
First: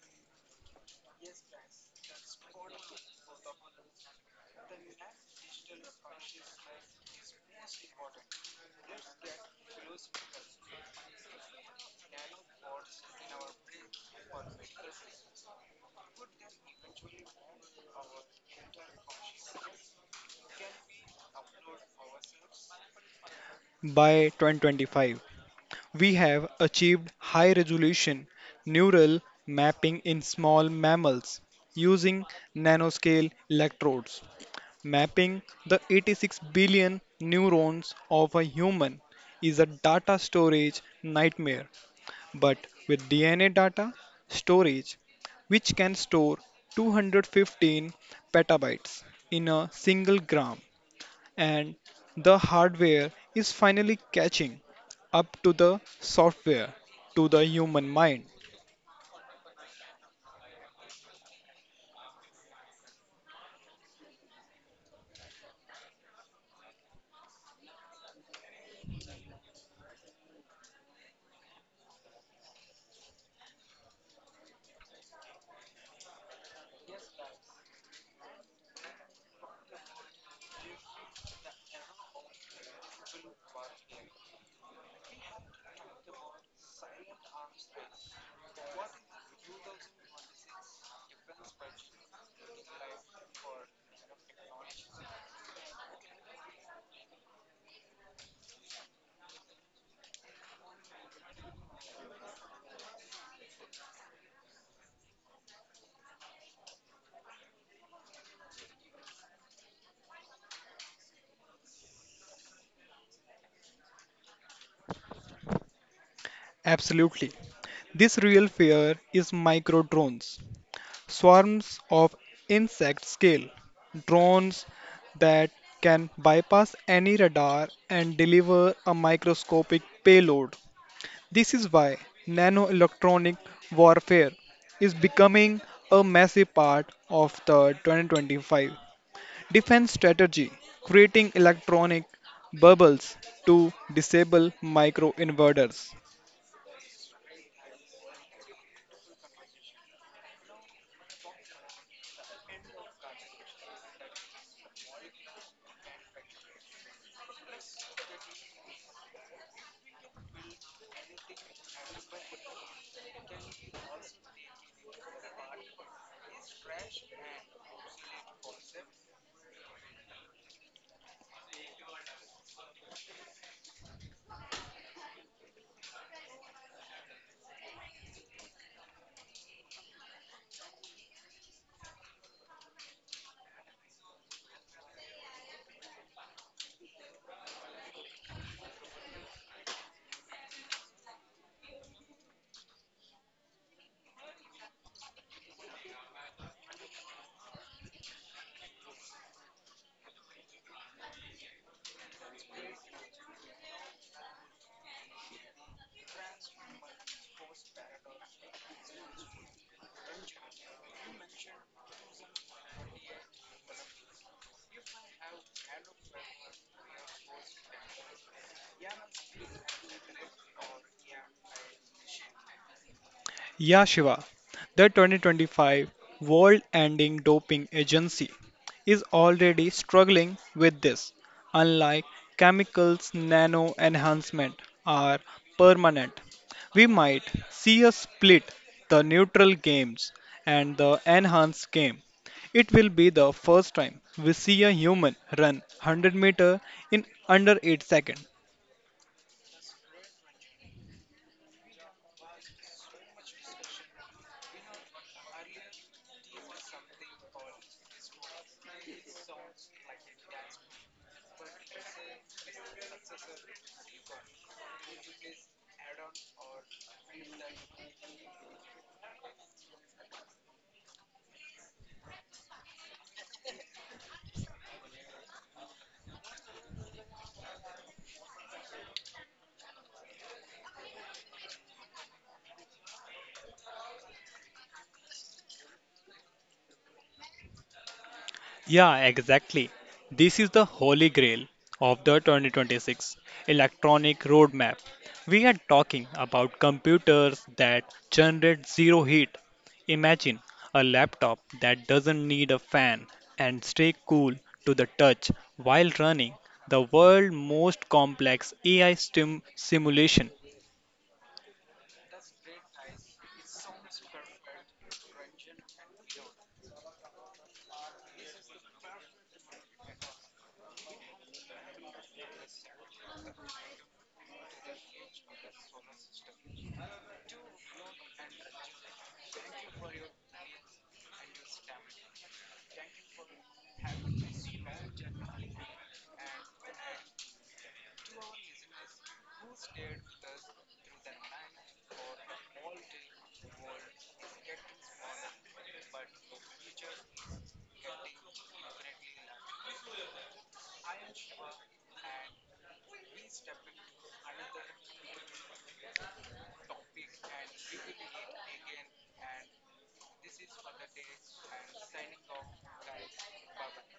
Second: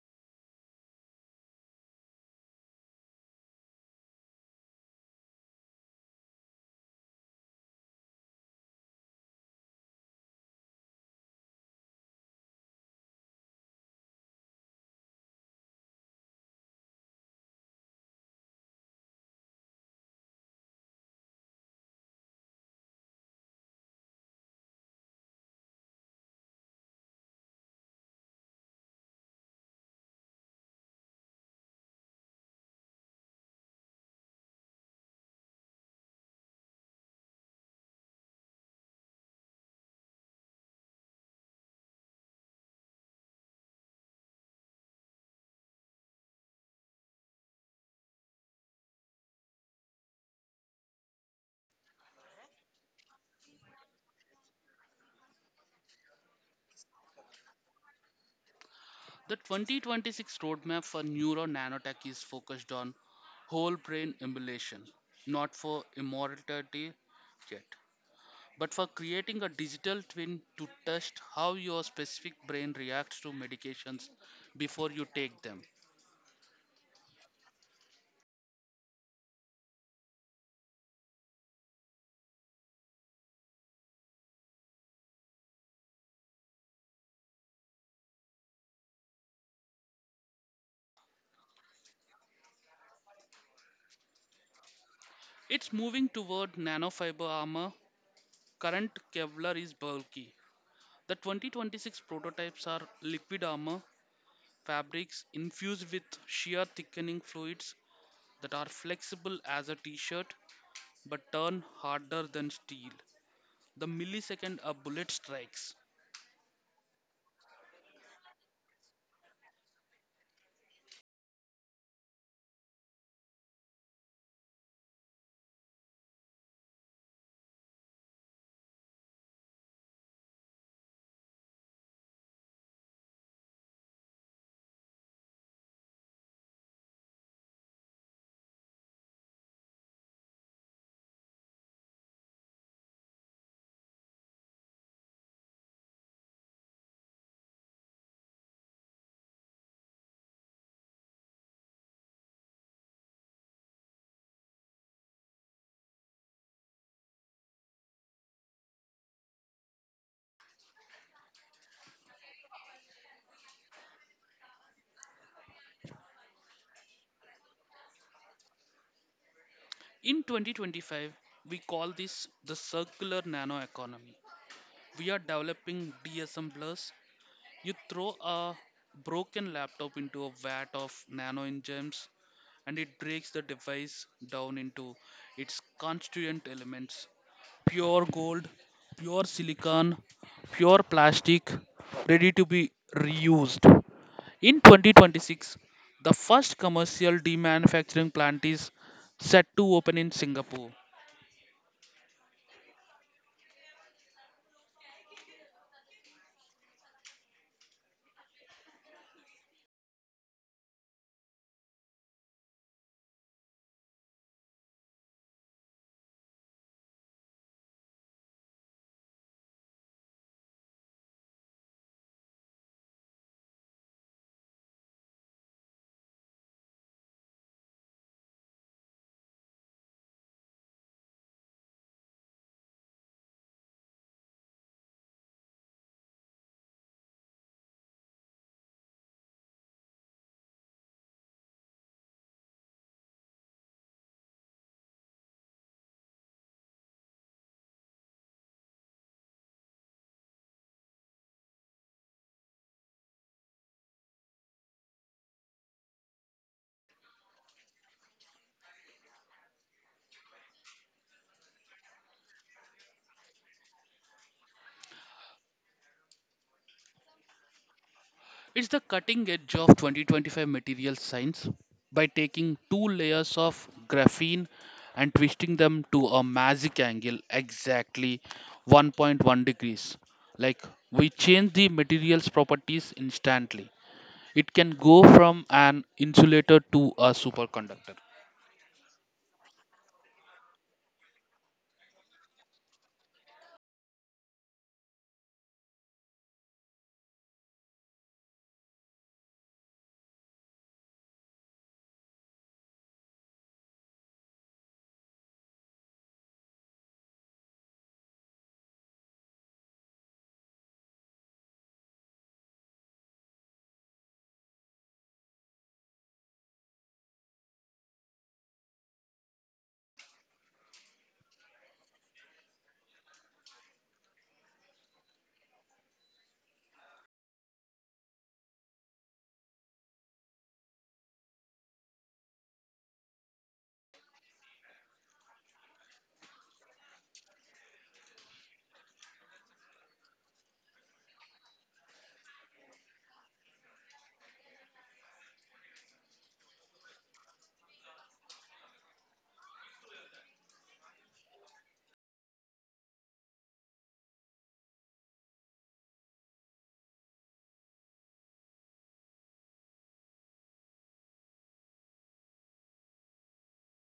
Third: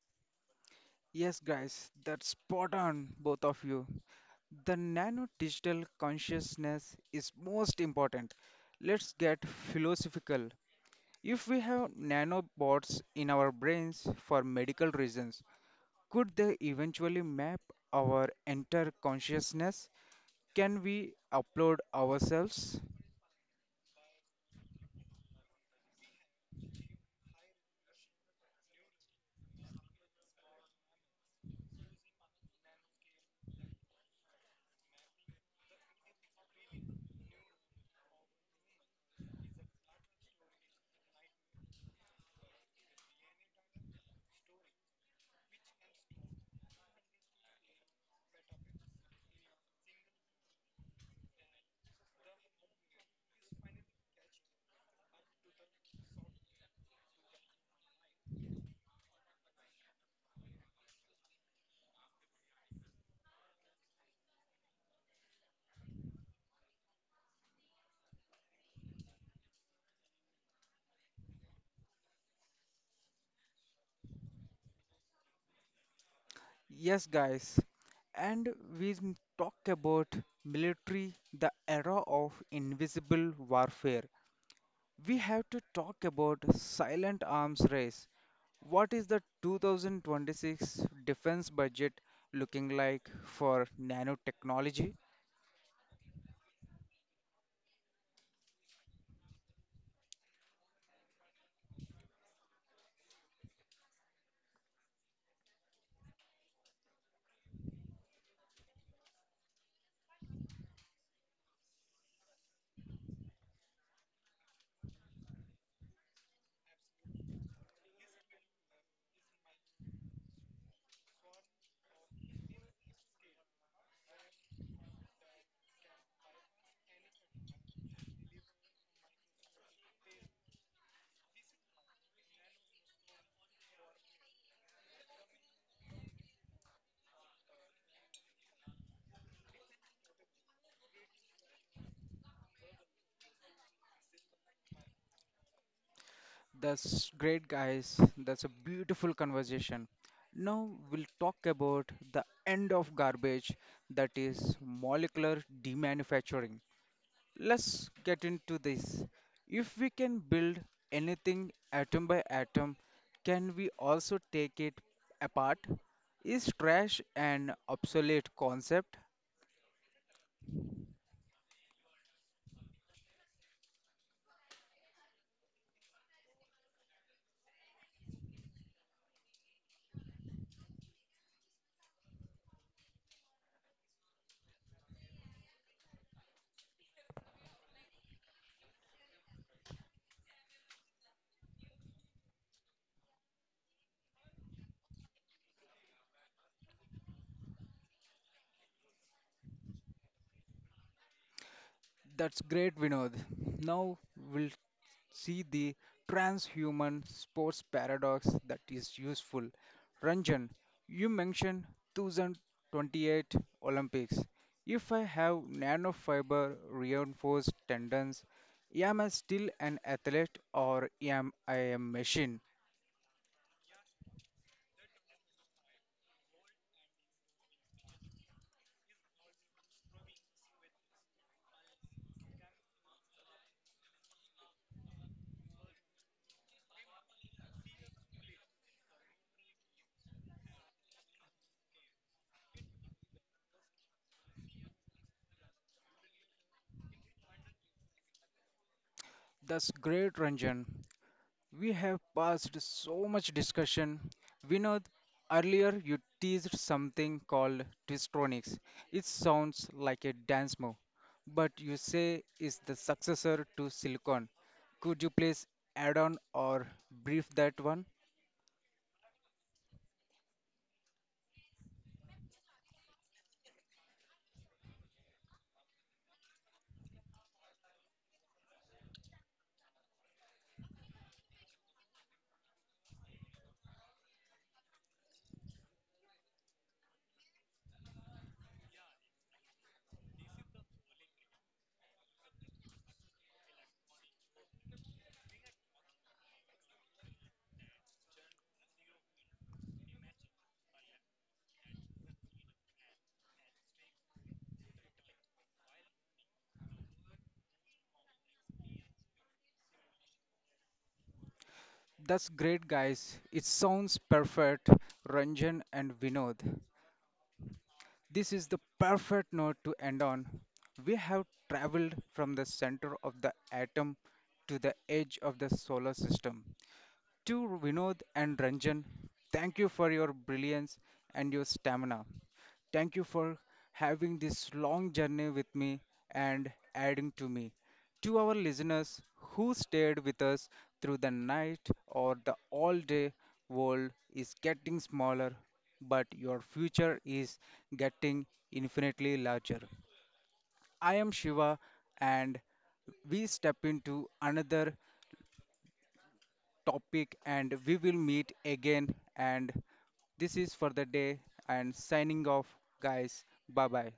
Speaker 1: Yes, guys, that's spot on, both of you. The nano digital consciousness is most important. Let's get philosophical. If we have nanobots in our brains for medical reasons, could they eventually map our entire consciousness? Can we upload ourselves?
Speaker 3: By 2025, we have achieved high resolution neural mapping in small mammals using nanoscale electrodes. Mapping the 86 billion neurons of a human is a data storage nightmare, but with DNA data storage, which can store 215 petabytes in a single gram, and the hardware is finally catching up to the software to the human mind.
Speaker 2: The 2026 roadmap for neuro nanotech is focused on whole brain emulation, not for immortality yet, but for creating a digital twin to test how your specific brain reacts to medications before you take them.
Speaker 1: Yes, guys, and we talk about military, the era of invisible warfare. We have to talk about silent arms race. What is the 2026 defense budget looking like for nanotechnology?
Speaker 2: It's moving toward nanofiber armor. Current Kevlar is bulky. The 2026 prototypes are liquid armor fabrics infused with shear thickening fluids that are flexible as a t shirt but turn harder than steel the millisecond a bullet strikes.
Speaker 3: Absolutely. This real fear is micro drones. Swarms of insect scale drones that can bypass any radar and deliver a microscopic payload. This is why nanoelectronic warfare is becoming a massive part of the 2025 defense strategy, creating electronic bubbles to disable micro inverters.
Speaker 1: That's great, guys. That's a beautiful conversation. Now we'll talk about the end of garbage, that is molecular demanufacturing. Let's get into this. If we can build anything atom by atom, can we also take it apart? Is trash an obsolete concept?
Speaker 2: In 2025, we call this the circular nano economy. We are developing DSM Plus. You throw a broken laptop into a vat of nano enzymes and it breaks the device down into its constituent elements pure gold, pure silicon, pure plastic, ready to be reused. In 2026, the first commercial demanufacturing plant is set to open in Singapore.
Speaker 1: That's great, Vinod. Now we'll see the transhuman sports paradox that is useful. Ranjan, you mentioned 2028 Olympics. If I have nanofiber reinforced tendons, am I still an athlete or am I a machine?
Speaker 3: Yeah, Shiva, the 2025 World Ending Doping Agency is already struggling with this. Unlike chemicals, nano enhancement are permanent. We might see a split the neutral games and the enhanced game. It will be the first time we see a human run 100 meter in under 8 seconds.
Speaker 1: That's great, Ranjan. We have passed so much discussion. Vinod, earlier you teased something called Twistronics. It sounds like a dance move, but you say it's the successor to Silicon. Could you please add on or brief that one?
Speaker 2: It's the cutting edge of 2025 material science by taking two layers of graphene and twisting them to a magic angle exactly 1.1 degrees. Like we change the material's properties instantly. It can go from an insulator to a superconductor.
Speaker 3: Yeah, exactly. This is the holy grail of the 2026 electronic roadmap. We are talking about computers that generate zero heat. Imagine a laptop that doesn't need a fan and stay cool to the touch while running the world's most complex AI stim simulation.
Speaker 1: That's great, guys. It sounds perfect, Ranjan and Vinod. This is the perfect note to end on. We have traveled from the center of the atom to the edge of the solar system. To Vinod and Ranjan, thank you for your brilliance and your stamina. Thank you for having this long journey with me and adding to me. To our listeners who stayed with us through the night or the all day, world is getting smaller, but your future is getting infinitely larger. I am Shiva, and we step into another topic and we will meet again, and this is for the day and signing off, guys. Bye bye.